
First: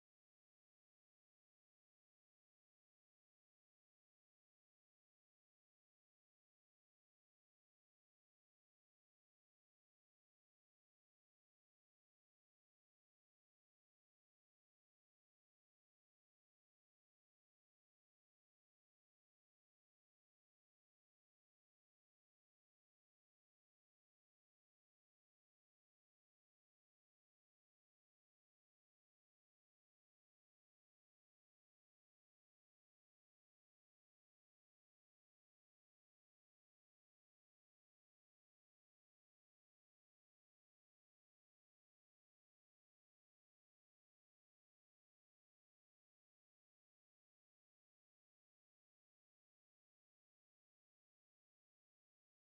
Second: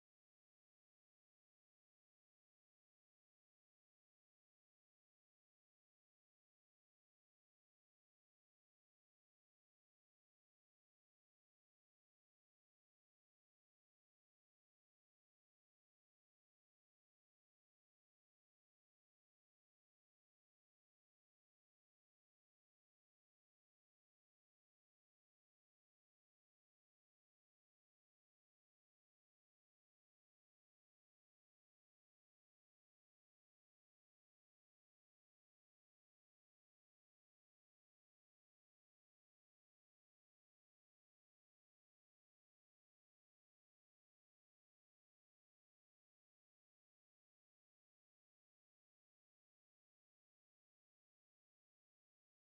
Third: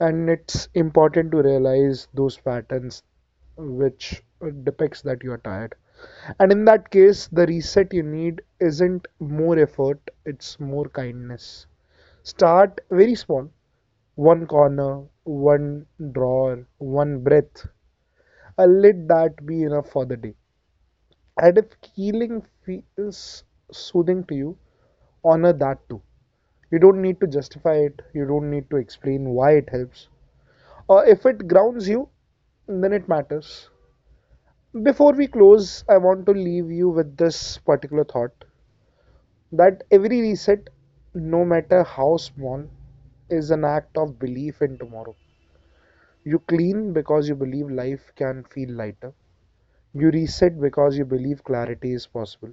And it's important to realize those patterns which depicts that you are tired. And in that case, the reset you need isn't more effort, it's more kindness. Start very small: one corner, one drawer, one breath, and let that be enough for the day. And if healing feels soothing to you, honor that too. You don't need to justify it, you don't need to explain why it helps. Or if it grounds you, then it matters. Before we close, I want to leave you with this particular thought that every reset, no matter how small, is an act of belief in tomorrow. You clean because you believe life can feel lighter. You reset because you believe clarity is possible.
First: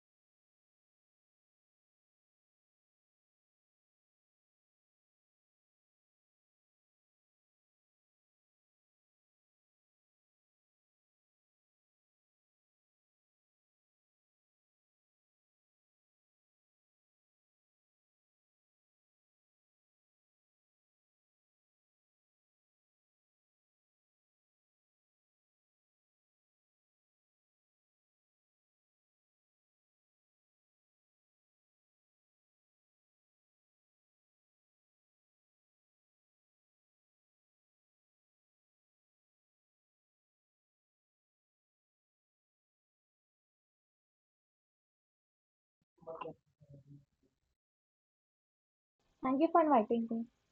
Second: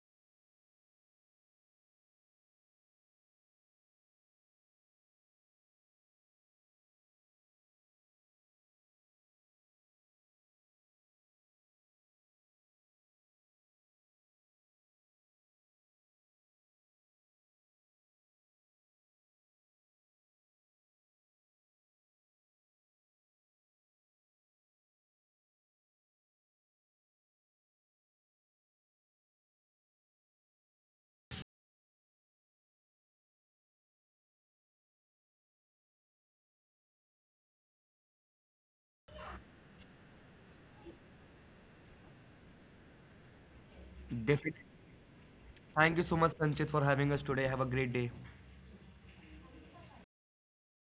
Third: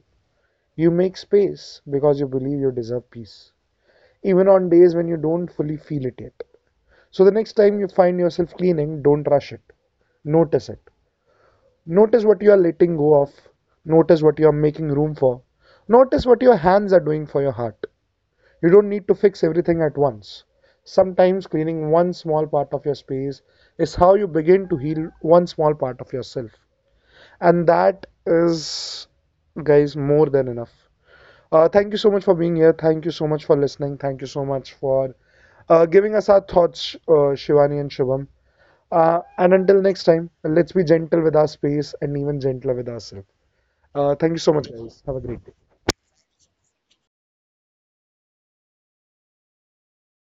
You make space because you believe you deserve peace, even on days when you don't fully feel it yet. So the next time you find yourself cleaning, don't rush it. Notice it. Notice what you are letting go of. Notice what you are making room for. Notice what your hands are doing for your heart. You don't need to fix everything at once. Sometimes cleaning one small part of your space is how you begin to heal one small part of yourself. And that is, guys, more than enough. Thank you so much for being here. Thank you so much for listening. Thank you so much for giving us our thoughts, Shivani and Shubham. And until next time, let's be gentle with our space and even gentler with ourselves. Thank you so
Definitely.
much, guys. Have a great day.
Thank you so much, Sanchit, for having us today. Have a great day.
Thank you for inviting me.